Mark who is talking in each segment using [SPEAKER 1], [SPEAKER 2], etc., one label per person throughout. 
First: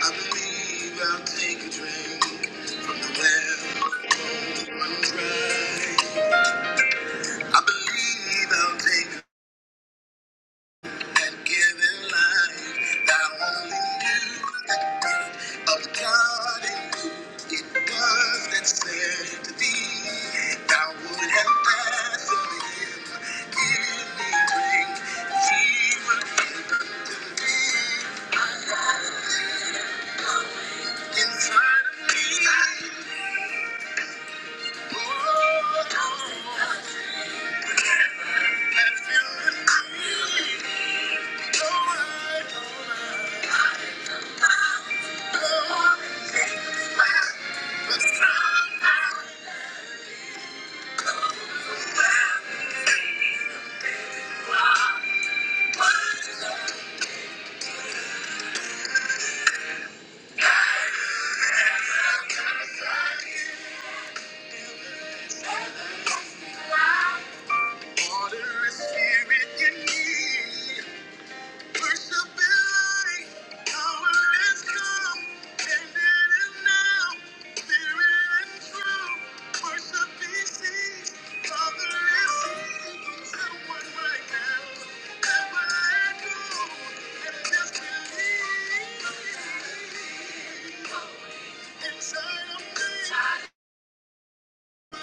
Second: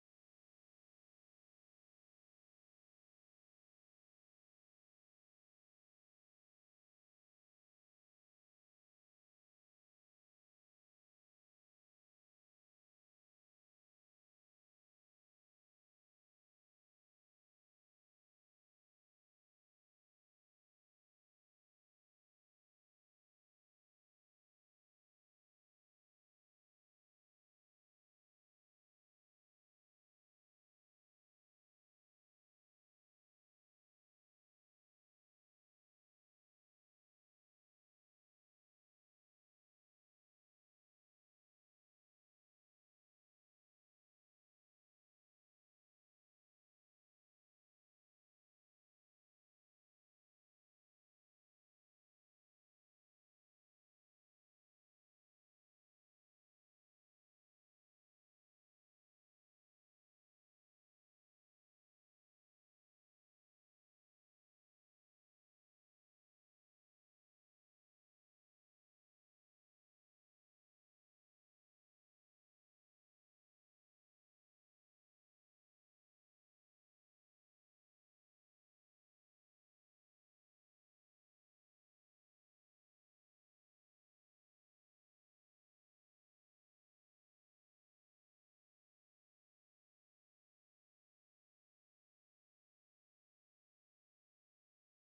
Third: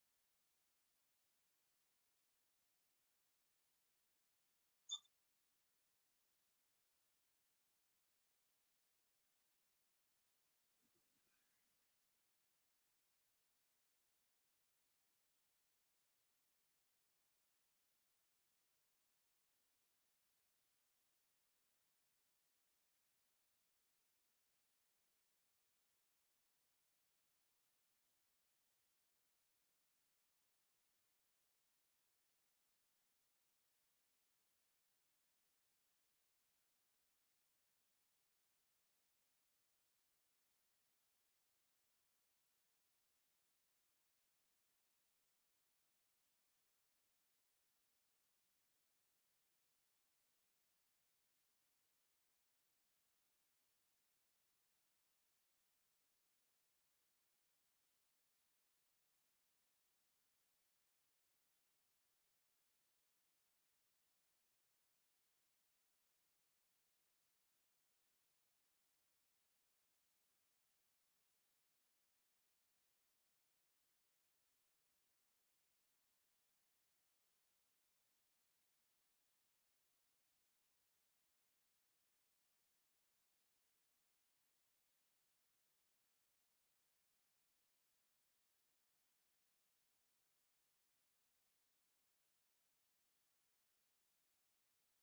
[SPEAKER 1] I believe I'll take a drink from the well run dry. I believe I'll take that given life that I only knew that the gift of God in me. It does that said to thee, thou would have passed from him. Give me drink, ye were given to me. Inside of me, oh, oh, Inside of me. I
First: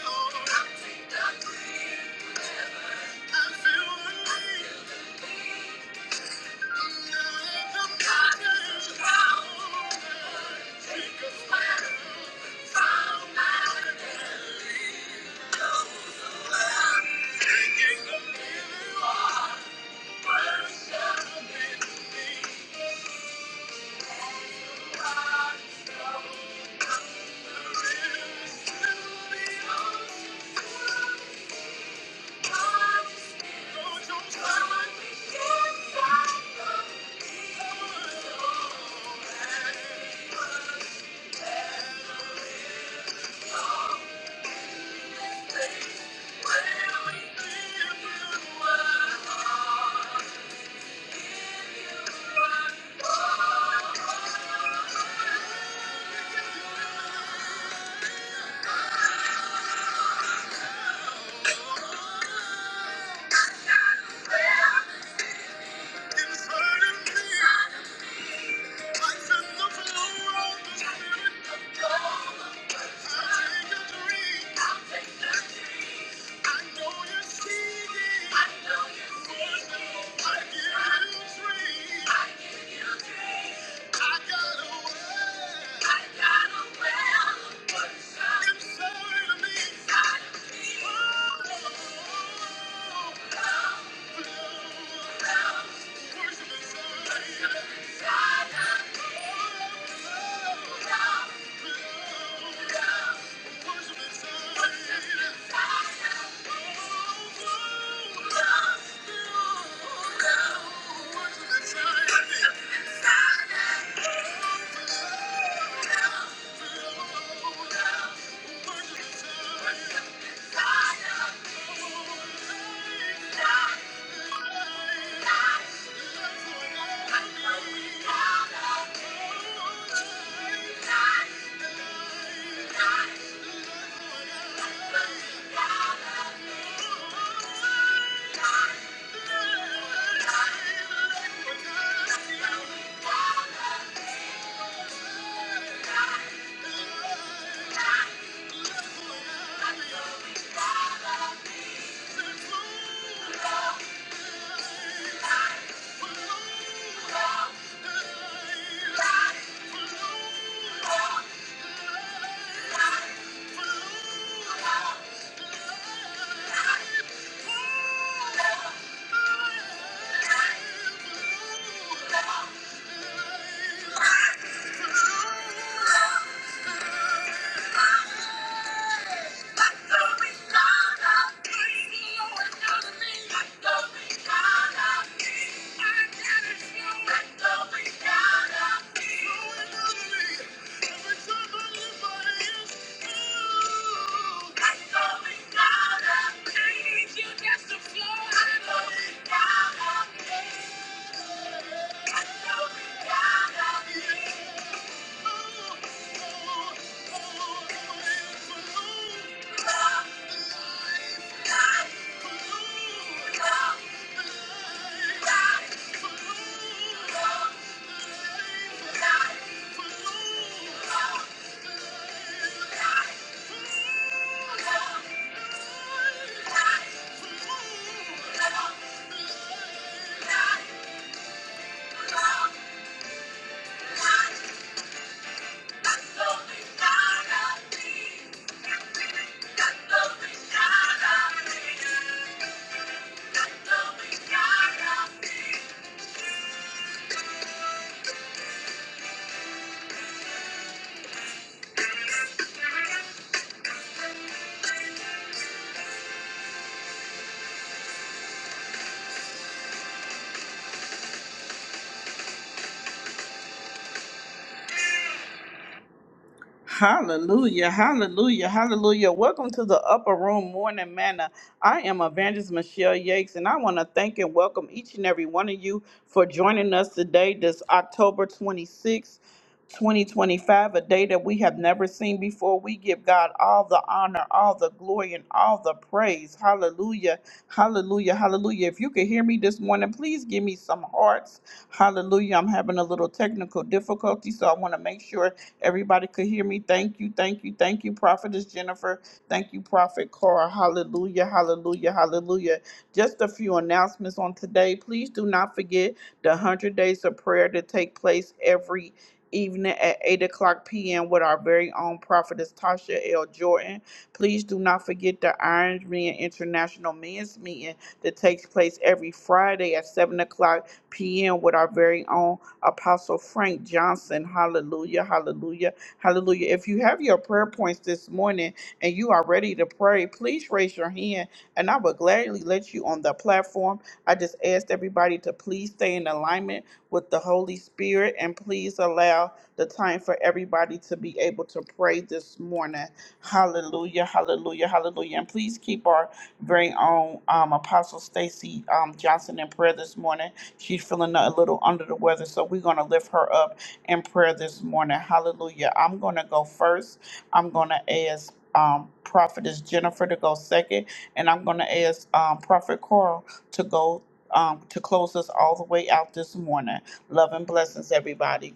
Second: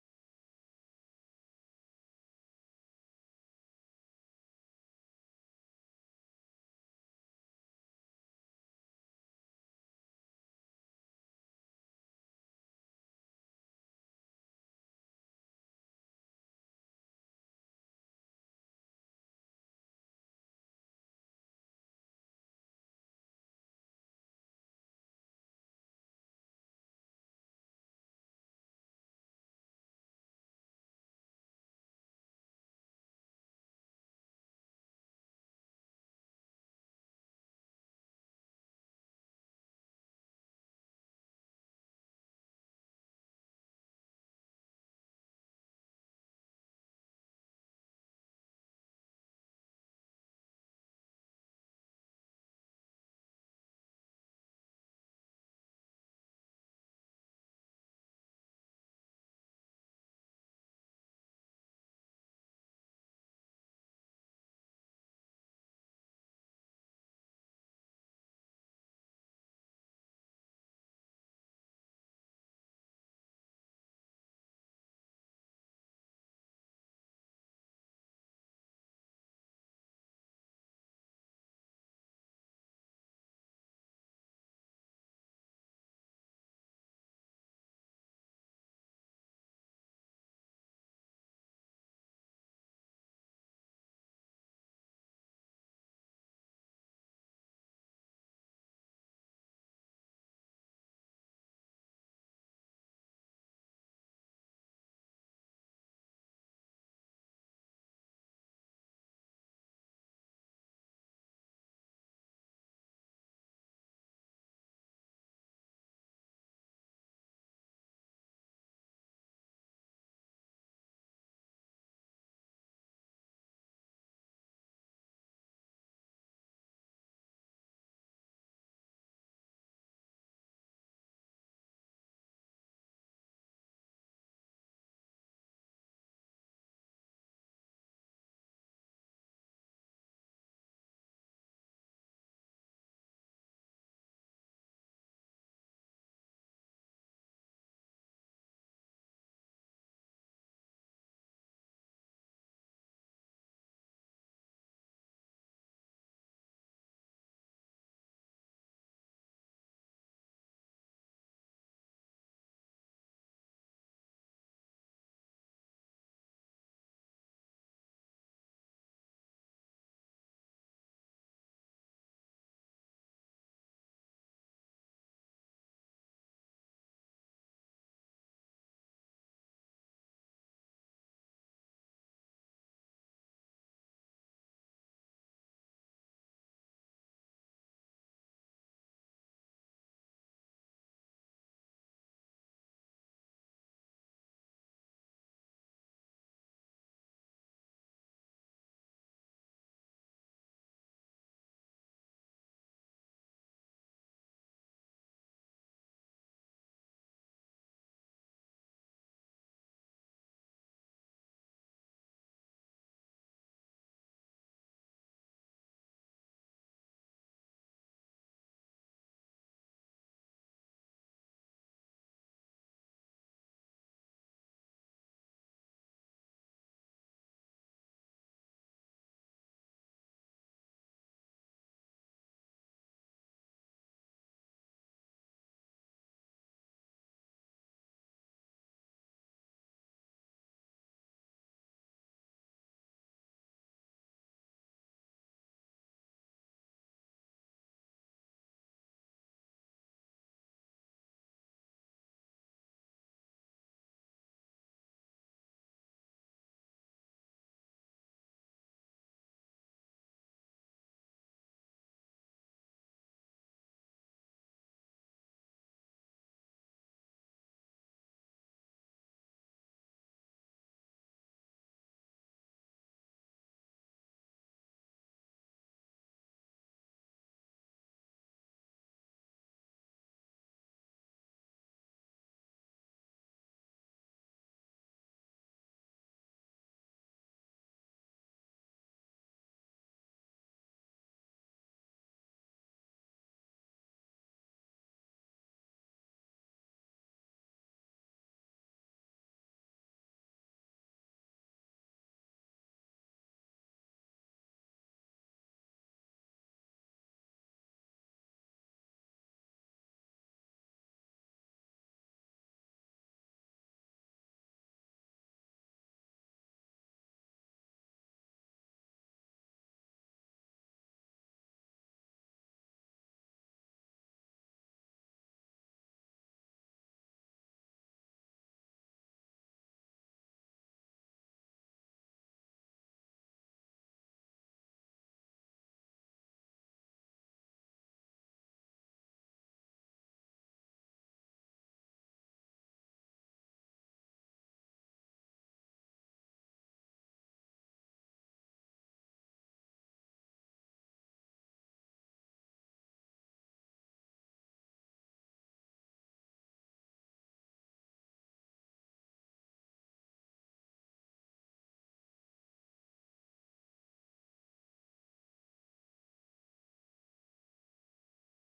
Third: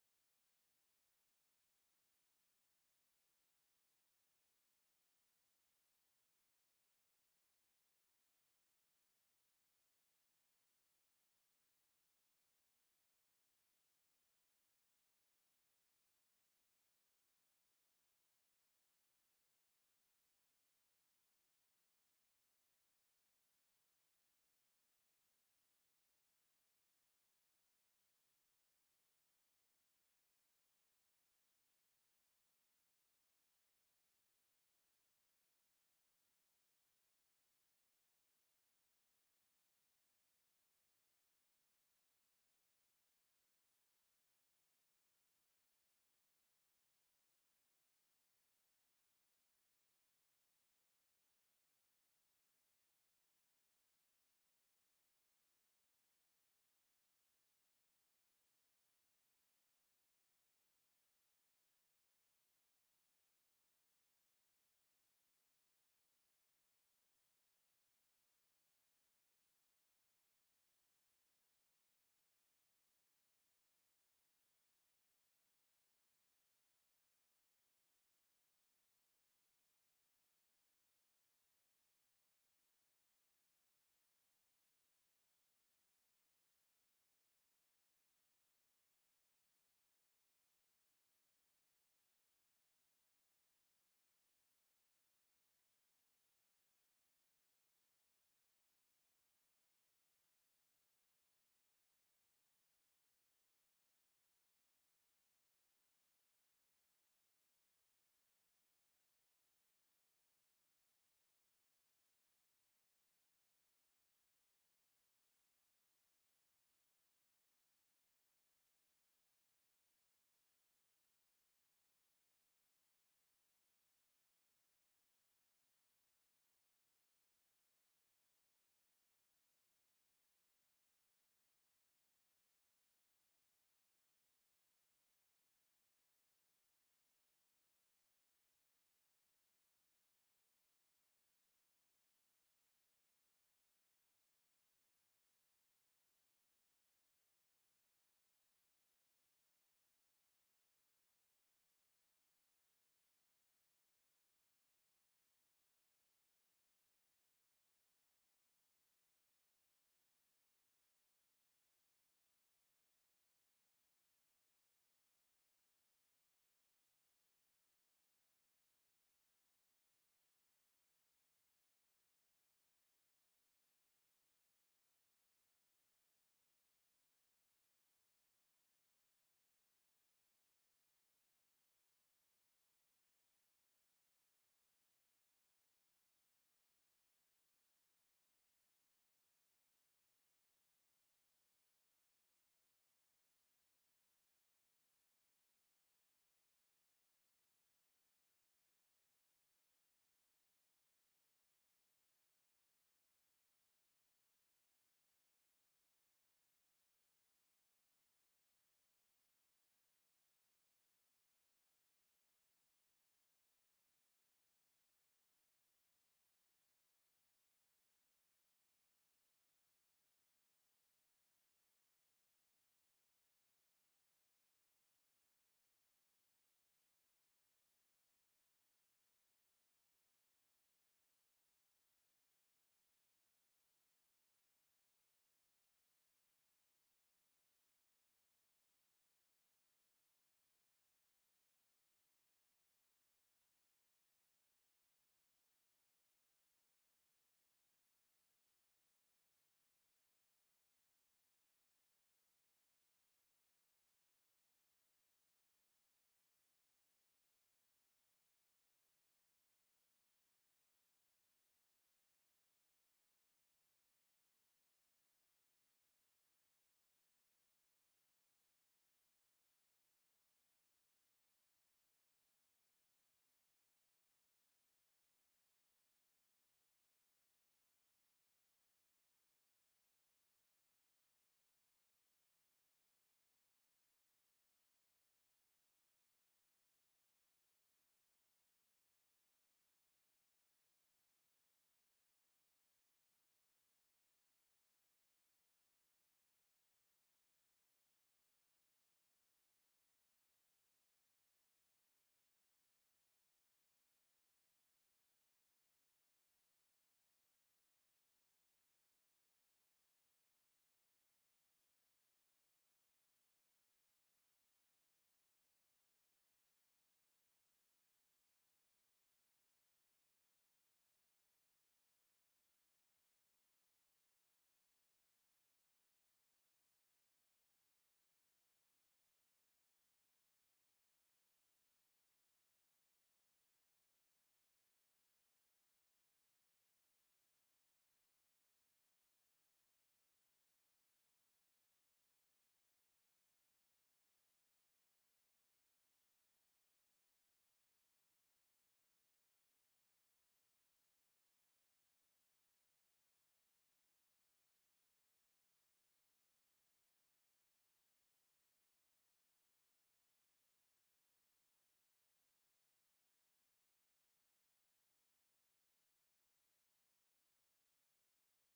[SPEAKER 1] know you see it. Yeah. Thank you. Thank you. Thank you. Yeah. Thank you. Thank you. Hallelujah, hallelujah, hallelujah. Welcome to the Upper Room Morning Manna. I am Evangelist Michelle Yakes, and I want to thank and welcome each and every one of you for joining us today, this October 26th. 2025, a day that we have never seen before. We give God all the honor, all the glory, and all the praise. Hallelujah. Hallelujah. Hallelujah. If you can hear me this morning, please give me some hearts. Hallelujah. I'm having a little technical difficulty, so I want to make sure Everybody could hear me. Thank you, thank you, thank you, Prophetess Jennifer. Thank you, Prophet Cora. Hallelujah, hallelujah, hallelujah. Just a few announcements on today. Please do not forget the 100 Days of Prayer to take place every evening at 8 o'clock p.m. with our very own prophetess Tasha L. Jordan. Please do not forget the Iron Man International Men's Meeting that takes place every Friday at 7 o'clock p.m. with our very own Apostle Frank Johnson. Hallelujah, hallelujah, hallelujah. If you have your prayer points this morning and you are ready to pray, please raise your hand and I will gladly let you on the platform. I just asked everybody to please stay in alignment with the Holy Spirit and please allow the time for everybody to be able to pray this morning. Hallelujah, hallelujah, hallelujah. And please keep our very own um, Apostle Stacy um, Johnson in prayer this morning. She's feeling a little under the weather, so we're going to lift her up in prayer this morning. Hallelujah. I'm going to go first. I'm going to ask um, Prophetess Jennifer to go second, and I'm going to ask um, Prophet Coral to go um, to close us all the way out this morning. Love and blessings, everybody.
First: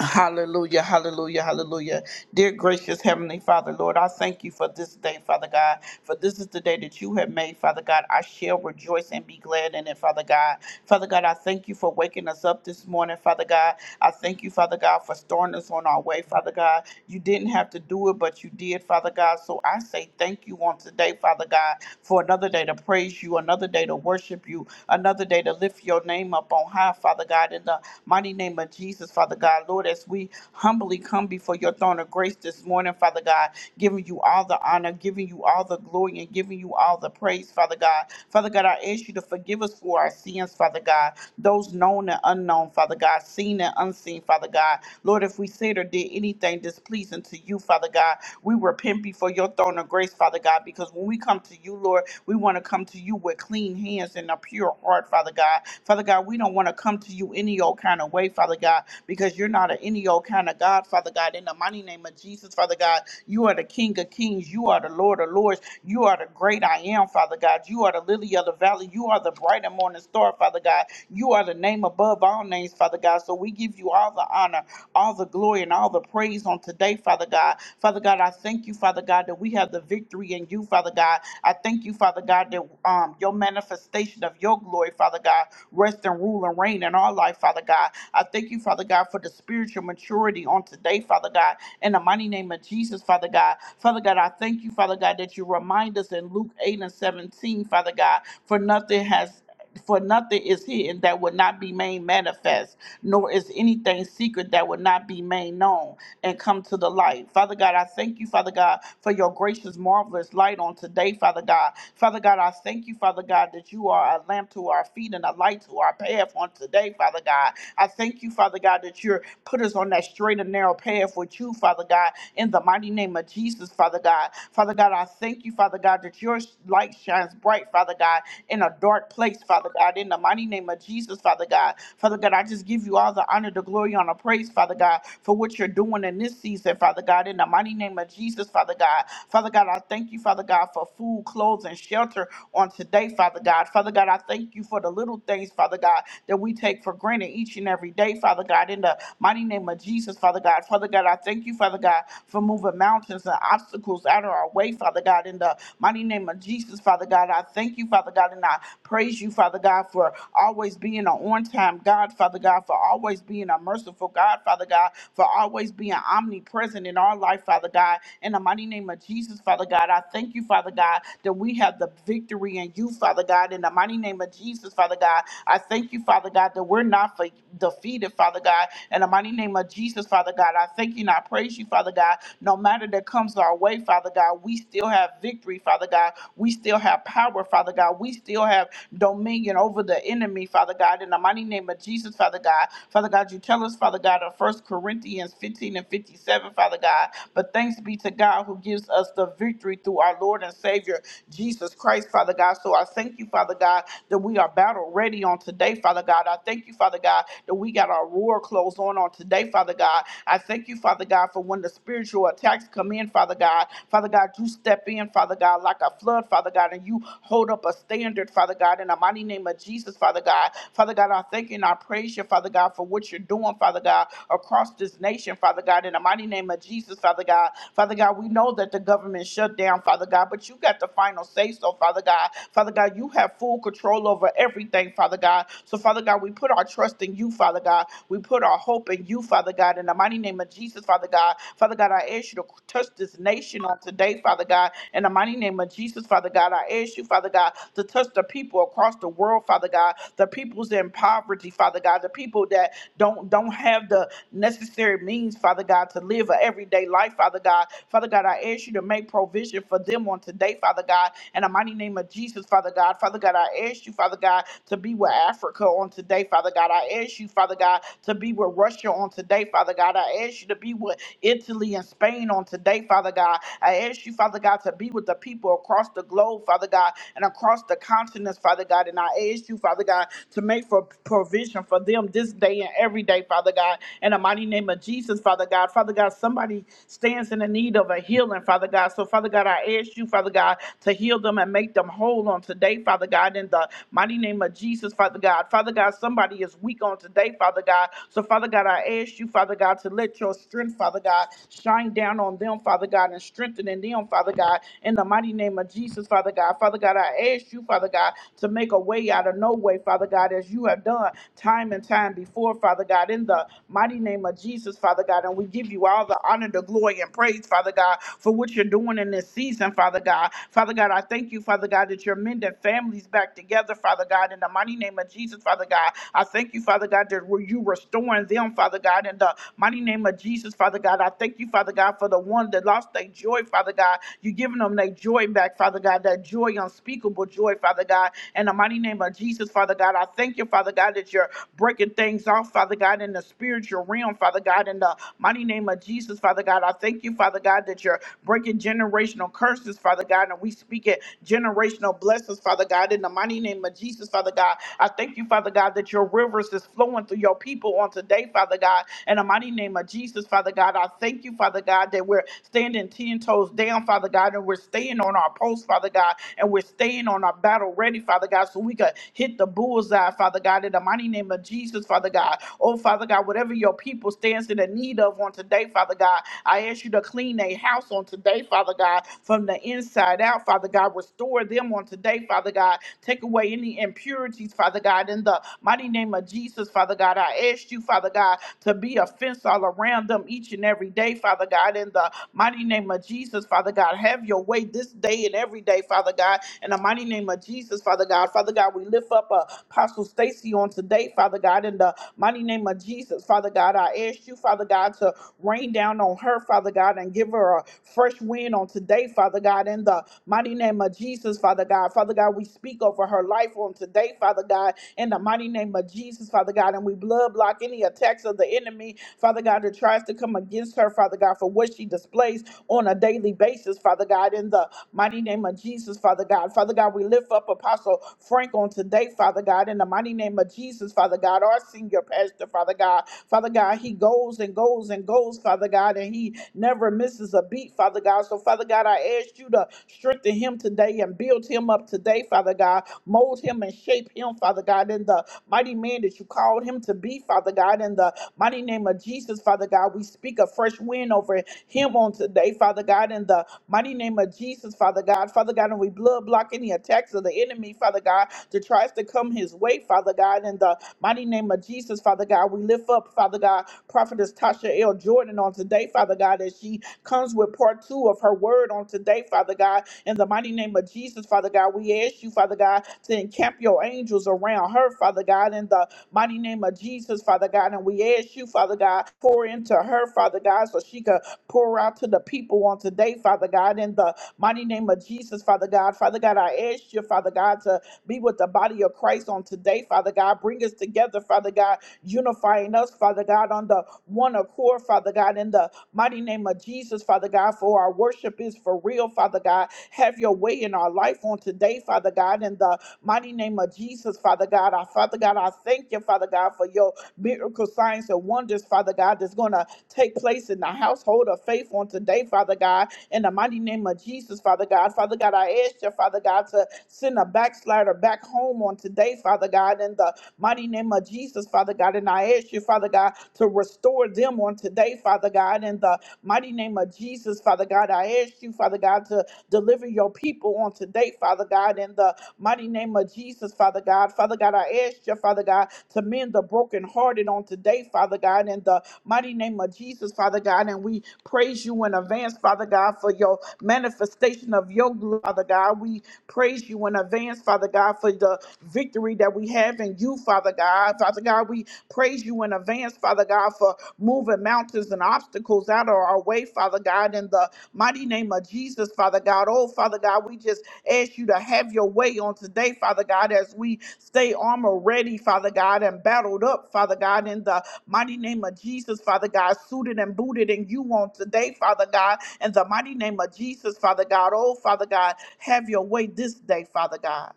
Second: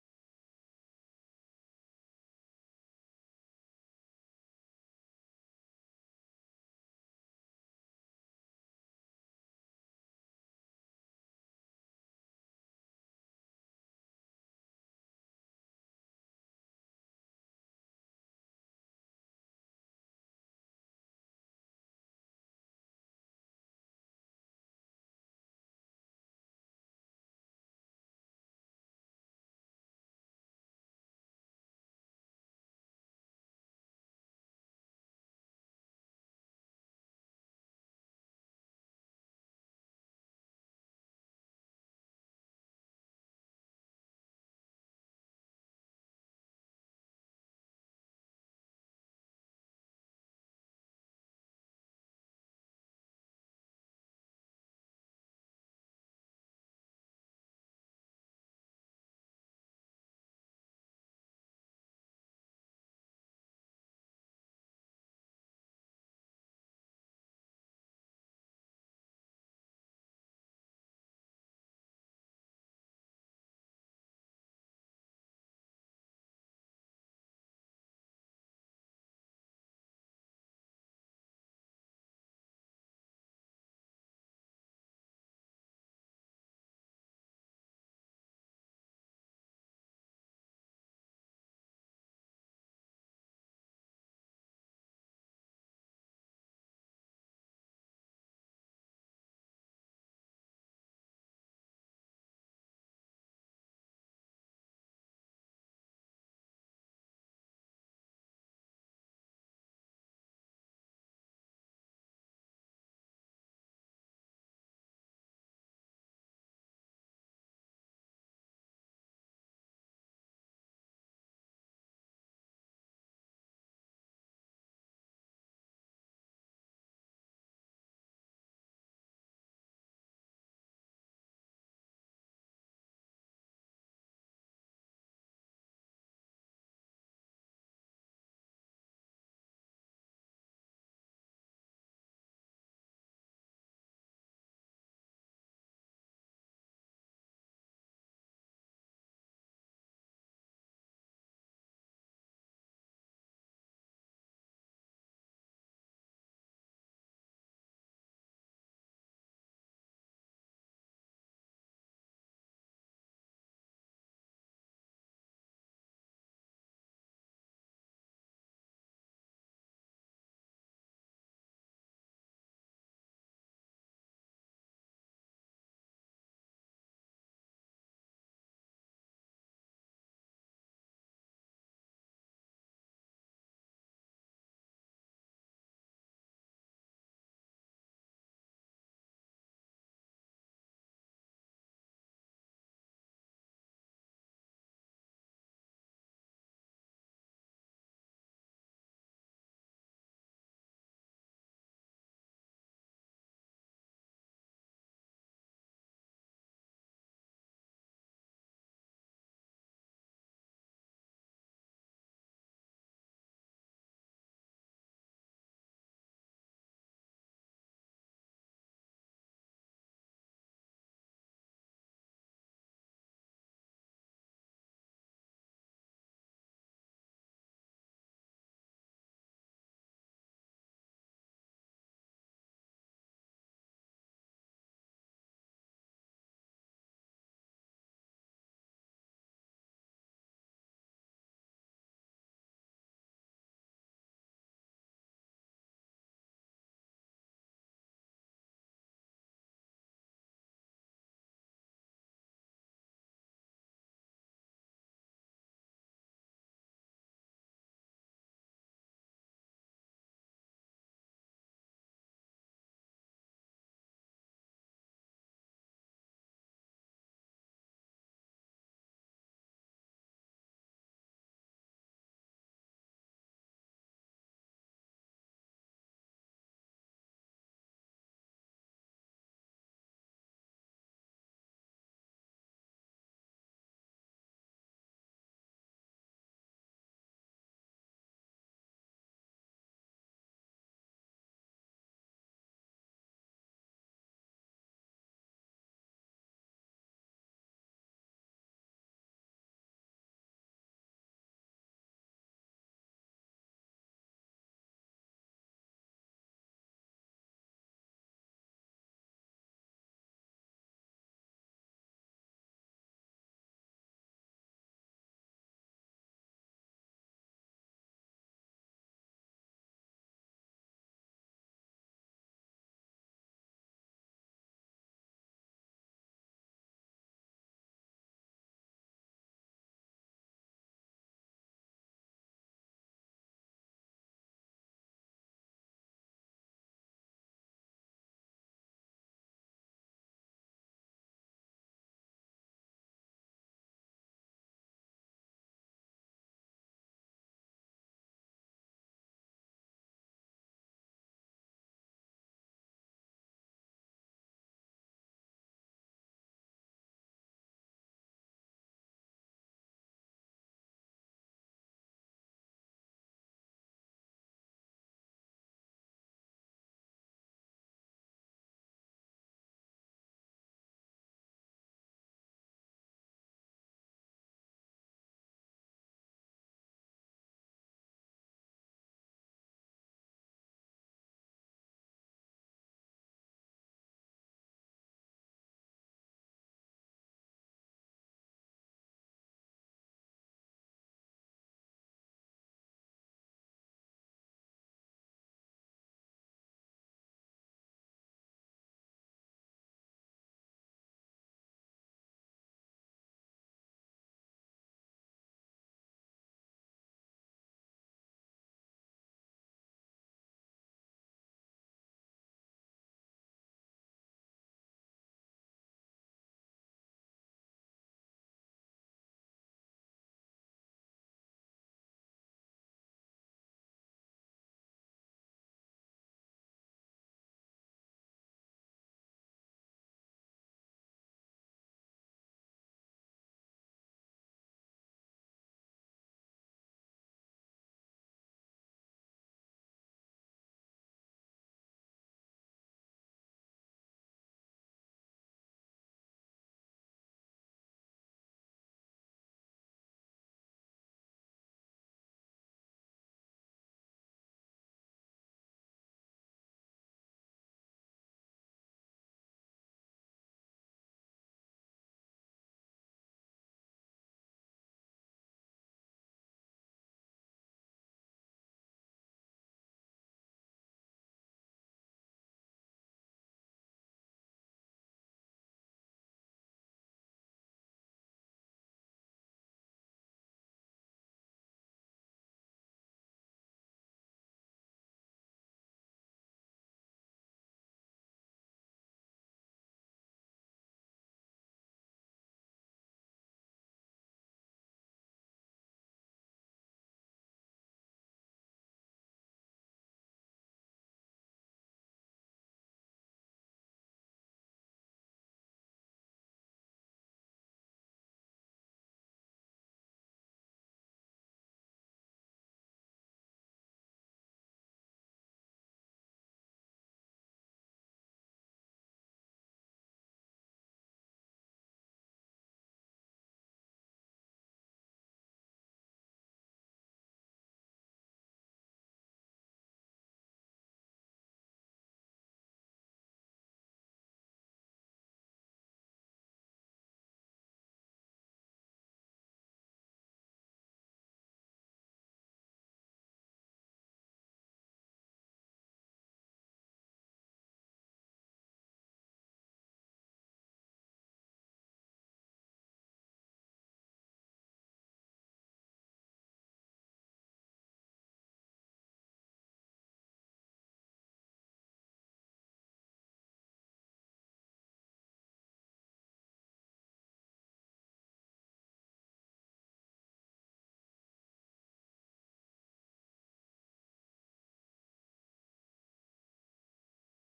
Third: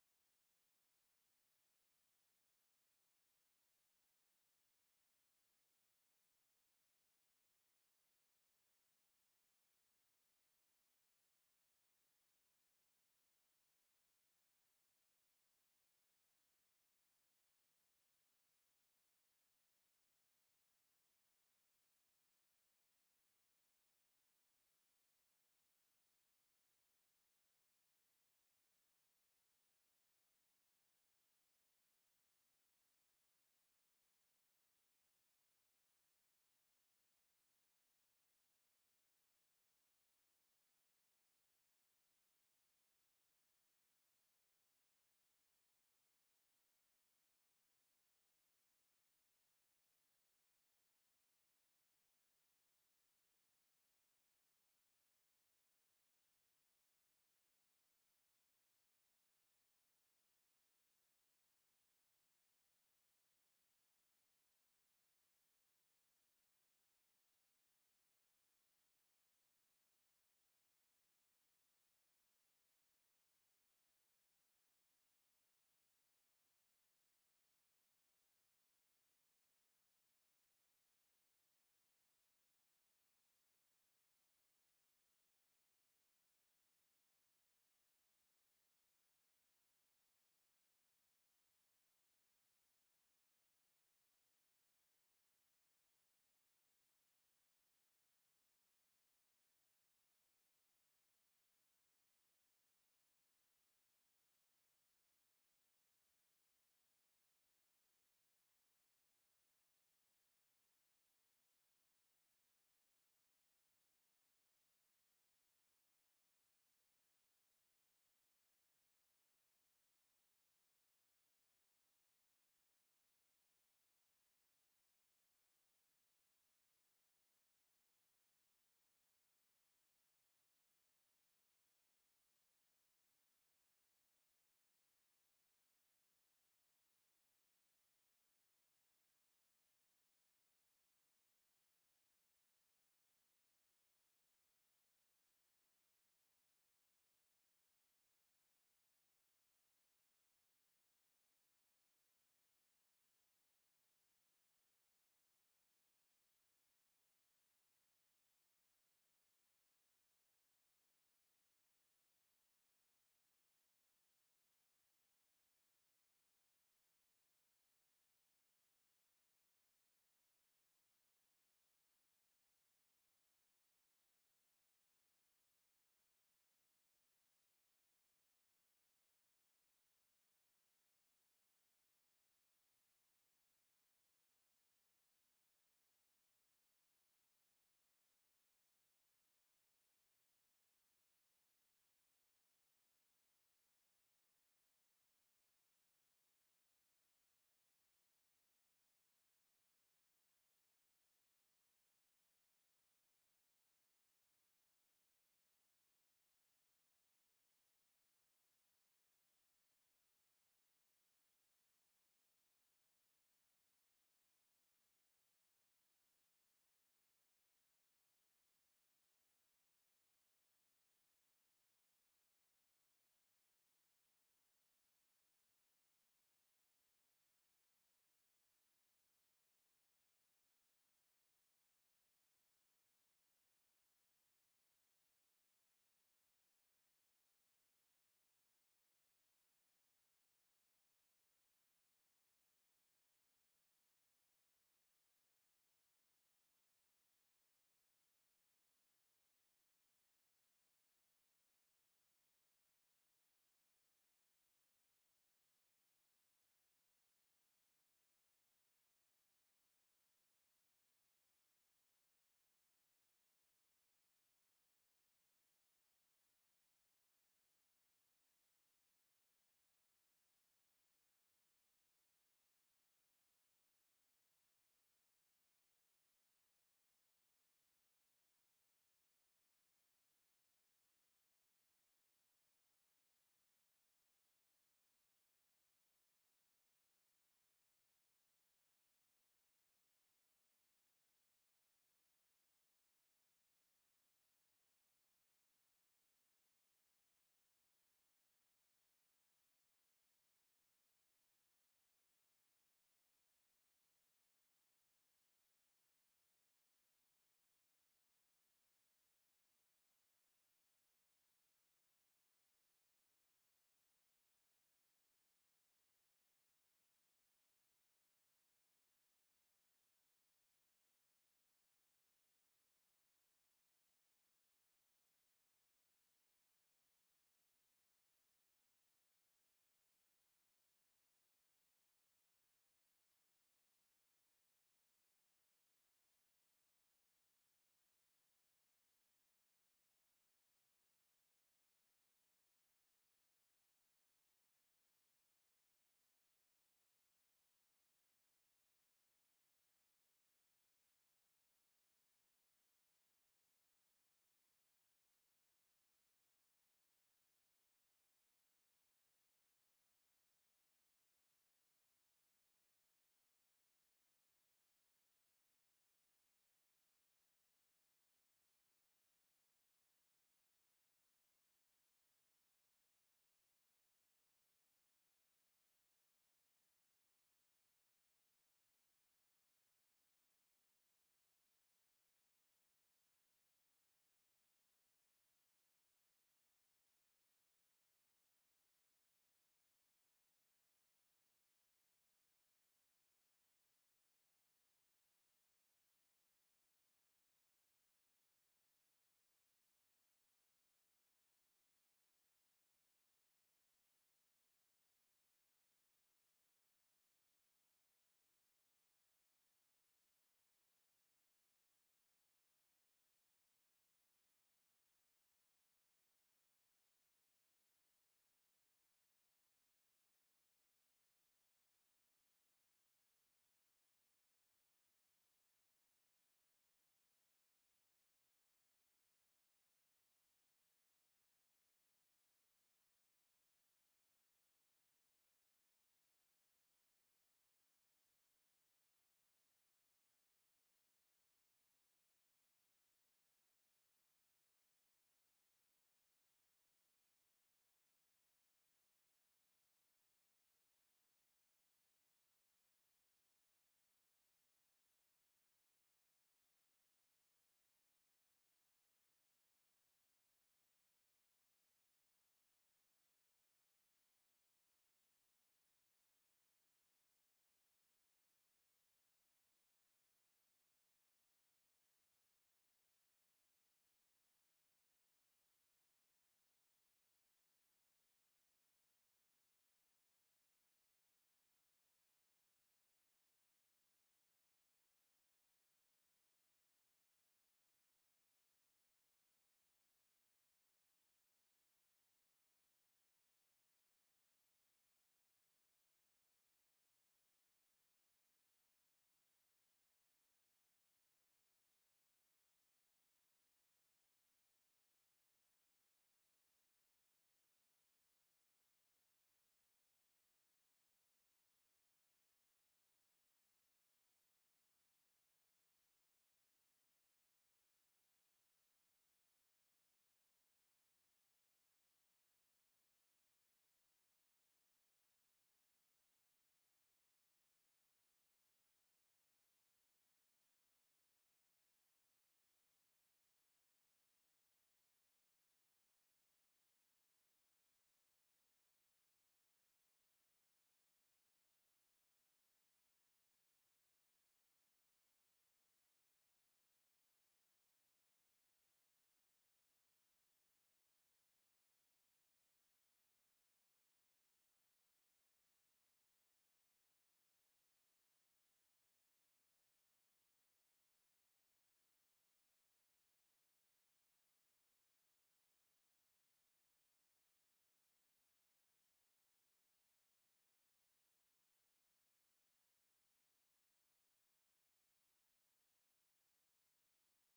[SPEAKER 1] Hallelujah, hallelujah, hallelujah. Dear gracious Heavenly Father, Lord, I thank you for this day, Father God, for this is the day that you have made, Father God. I shall rejoice and be glad in it, Father God. Father God, I thank you for waking us up this morning, Father God. I thank you, Father God, for starting us on our way, Father God. You didn't have to do it, but you did, Father God. So I say thank you on today, Father God, for another day to praise you, another day to worship you, another day to lift your name up on high, Father God, in the mighty name of Jesus, Father God. Lord, as we humbly come before your throne of grace this morning, Father God, giving you all the honor, giving you all the glory, and giving you all the praise, Father God. Father God, I ask you to forgive us for our sins, Father God, those known and unknown, Father God, seen and unseen, Father God. Lord, if we said or did anything displeasing to you, Father God, we repent before your throne throne of grace, Father God, because when we come to you, Lord, we want to come to you with clean hands and a pure heart, Father God. Father God, we don't want to come to you any old kind of way, Father God, because you're not an any old kind of God, Father God. In the mighty name of Jesus, Father God, you are the King of Kings. You are the Lord of Lords. You are the great I am, Father God. You are the lily of the valley. You are the bright and morning star, Father God. You are the name above all names, Father God. So we give you all the honor honor, all the glory, and all the praise on today, Father God. Father God, I thank you, Father God, that we have the victory in you, Father God. I thank you, Father God, that um, your manifestation of your glory, Father God, rest and rule and reign in our life, Father God. I thank you, Father God, for the spiritual maturity on today, Father God, in the mighty name of Jesus, Father God. Father God, I thank you, Father God, that you remind us in Luke 8 and 17, Father God, for nothing has for nothing is hidden that would not be made manifest, nor is anything secret that would not be made known and come to the light. Father God, I thank you, Father God, for your gracious, marvelous light on today, Father God. Father God, I thank you, Father God, that you are a lamp to our feet and a light to our path on today, Father God. I thank you, Father God, that you're put us on that straight and narrow path with you, Father God, in the mighty name of Jesus, Father God. Father God, I thank you, Father God, that your light shines bright, Father God, in a dark place, Father. Father God, in the mighty name of Jesus, Father God. Father God, I just give you all the honor, the glory, honor, praise, Father God, for what you're doing in this season, Father God, in the mighty name of Jesus, Father God. Father God, I thank you, Father God, for food, clothes, and shelter on today, Father God. Father God, I thank you for the little things, Father God, that we take for granted each and every day, Father God, in the mighty name of Jesus, Father God. Father God, I thank you, Father God, for moving mountains and obstacles out of our way, Father God, in the mighty name of Jesus, Father God. I thank you, Father God, and I praise you, Father. Father God, for always being an on time God, Father God, for always being a merciful God, Father God, for always being omnipresent in our life, Father God. In the mighty name of Jesus, Father God, I thank you, Father God, that we have the victory in you, Father God. In the mighty name of Jesus, Father God, I thank you, Father God, that we're not fe- defeated, Father God. In the mighty name of Jesus, Father God, I thank you and I praise you, Father God. No matter that comes our way, Father God, we still have victory, Father God. We still have power, Father God. We still have dominion dominion over the enemy, Father God, in the mighty name of Jesus, Father God. Father God, you tell us, Father God, in First Corinthians 15 and 57, Father God, but thanks be to God who gives us the victory through our Lord and Savior, Jesus Christ, Father God. So I thank you, Father God, that we are battle ready on today, Father God. I thank you, Father God, that we got our war clothes on on today, Father God. I thank you, Father God, for when the spiritual attacks come in, Father God. Father God, you step in, Father God, like a flood, Father God, and you hold up a standard, Father God, in the mighty mighty name of Jesus, Father God. Father God, I thank you and I praise you, Father God, for what you're doing, Father God, across this nation, Father God, in the mighty name of Jesus, Father God. Father God, we know that the government shut down, Father God, but you got the final say so, Father God. Father God, you have full control over everything, Father God. So, Father God, we put our trust in you, Father God. We put our hope in you, Father God, in the mighty name of Jesus, Father God. Father God, I ask you to touch this nation on today, Father God, in the mighty name of Jesus, Father God. I ask you, Father God, to touch the people across the across the world, Father God, the peoples in poverty, Father God, the people that don't don't have the necessary means, Father God, to live an everyday life, Father God. Father God, I ask you to make provision for them on today, Father God, in the mighty name of Jesus, Father God. Father God, I ask you, Father God, to be with Africa on today, Father God. I ask you, Father God, to be with Russia on today, Father God. I ask you to be with Italy and Spain on today, Father God. I ask you, Father God, to be with the people across the globe, Father God, and across the continents, Father God. God. And I ask you, Father God, to make for provision for them this day and every day, Father God. In the mighty name of Jesus, Father God. Father God, somebody stands in the need of a healing, Father God. So, Father God, I ask you, Father God, to heal them and make them whole on today, Father God. In the mighty name of Jesus, Father God. Father God, somebody is weak on today, Father God. So, Father God, I ask you, Father God, to let your strength, Father God, shine down on them, Father God, and strengthen in them, Father God. In the mighty name of Jesus, Father God. Father God, I ask you, Father God, to make a make a way out of no way, Father God, as you have done time and time before, Father God, in the mighty name of Jesus, Father God. And we give you all the honor, the glory, and praise, Father God, for what you're doing in this season, Father God. Father God, I thank you, Father God, that you're mending families back together, Father God, in the mighty name of Jesus, Father God. I thank you, Father God, that were you restoring them, Father God, in the mighty name of Jesus, Father God. I thank you, Father God, for the one that lost their joy, Father God. You're giving them their joy back, Father God, that joy, unspeakable joy, Father God in the mighty name of Jesus, Father God. I thank you, Father God, that you're breaking things off, Father God, in the spiritual realm, Father God, in the mighty name of Jesus, Father God. I thank you, Father God, that you're breaking generational curses, Father God, and we speak it generational blessings, Father God, in the mighty name of Jesus, Father God. I thank you, Father God, that your rivers is flowing through your people on today, Father God, in the mighty name of Jesus, Father God. I thank you, Father God, that we're standing 10 toes down, Father God, and we're staying on our post, Father God, and we're staying on our battle ready, Father God. God, so we could hit the bullseye, Father God, in the mighty name of Jesus, Father God. Oh, Father God, whatever your people stands in the need of on today, Father God, I ask you to clean their house on today, Father God, from the inside out, Father God. Restore them on today, Father God. Take away any impurities, Father God, in the mighty name of Jesus, Father God. I ask you, Father God, to be a fence all around them each and every day, Father God, in the mighty name of Jesus, Father God. Have your way this day and every day, Father God. In the mighty name of Jesus, Father God. God. Father God, we lift up uh, Apostle Stacy on today, Father God, in the mighty name of Jesus. Father God, I ask you, Father God, to rain down on her, Father God, and give her a fresh wind on today, Father God, in the mighty name of Jesus, Father God. Father God, we speak over her life on today, Father God, in the mighty name of Jesus, Father God, and we blood block any attacks of the enemy, Father God, that tries to come against her, Father God, for what she displays on a daily basis, Father God, in the mighty name of Jesus, Father God. Father God, we lift up Apostle. Frank on today, Father God, in the mighty name of Jesus, Father God, our senior pastor, Father God. Father God, he goes and goes and goes, Father God, and he never misses a beat, Father God. So, Father God, I ask you to strengthen him today and build him up today, Father God. Mold him and shape him, Father God, in the mighty man that you called him to be, Father God, in the mighty name of Jesus, Father God. We speak a fresh wind over him on today, Father God, in the mighty name of Jesus, Father God. Father God, and we blood block any attacks of the enemy, Father. Father God, that tries to come his way, Father God. In the mighty name of Jesus, Father God, we lift up, Father God, Prophetess Tasha L. Jordan on today, Father God, as she comes with part two of her word on today, Father God. In the mighty name of Jesus, Father God, we ask you, Father God, to encamp your angels around her, Father God, in the mighty name of Jesus, Father God. And we ask you, Father God, pour into her, Father God, so she could pour out to the people on today, Father God, in the mighty name of Jesus, Father God. Father God, I ask you, Father God, to be with the body of Christ on today, Father God. Bring us together, Father God, unifying us, Father God, on the one accord, Father God, in the mighty name of Jesus, Father God, for our worship is for real, Father God. Have your way in our life on today, Father God, in the mighty name of Jesus, Father God. Our Father God, I thank you, Father God, for your miracle signs and wonders, Father God, that's going to take place in the household hold of faith on today, Father God, in the mighty name of Jesus, Father God. Father God, I ask you, Father God, to send a backslider back home on today, Father God, in the mighty name of Jesus, Father God. And I ask you, Father God, to restore them on today, Father God, in the mighty name of Jesus, Father God. I ask you, Father God, to deliver your people on today, Father God, in the mighty name of Jesus, Father God. Father Father God. I ask you, Father God, to mend the brokenhearted on today, Father God, in the mighty name of Jesus, Father God. And we praise you in advance, Father God, for your manifestation of your glory, Father God. We praise you in advance, Father God, for the victory that we have in you, Father God. Father God, we praise you in advance, Father God, for moving mountains and obstacles out of our way, Father God, in the mighty name of Jesus, Father God. Oh, Father God, we just Ask you to have your way on today, Father God, as we stay armor ready, Father God, and battled up, Father God, in the mighty name of Jesus, Father God, suited and booted in you on today, Father God, in the mighty name of Jesus, Father God. Oh, Father God, have your way this day, Father God.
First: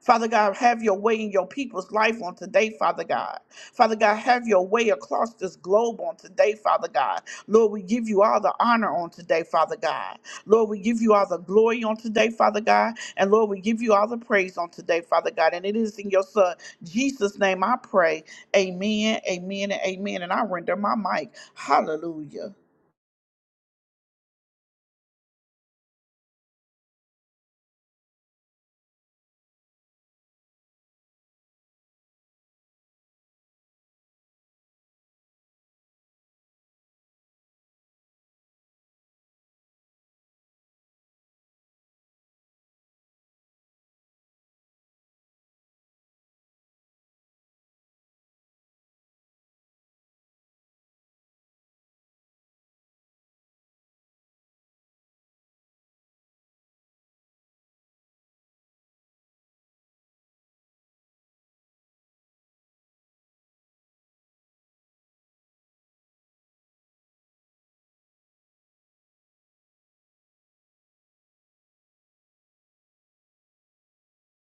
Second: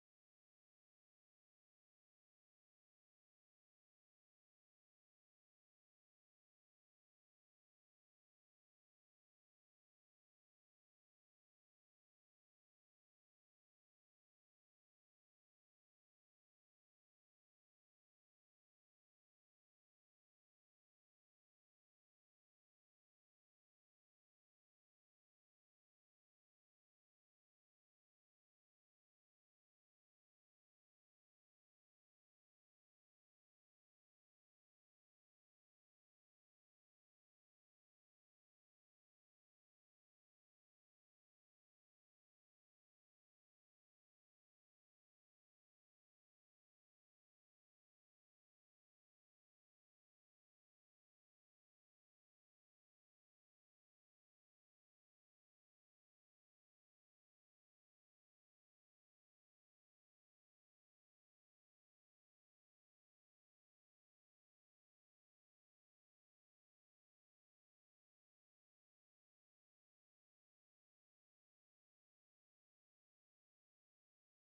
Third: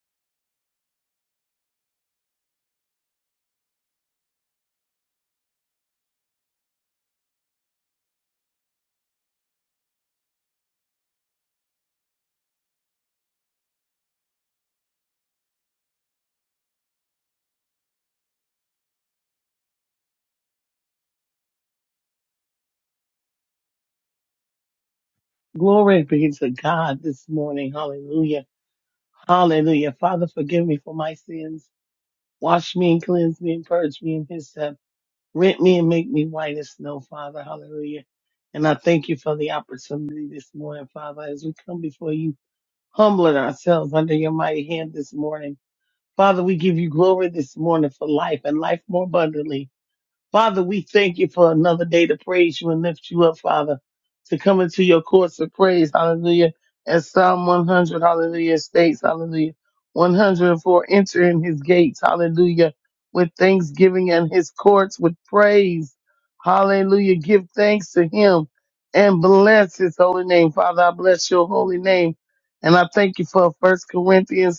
[SPEAKER 1] Father God, have your way in your people's life on today, Father God. Father God, have your way across this globe on today, Father God. Lord, we give you all the honor on today, Father God. Lord, we give you all the glory on today, Father God. And Lord, we give you all the praise on today, Father God. And it is in your Son, Jesus' name, I pray. Amen, amen, and amen. And I render my mic. Hallelujah.
[SPEAKER 2] Glory be to God this morning. Hallelujah. Hallelujah. Father, forgive me for my sins. Wash me and cleanse me and purge me in his step. Rent me and make me white as snow, Father. Hallelujah. And I thank you for the opportunity this morning, Father, as we come before you, humbling ourselves under your mighty hand this morning. Father, we give you glory this morning for life and life more abundantly. Father, we thank you for another day to praise you and lift you up, Father, to come into your courts of praise. Hallelujah. As Psalm 100, hallelujah, states, hallelujah. 104, enter in his gates, hallelujah, with thanksgiving and his courts with praise. Hallelujah. Give thanks to him and bless his holy name. Father, I bless your holy name. And I thank you for First Corinthians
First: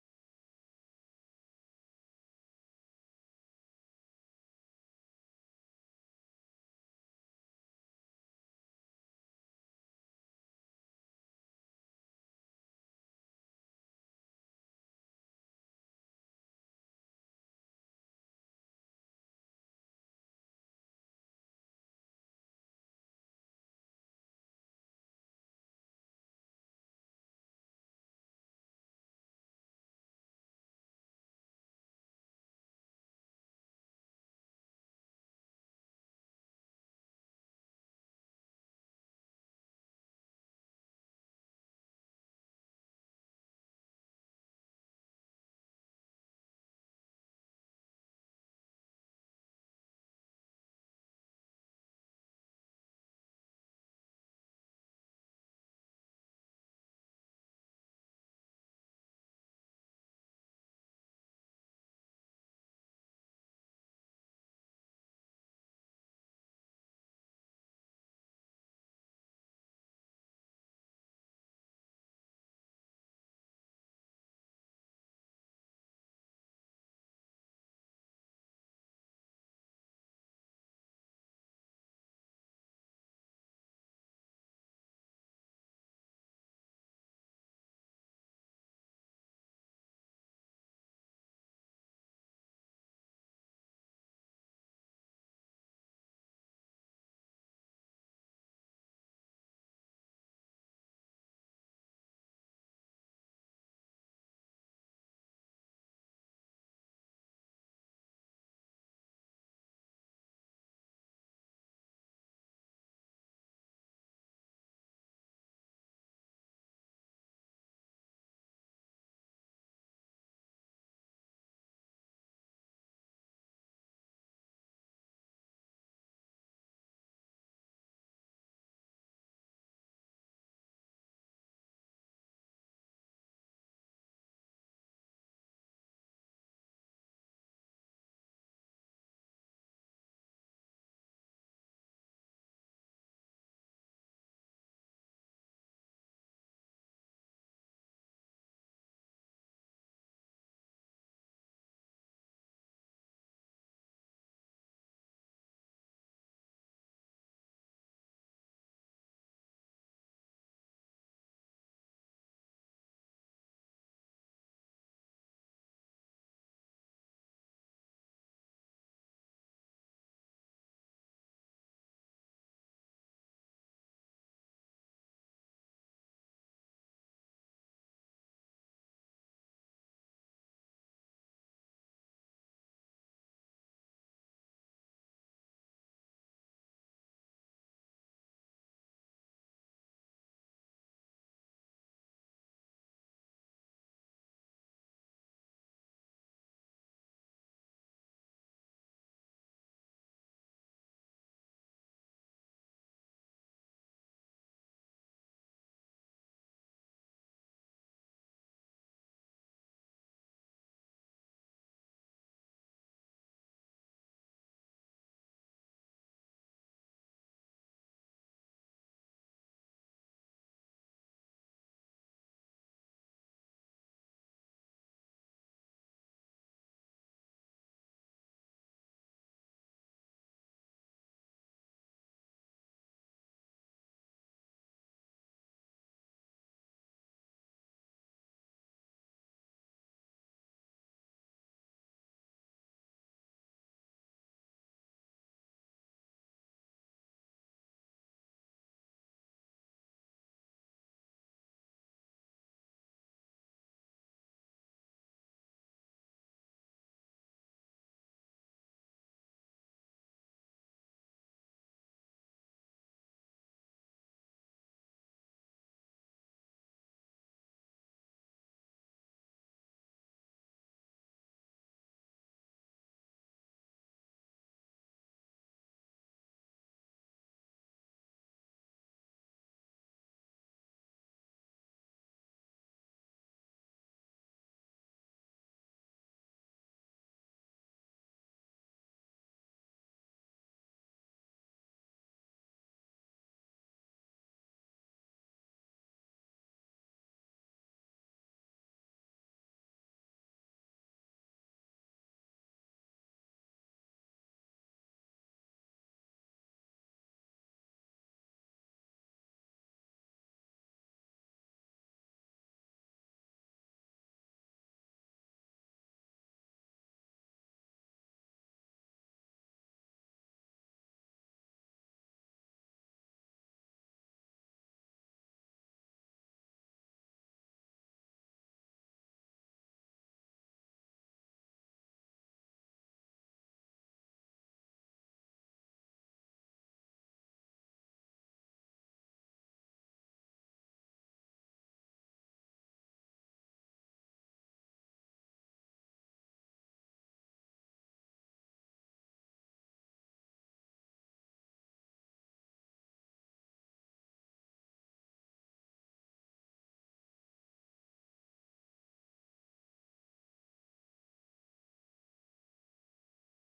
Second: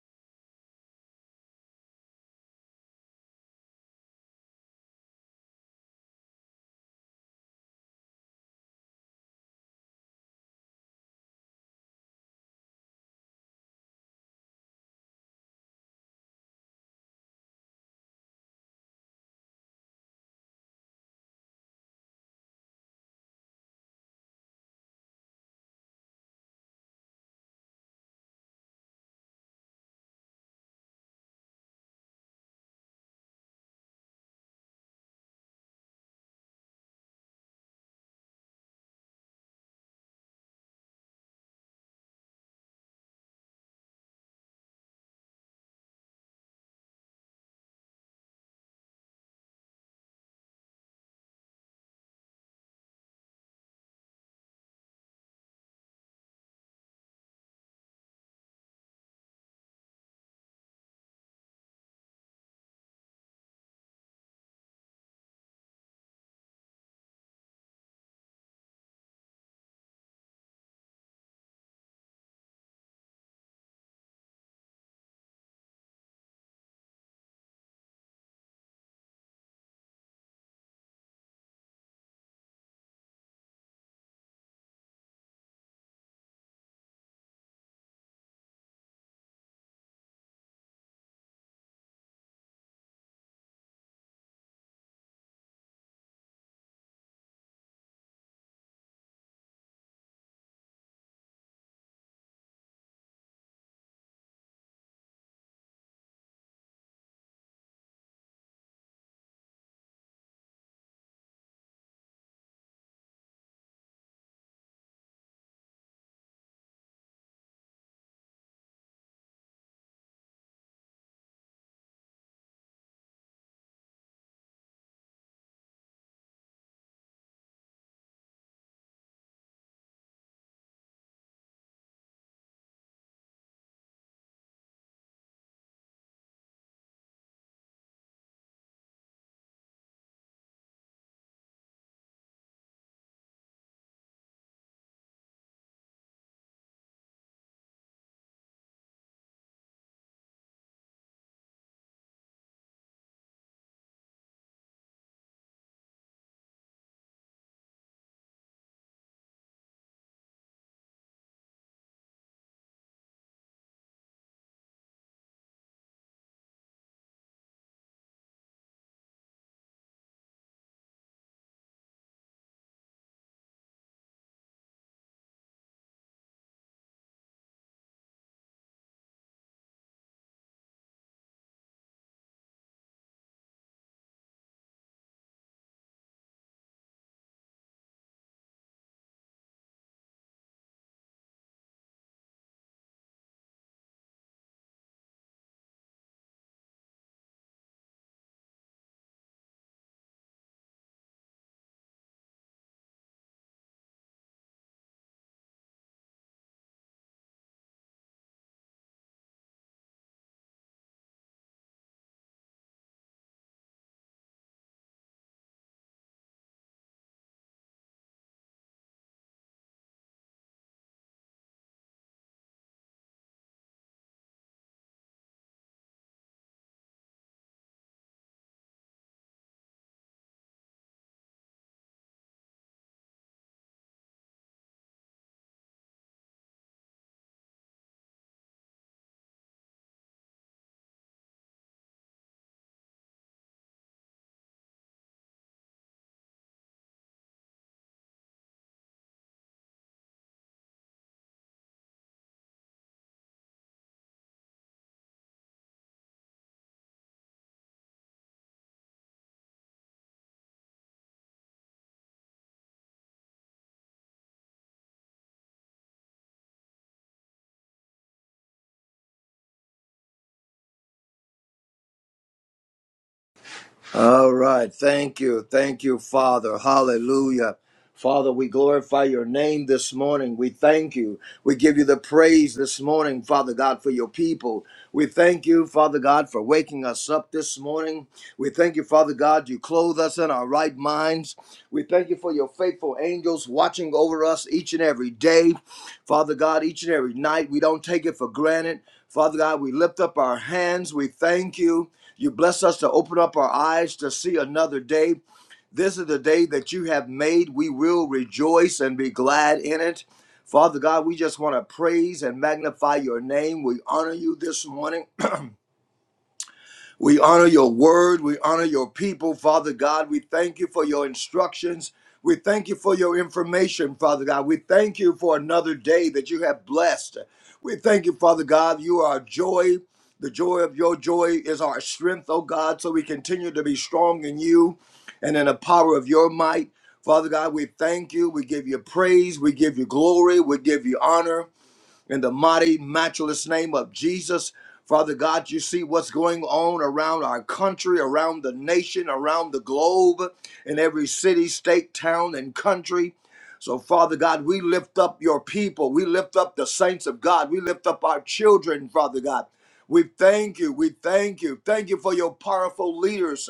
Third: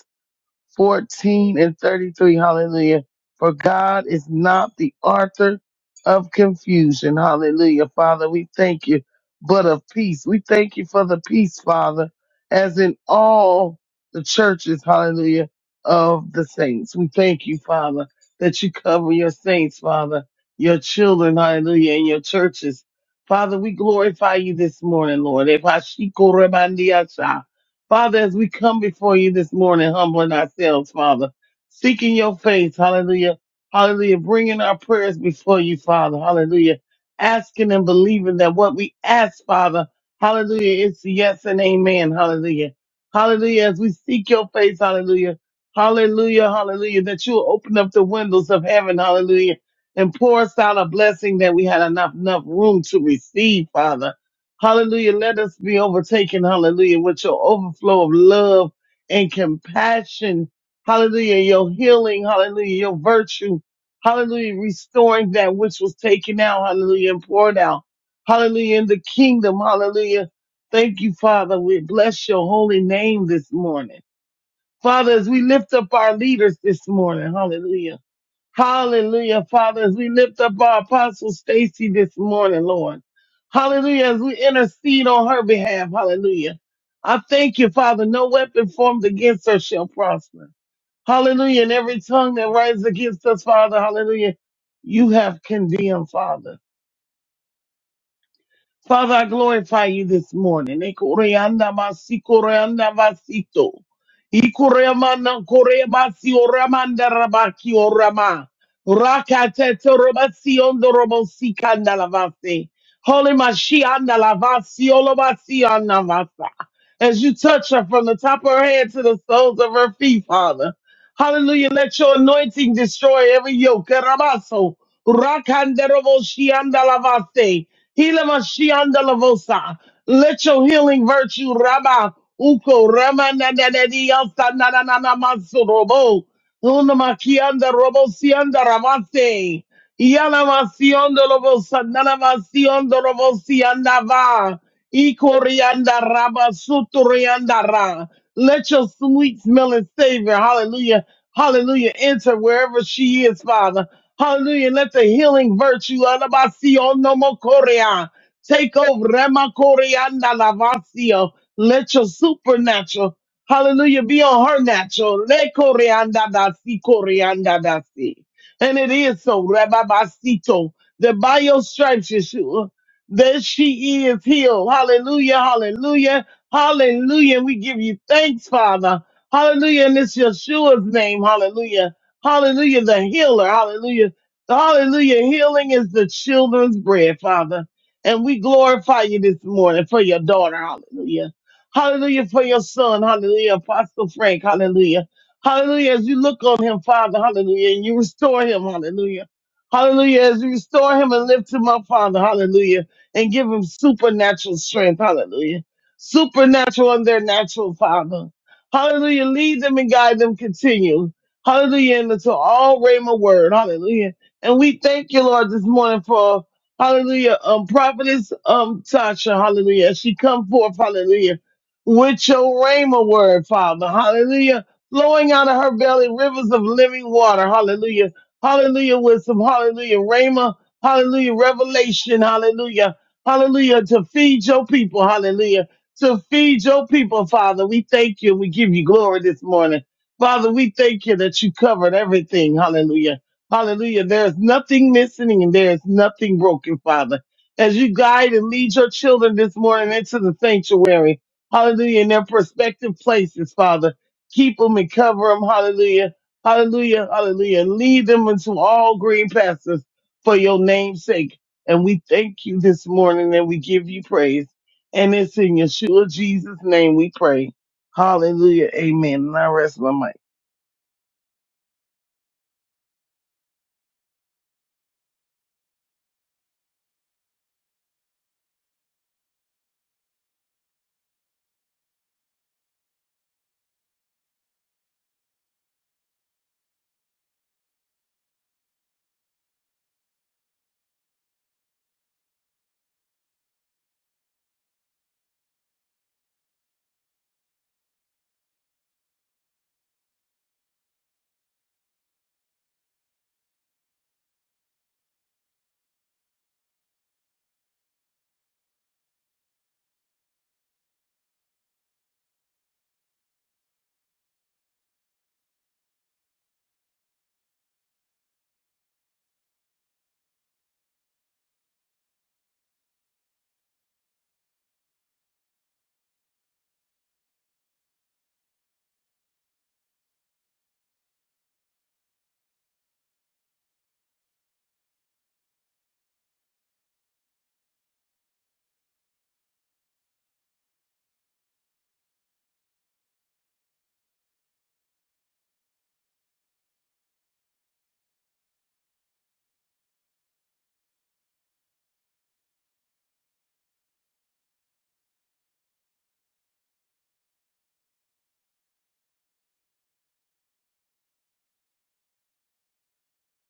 [SPEAKER 2] 14 and 33. Hallelujah. For God is not the author of confusion. Hallelujah. Father, we thank you, but of peace. We thank you for the peace, Father, as in all the churches. Hallelujah. Of the saints. We thank you, Father, that you cover your saints, Father, your children. Hallelujah. And your churches. Father, we glorify you this morning, Lord. Father, as we come before you this morning, humbling ourselves, Father, seeking your face, hallelujah, hallelujah, bringing our prayers before you, Father, hallelujah, asking and believing that what we ask, Father, hallelujah, is yes and amen, hallelujah, hallelujah, as we seek your face, hallelujah, hallelujah, hallelujah, that you'll open up the windows of heaven, hallelujah, and pour us out a blessing that we had enough, enough room to receive, Father. Hallelujah. Let us be overtaken. Hallelujah. With your overflow of love and compassion. Hallelujah. Your healing. Hallelujah. Your virtue. Hallelujah. Restoring that which was taken out. Hallelujah. And poured out. Hallelujah. In the kingdom. Hallelujah. Thank you, Father. We bless your holy name this morning. Father, as we lift up our leaders this morning. Hallelujah. Hallelujah, Father, as we lift up our apostle Stacy this morning, Lord. Hallelujah, as we intercede on her behalf. Hallelujah. I thank you, Father. No weapon formed against her shall prosper. Hallelujah. And every tongue that rises against us, Father, hallelujah, you have condemned, Father. Father, I glorify you this morning. Ekoreanda basi, koreanda basito. Ikoreamana korebasi, oramanda rabaki, orama. Rakatete robasi, ondo robosi, kanda lavase. Holy Mashianda lavasi, olobasi, anavasa. As you touch her from the top of her head to the soles of her feet, Father. Hallelujah. Let your anointing destroy every yoke. Rabaso. Rakandaroboshiandalavase. Hilamashiandalavosa. Let your healing virtue, Rabba, Uko, Ramananadiyansanananamansorobo. Unamakianda Robosianda Ramate. Yanamasiondo Lobosandana Masiondo Robosianda Va. Ikorianda Raba Suturianda Ra. Let your sweet smelling Savior, hallelujah, hallelujah, enter wherever she is, Father. Hallelujah. Let the healing virtue Anabasiondo Mokoria take over Remakorianda Lavasio. Let your supernatural Hallelujah. Be on her natural. Le coreanda da si coreanda da si. And it is so, Rabbi Basito, that by your stripes, Yeshua, that she is healed. Hallelujah. Hallelujah. Hallelujah. We give you thanks, Father. Hallelujah. And it's Yeshua's name. Hallelujah. Hallelujah. The healer. Hallelujah. Hallelujah. Healing is the children's bread, Father. And we glorify you this morning for your daughter. Hallelujah. Hallelujah for your son. Hallelujah. Apostle Frank. Hallelujah. Hallelujah. As you look on him, Father. Hallelujah. And you restore him. Hallelujah. Hallelujah. As you restore him and lift him up, Father. Hallelujah. And give him supernatural strength. Hallelujah. Supernatural and their natural, Father. Hallelujah. Lead them and guide them. Continue. Hallelujah. And to all Rhema word. Hallelujah. And we thank you, Lord, this morning for Hallelujah. Um, prophetess um Tasha, hallelujah. As she come forth, hallelujah with your rhema word, Father. Hallelujah. Flowing out of her belly, rivers of living water. Hallelujah. Hallelujah. Wisdom. Hallelujah. Rhema. Hallelujah. Revelation. Hallelujah. Hallelujah. To feed your people. Hallelujah. To feed your people, Father. We thank you. We give you glory this morning. Father, we thank you that you covered everything. Hallelujah. Hallelujah. There's nothing missing and there's nothing broken, Father. As you guide and lead your children this morning into the sanctuary, hallelujah, in their prospective places, Father. Keep them and cover them, hallelujah, hallelujah, hallelujah. And lead them into all green pastures for your name's sake. And we thank you this morning and we give you praise. And it's in Yeshua Jesus' name we pray. Hallelujah. Amen. And I rest my mic.
[SPEAKER 3] All right. Thank you. Thank you, Father. Hallelujah. Father, we glorify your name this morning. We thank you. We give you the praise this morning, Father God, for your people. We thank you, Father God, for waking us up this morning. We thank you, Father God, you clothe us in our right minds. We thank you for your faithful angels watching over us each and every day. Father God, each and every night, we don't take it for granted. Father God, we lift up our hands. We thank you. You bless us to open up our eyes to see another day. This is the day that you have made. We will rejoice and be glad in it. Father God, we just want to praise and magnify your name. We honor you this morning. We honor your word. We honor your people, Father God. We thank you for your instructions. We thank you for your information, Father God. We thank you for another day that you have blessed. We thank you, Father God. You are our joy. The joy of your joy is our strength, oh God. So we continue to be strong in you and in the power of your might. Father God, we thank you. We give you praise. We give you glory. We give you honor in the mighty, matchless name of Jesus. Father God, you see what's going on around our country, around the nation, around the globe, in every city, state, town, and country. So, Father God, we lift up your people. We lift up the saints of God. We lift up our children, Father God. We thank you. We thank you. Thank you for your powerful leaders.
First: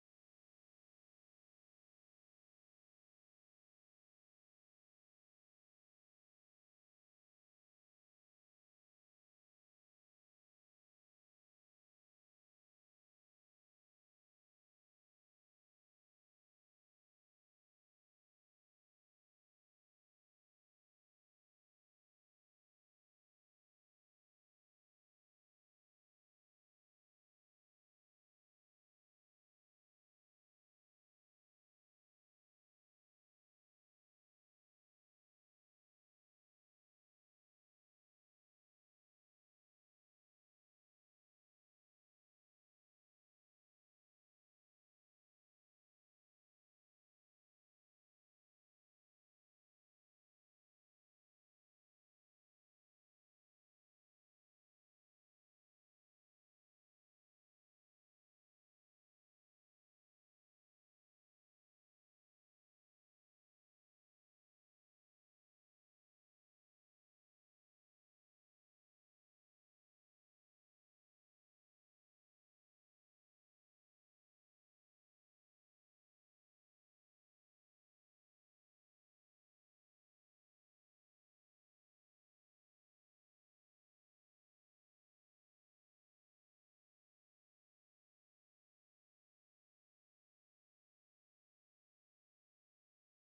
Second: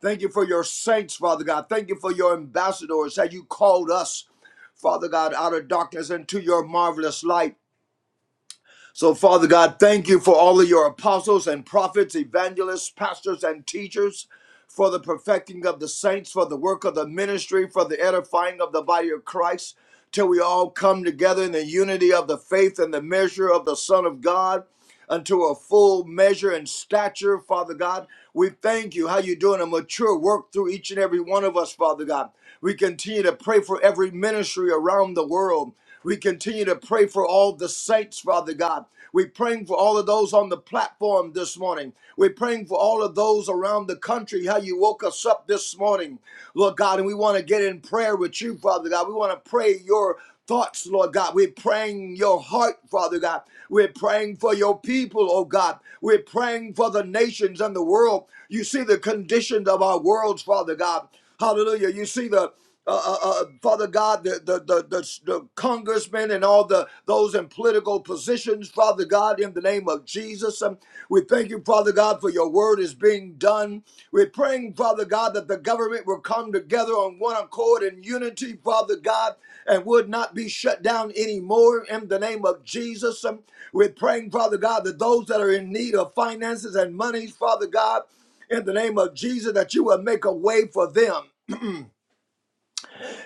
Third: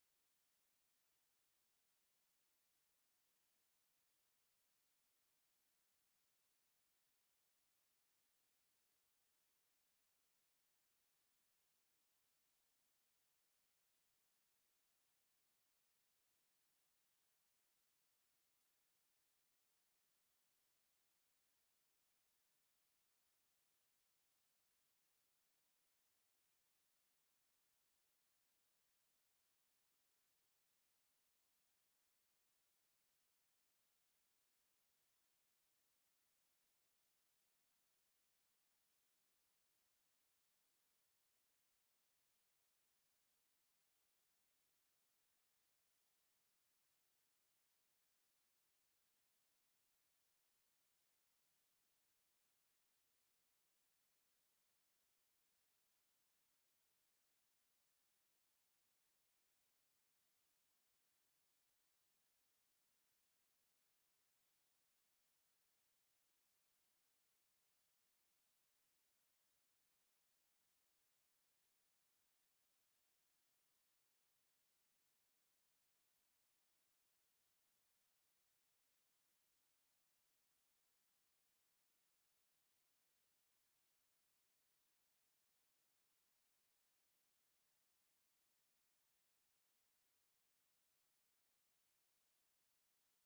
[SPEAKER 3] Thank you for your saints, Father God. Thank you for your ambassadors that you called us, Father God, out of darkness into your marvelous light. So, Father God, thank you for all of your apostles and prophets, evangelists, pastors, and teachers, for the perfecting of the saints, for the work of the ministry, for the edifying of the body of Christ, till we all come together in the unity of the faith and the measure of the Son of God unto a full measure and stature, Father God. We thank you how you're doing a mature work through each and every one of us, Father God. We continue to pray for every ministry around the world. We continue to pray for all the saints, Father God. We're praying for all of those on the platform this morning. We're praying for all of those around the country, how you woke us up this morning, Lord God. And we want to get in prayer with you, Father God. We want to pray your thoughts, Lord God. We're praying your heart, Father God. We're praying for your people, oh God. We're praying for the nations and the world. You see the conditions of our worlds, Father God. Hallelujah. You see the uh, uh, uh, Father God, the the, the the the congressmen and all the those in political positions, Father God. God, in the name of Jesus. Um, We thank you, Father God, for your word is being done. We're praying, Father God, that the government will come together on one accord in unity, Father God, and would not be shut down anymore in the name of Jesus. Um, We're praying, Father God, that those that are in need of finances and monies, Father God, in the name of Jesus, that you will make a way for them.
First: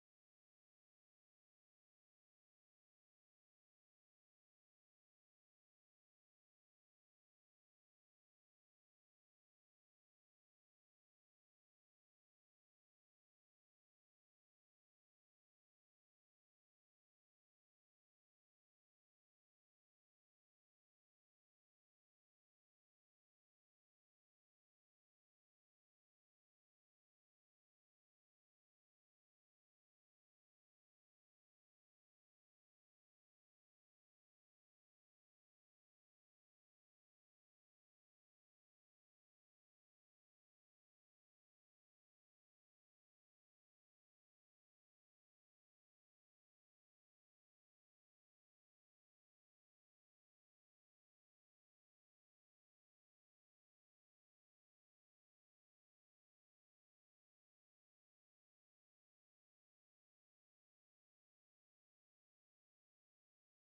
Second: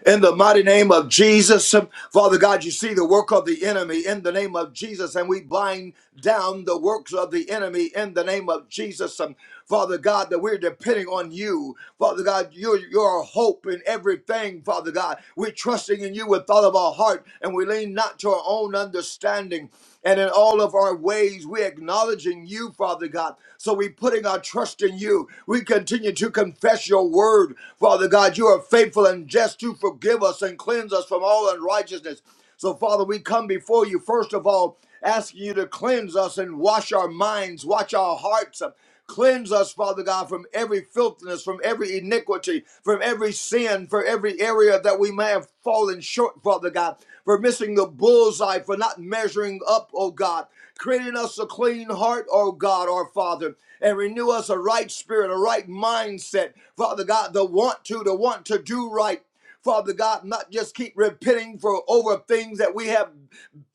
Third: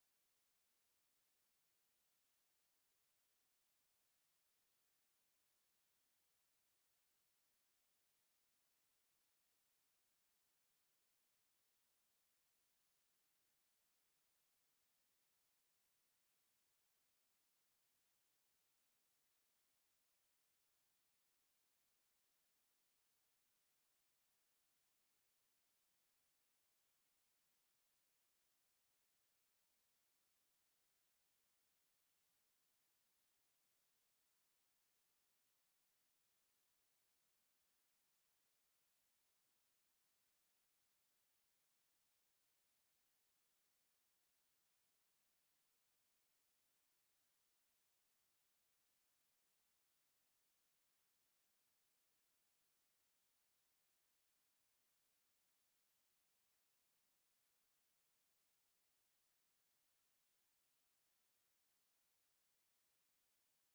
[SPEAKER 3] In the mighty name of Jesus, Father God, you see the work of the enemy in the name of Jesus, and we bind down the works of the enemy in the name of Jesus. Um, Father God, that we're depending on you. Father God, you're, you're our hope in everything, Father God. We're trusting in you with all of our heart, and we lean not to our own understanding. And in all of our ways, we're acknowledging you, Father God. So we're putting our trust in you. We continue to confess your word, Father God. You are faithful and just to forgive us and cleanse us from all unrighteousness. So, Father, we come before you, first of all, asking you to cleanse us and wash our minds, wash our hearts. Cleanse us, Father God, from every filthiness, from every iniquity, from every sin, for every area that we may have fallen short, Father God for missing the bullseye, for not measuring up, oh God. Create in us a clean heart, oh God, our Father, and renew us a right spirit, a right mindset, Father God, the want to, the want to do right. Father God, not just keep repenting for over things that we have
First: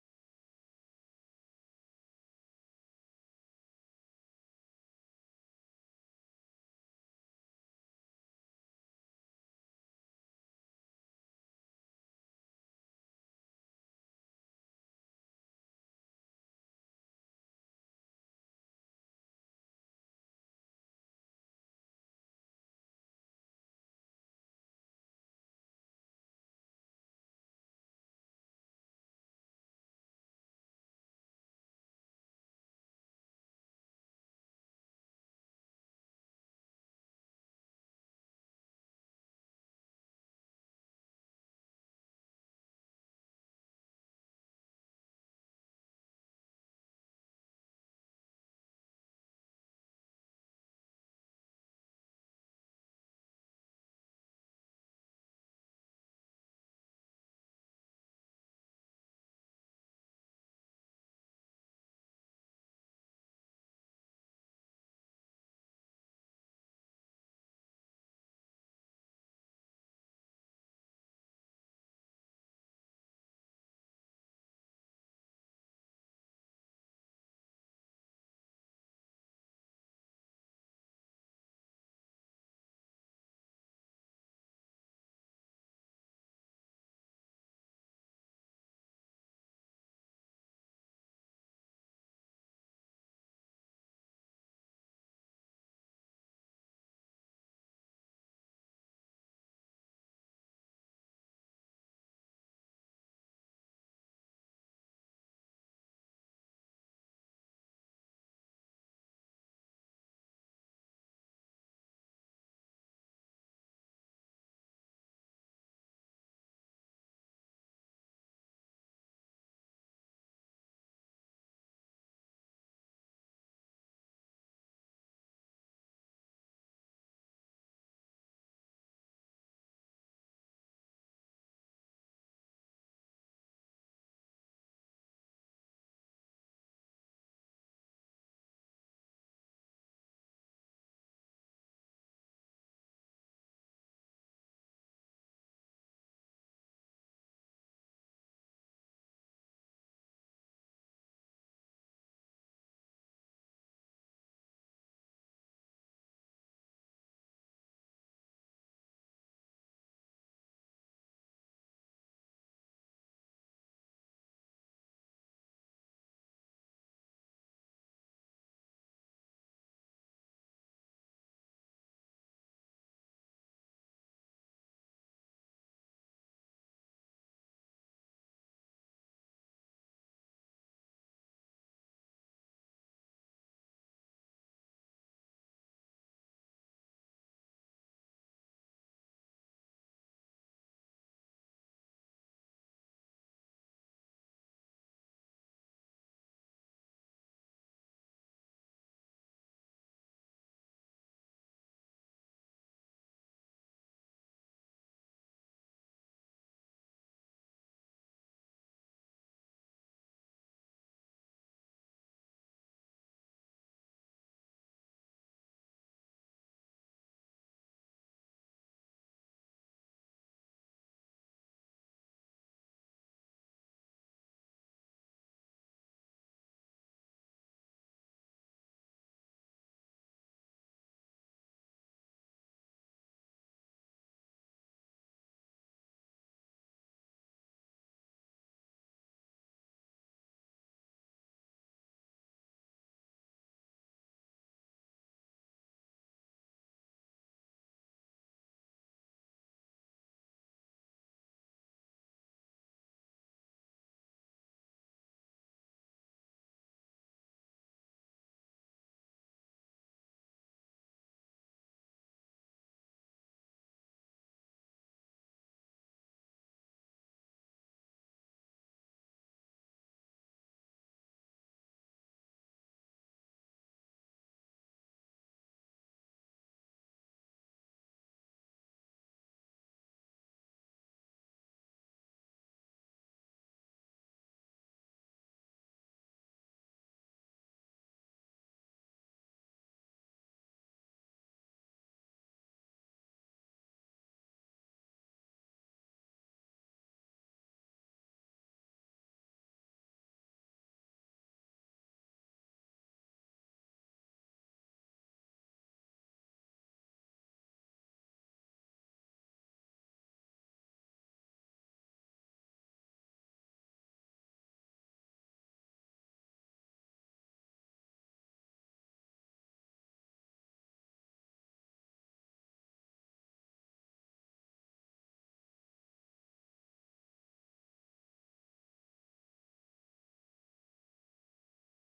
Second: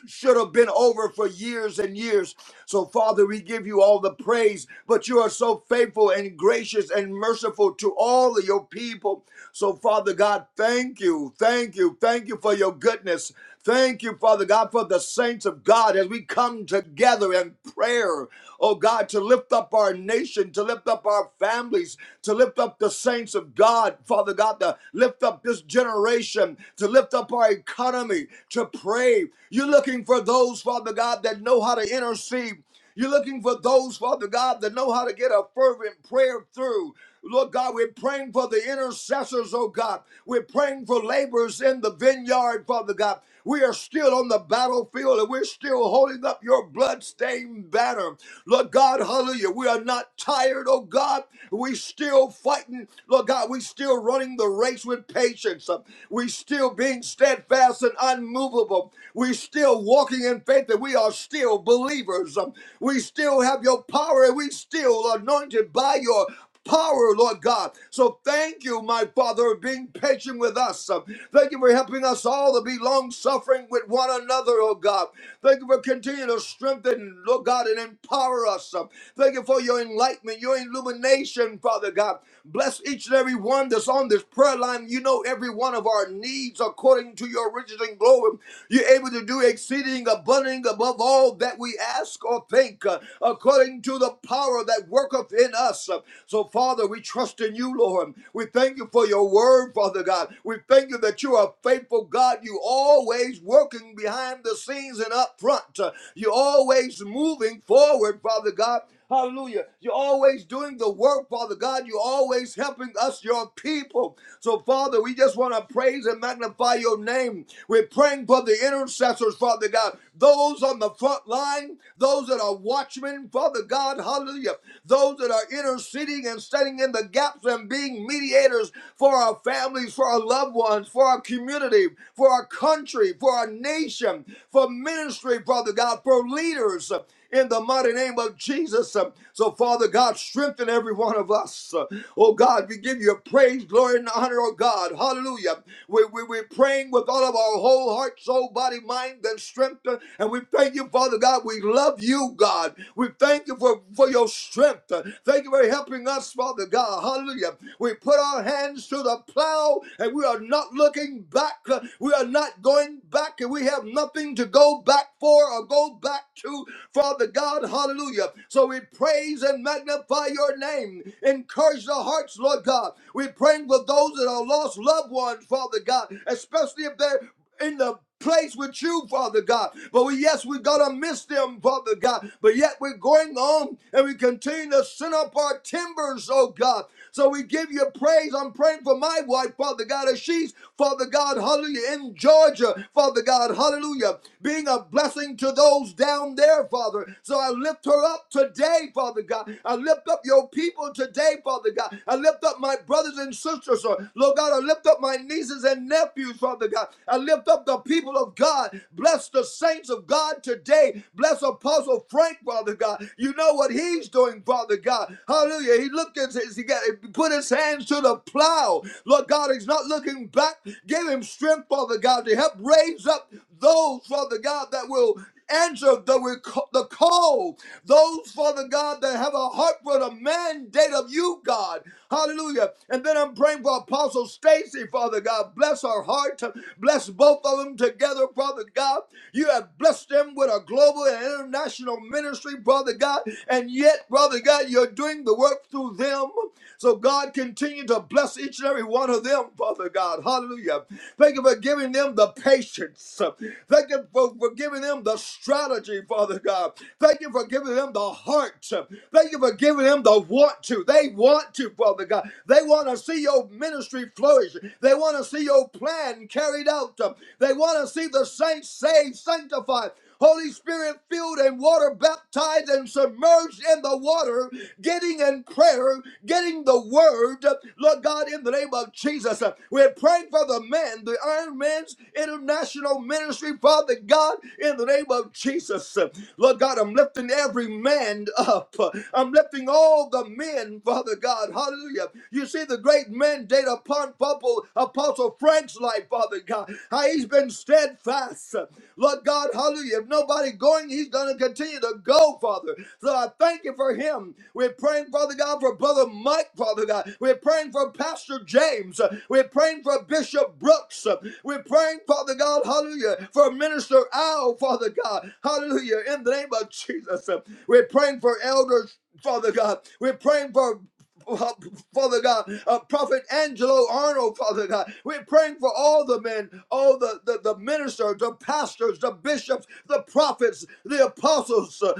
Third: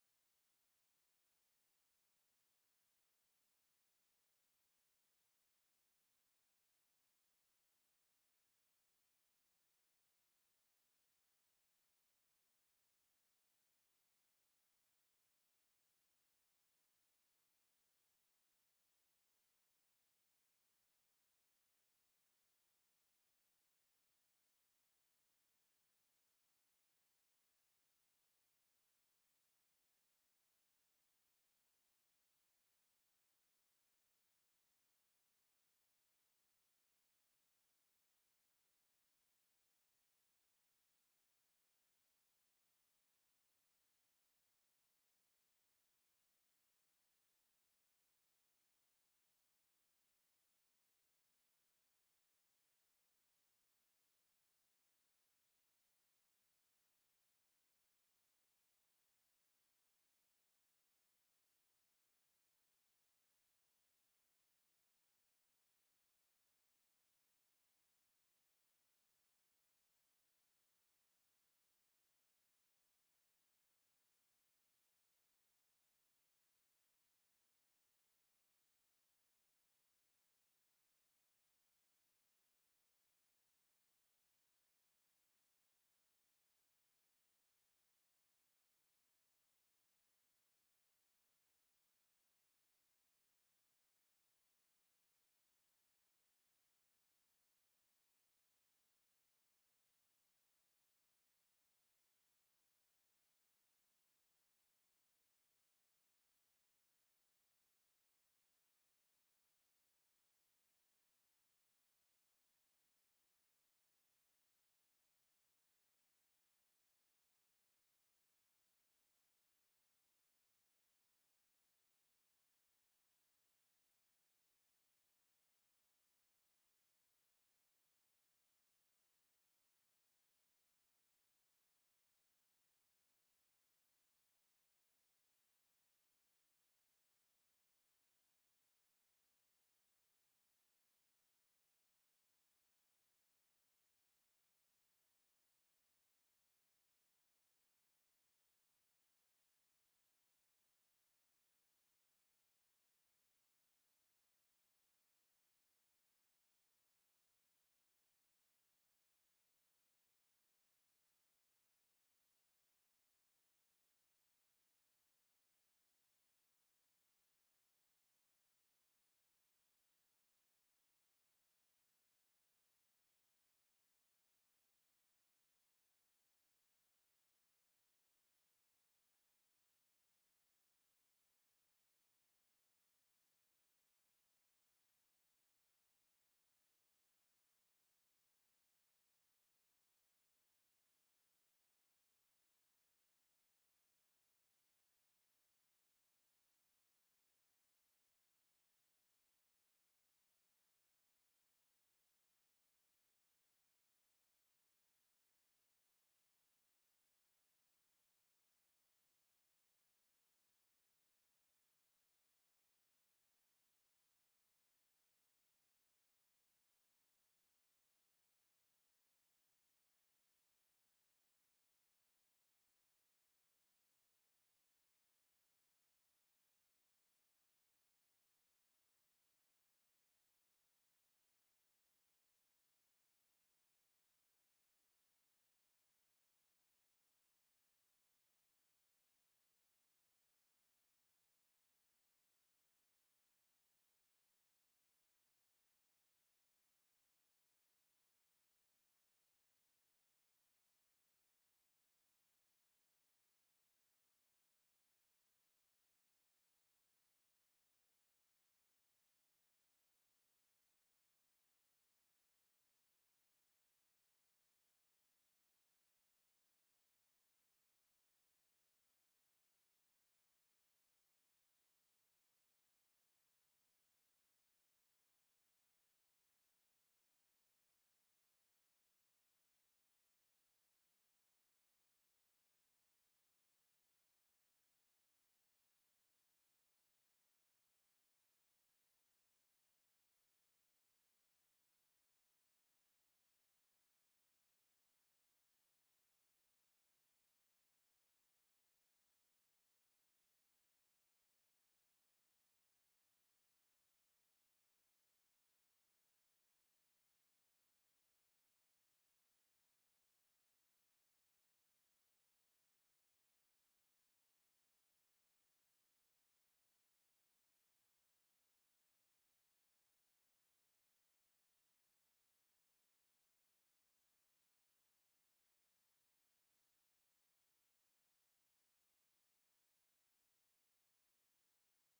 [SPEAKER 3] should have been over for years and years. So, Father, we give you all the praise, but you are so faithful and gracious and merciful to all of your people. So, Father God, thank you, thank you, thank you for your goodness. Thank you, Father God, for the saints of God as we come together in prayer, oh God, to lift up our nation, to lift up our families, to lift up the saints of God, Father God, to lift up this generation, to lift up our economy, to pray brave. You're looking for those, Father God, that know how to intercede. You're looking for those, Father God, that know how to get a fervent prayer through. Lord God, we're praying for the intercessors, oh God. We're praying for laborers in the vineyard, Father God. We are still on the battlefield and we're still holding up your bloodstained banner. Lord God, hallelujah. We are not tired, oh God. We still fighting. Lord God, we still running the race with patience. We still being steadfast and unmovable. We're still walking in faith that we are still believers. Um, We still have your power and we still anointed by your power, Lord God. So thank you, my Father, for being patient with us. Um, Thank you for helping us all to be long suffering with one another, oh God. Thank you for continuing to strengthen, Lord God, and empower us. Um, Thank you for your enlightenment, your illumination, Father God. Bless each and every one that's on this prayer line. You know every one of our needs according according to your riches and glory. You're able to do exceeding abundant above all that we ask or think, uh, according to the power that worketh in us. Uh, So, Father, we trust in you, Lord. We thank you for your word, Father God. We thank you that you are a faithful God. You always working behind the scenes and up front. Uh, You're always moving forward, Father God. Hallelujah. You're always doing the work, Father God. You're always helping us, your people. So, Father, we just want to praise and magnify your name. We're praying for the intercessors, Father God. Those on the front line, those that are watchmen, Father God, hallelujah. Those that are interceding and standing in the gaps and being mediators for our families, for our loved ones, for our community, for our country, for our nation, for ministry, Father God, for leaders in the mighty name of Jesus. Uh, So, Father God, strengthen every one of us. Uh, Oh God, we give you praise, glory, and honor, oh God. Hallelujah. We, we, we're praying with all of our whole heart, soul, body, mind, and strength. Uh, And we thank you, Father God. We love you, God. We thank you for, for your strength. Uh, Thank you for helping us, Father God. Hallelujah. We put our hands to the plow and we are not looking back. Uh, We are not going back back and we have nothing to go back for or go back to, Father God. Hallelujah. So we praise and magnify your name. Encourage the hearts, Lord God. We're praying for those that are lost loved ones, Father God, especially if they're in the place with you, Father God. But we, yes, we're gonna miss them, Father God. But yet we're going on and we continue to send up our timbers, oh God. So we give you praise. I'm praying for my my wife, Father God, as she's, Father God, hallelujah, in Georgia, Father God, hallelujah, being a blessing to those down there, Father. So I lift her up today, Father God. I lift up your people today, Father God. I lift up my brothers and sisters, uh, Lord God. I lift up my nieces and nephews, Father God. I lift up the people of God. Bless the saints of God today. Bless Apostle Frank, Father God. You know what he's doing, Father God. Hallelujah. He looked at his, he, got, he put his hands to the plow. Lord God, he's not looking back. Give him strength, Father God, to help raise up those, Father God, that will answer the, rec- the call. Those, Father God, that have a heart for the mandate of you, God. Hallelujah. And then I'm praying for Apostle Stacy, Father God. Bless her heart. Bless both of them together, Father God. You have blessed them with a global global and international ministry, brother God. And yet, brother God, you're doing the work through them. So, God, continue to bless each and every one of them, brother God. Hallelujah. Thank you for giving them the patience. Thank you for, for giving them the strategy, Father God. Thank you for giving them the heart. Thank you for giving them the want to. They want to, Father God. They want to see your ministry flourish. They want to see your plan carried out. They want to see the saints saved, sanctified. Holy Spirit filled and water baptized and submerged in the water, getting in prayer, getting the word. Lord God, in the name of Jesus, uh, we're praying for the men, the Iron Man's International Ministry, Father God, in the name of Jesus. Uh, Lord God, I'm lifting every man up. Uh, I'm lifting all the men, Father God. Hallelujah. You see the great mandate upon Papa example, Apostle Frank's life, Father God, how he's been steadfast. Lord God, hallelujah. If nobody going, he's going to continue to go, Father. So I thank you for him. We're praying, Father God, for Brother Mike, Father God. We're praying for Pastor James. We're praying for Bishop Brooks. We're praying, Father God, hallelujah, for Minister Al, Father God. Hallelujah. In the name of Jesus. We're praying for elders. Father God, we're praying for uh, Father God, uh, Prophet Angelo Arnold, Father God. We're praying for all the men, all the, the, the ministers, the pastors, the bishops, the prophets, the apostles. uh,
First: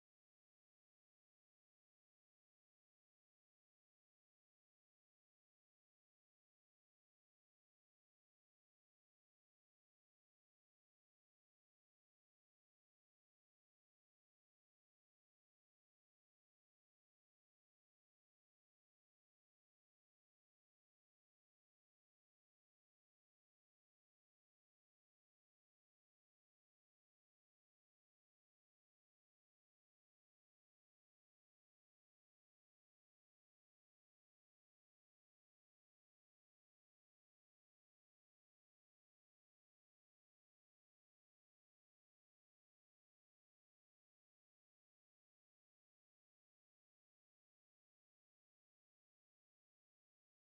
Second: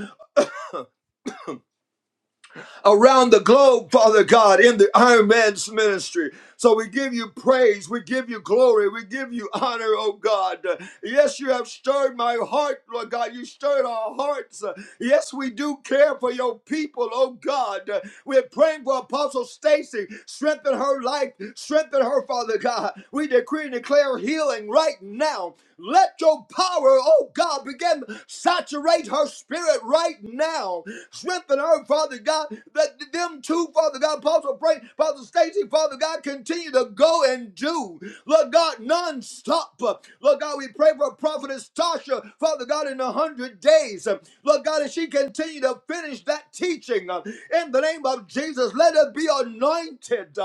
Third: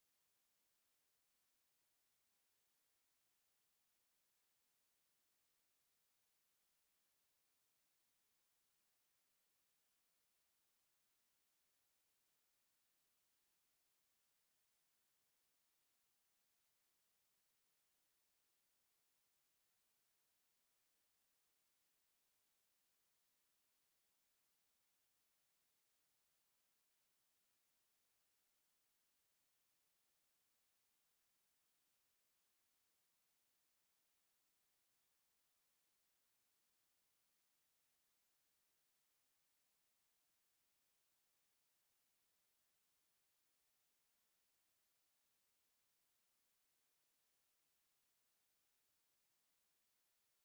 [SPEAKER 3] around the globe, Father God, in the Iron Man's ministry. So we give you praise, we give you glory, we give you honor, oh God. Yes, you have stirred my heart, Lord God. You stirred our hearts. Yes, we do care for your people, oh God. We're praying for Apostle Stacy. Strengthen her life, strengthen her, Father God. We decree and declare healing right now let your power, oh God, begin to saturate her spirit right now. Strengthen her, Father God, that them two, Father God, Apostle Frank, Father Stacy, Father God, continue to go and do. Lord God, non-stop. Lord God, we pray for Prophetess Tasha, Father God, in a hundred days. Lord God, as she continue to finish that teaching, in the name of Jesus, let it be anointed.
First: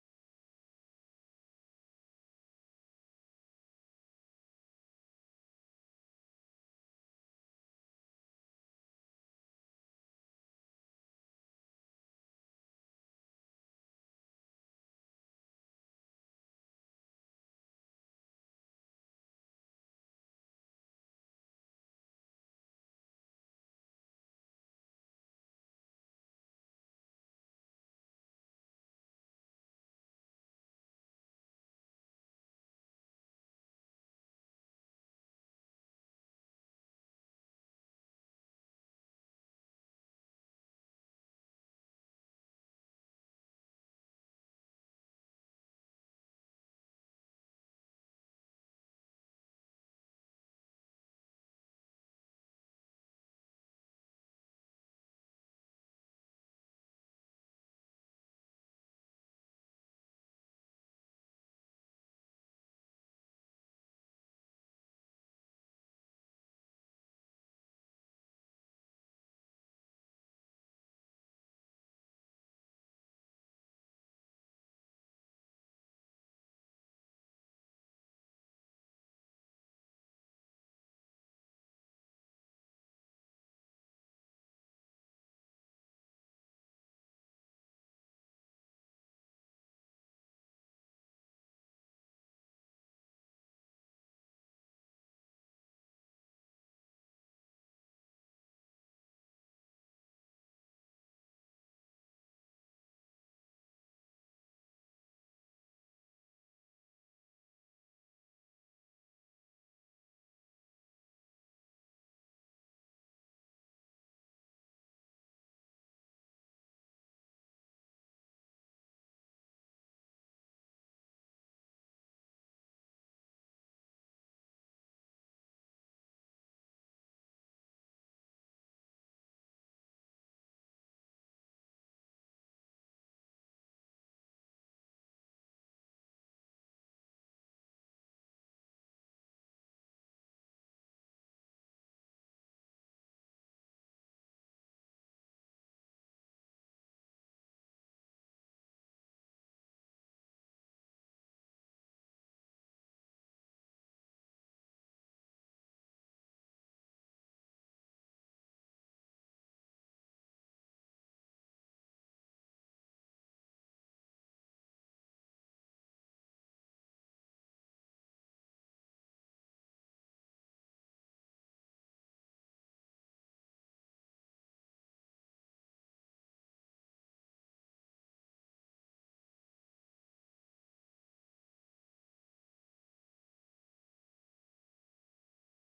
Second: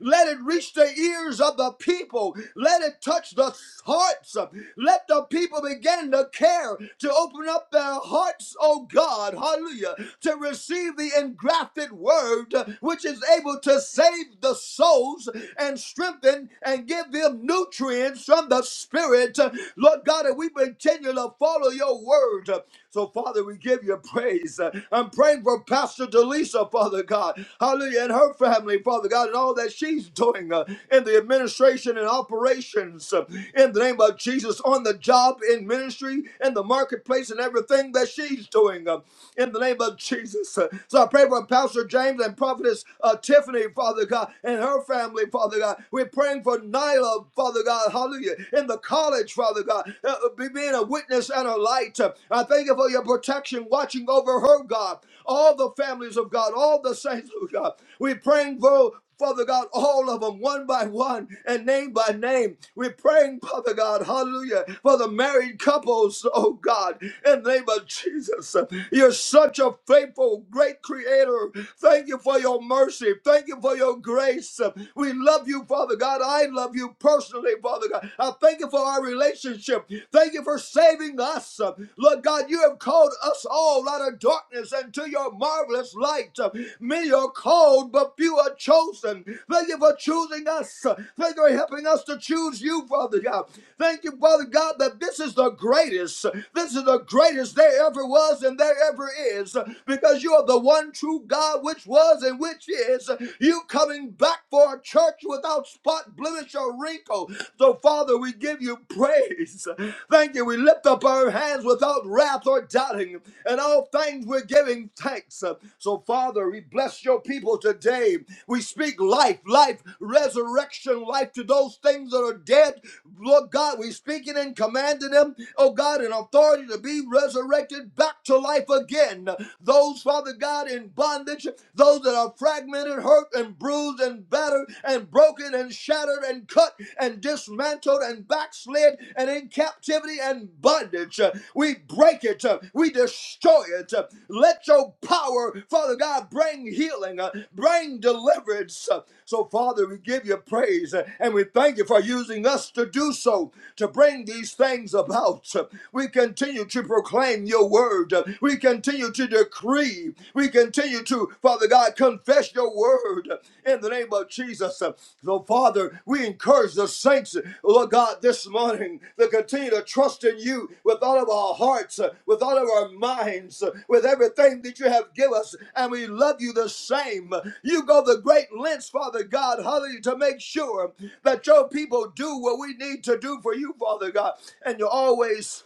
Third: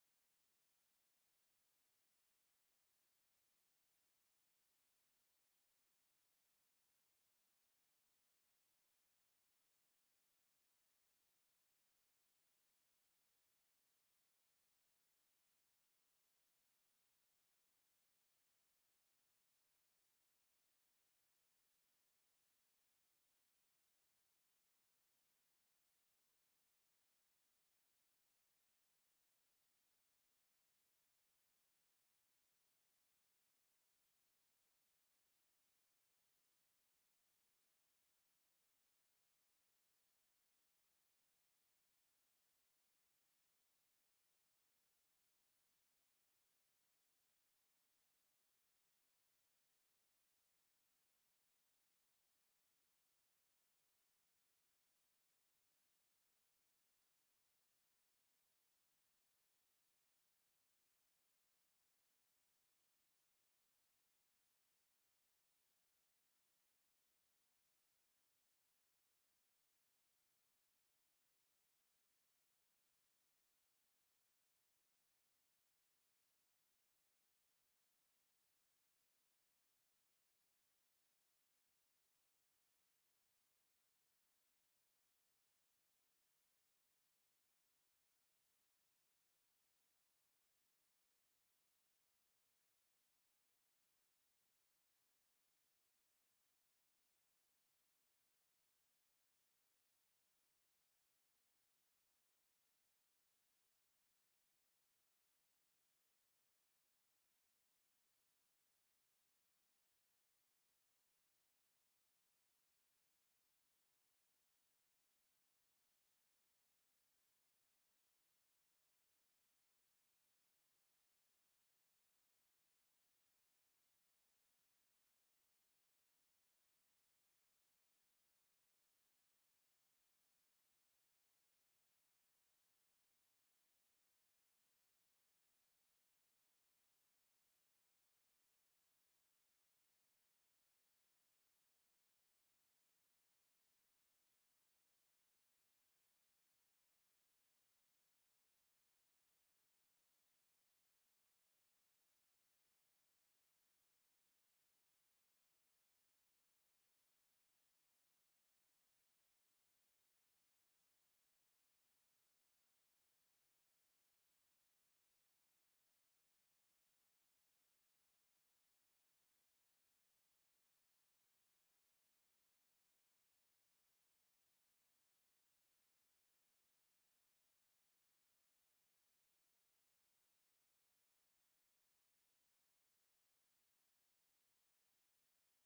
[SPEAKER 3] Let it reach the ears ears of the people. Let it touch the hearts. Let the people begin to care, to open up their hearts, oh God, hallelujah, to receive the engrafted word which is able to save the souls and strengthen and give them nutrients from the Spirit. Lord God, and we continue to follow your word. So, Father, we give you praise. I'm praying for Pastor Delisa, Father God hallelujah, and her family, Father God, and all that she's doing uh, in the administration and operations uh, in the name of Jesus on the job, in ministry, in the marketplace, and everything that she's doing uh, in the name of Jesus. Uh, so I pray for Pastor James and Prophetess uh, Tiffany, Father God, and her family, Father God. We're praying for Nyla, Father God, hallelujah, in the college, Father God, uh, being a witness and a light. Uh, I thank you for your protection Watch watching over her, God. All the families of God, all the saints of God. We're praying for, Father God, all of them one by one and name by name. We're praying, Father God, hallelujah, for the married couples, oh God, in the name of Jesus. You're such a faithful, great creator. Thank you for your mercy. Thank you for your grace. We love you, Father God. I love you personally, Father God. I thank you for our relationship. Thank thank you for saving us. Lord God, you have called us all out of darkness into your marvelous light. Many are called, but few are chosen. Thank you for choosing us. Thank you for helping us to choose you, Father God. Thank you, Father God, that this is the greatest. This is the greatest there ever was and there ever is because you are the one true God, which was and which is. You coming back for a church without spot, blemish, without your wrinkle. So, Father, we give you praise. Thank you. We lift up our hands without wrath or doubting. And all things we're giving thanks. So, Father, we bless your people today. We speak life, life, resurrection, life to those things that are dead. Lord God, we speak it and commanding them, oh God, in authority to be resurrected back to life again. Those, Father God, in bondage, those that are fragmented, and hurt and bruised and battered and broken and shattered and cut and dismantled and backslid and in captivity and bondage. Uh, We break it. Uh, We destroy it. Uh, Let your power, Father God, bring healing, uh, bring deliverance. Uh, So, Father, we give you praise uh, and we thank you for using us to do so, to bring these things about. Uh, We continue to proclaim your word. Uh, We continue to to decree. We continue to, Father God, confess your word in the name of Jesus. So, Father, we encourage the saints, Lord God, this morning to continue to trust in you with all of our hearts, with all of our minds, with everything that you have given us. And we love you the same. You go the great lengths, Father God, hallelujah, to make sure that your people do what we need to do for you, Father God. And you're always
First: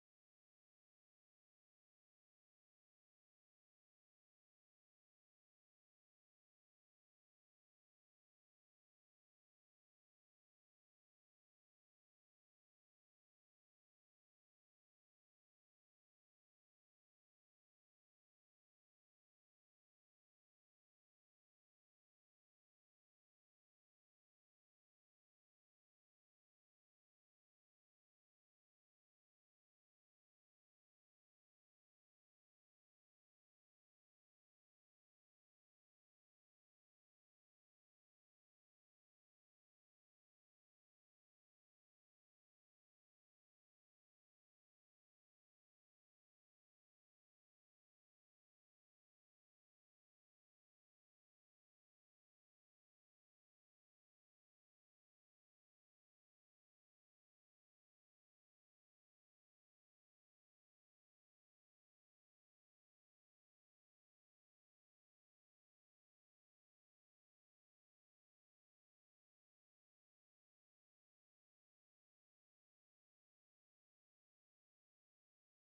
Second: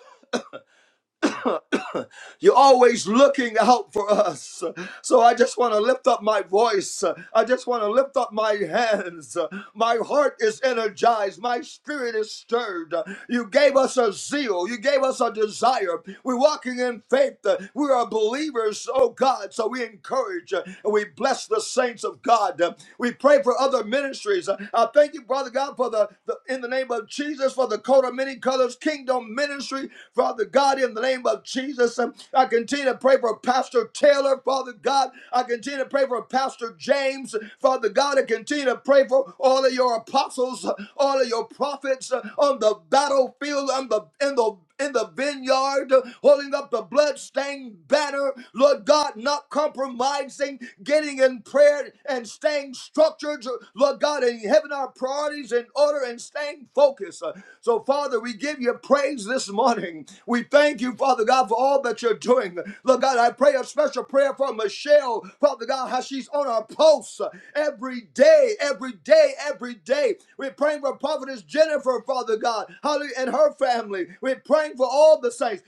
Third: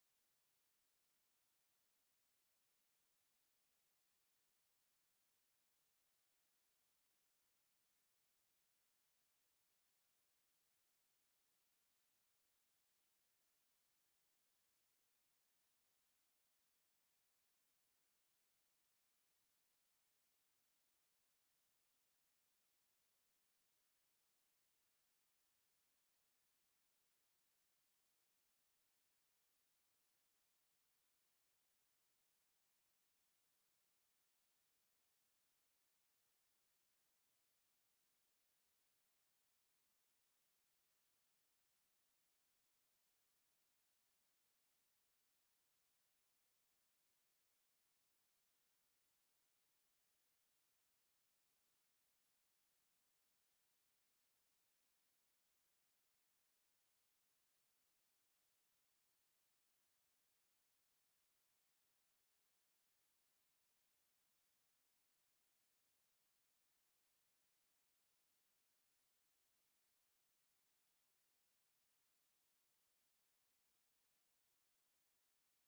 [SPEAKER 3] you're always looking out for us. So I just want to lift up my voice. I just want to lift up my hands. My heart is energized. My spirit is stirred. You gave us a zeal. You gave us a desire. We're walking in faith. We are believers, oh God. So we encourage and we bless the saints of God. We pray for other ministries. I thank you, Brother God, for the, the in the name of Jesus, for the coat of many colors kingdom ministry. Father God, in the name of Jesus of Jesus. Um, I continue to pray for Pastor Taylor, Father God. I continue to pray for Pastor James, Father God. I continue to pray for all of your apostles, uh, all of your prophets uh, on the battlefield, on the in the in the vineyard, uh, holding up the bloodstained banner, Lord God, not compromising, getting in prayer and staying structured, Lord God, and having our priorities in order and staying focused. Uh, So, Father, we give you praise this morning. We thank Thank you, Father God, for all that you're doing. Lord God, I pray a special prayer for Michelle, Father God, how she's on our pulse every day, every day, every day. We're praying for Prophetess Jennifer, Father God, Holly and her family. We're praying for all the saints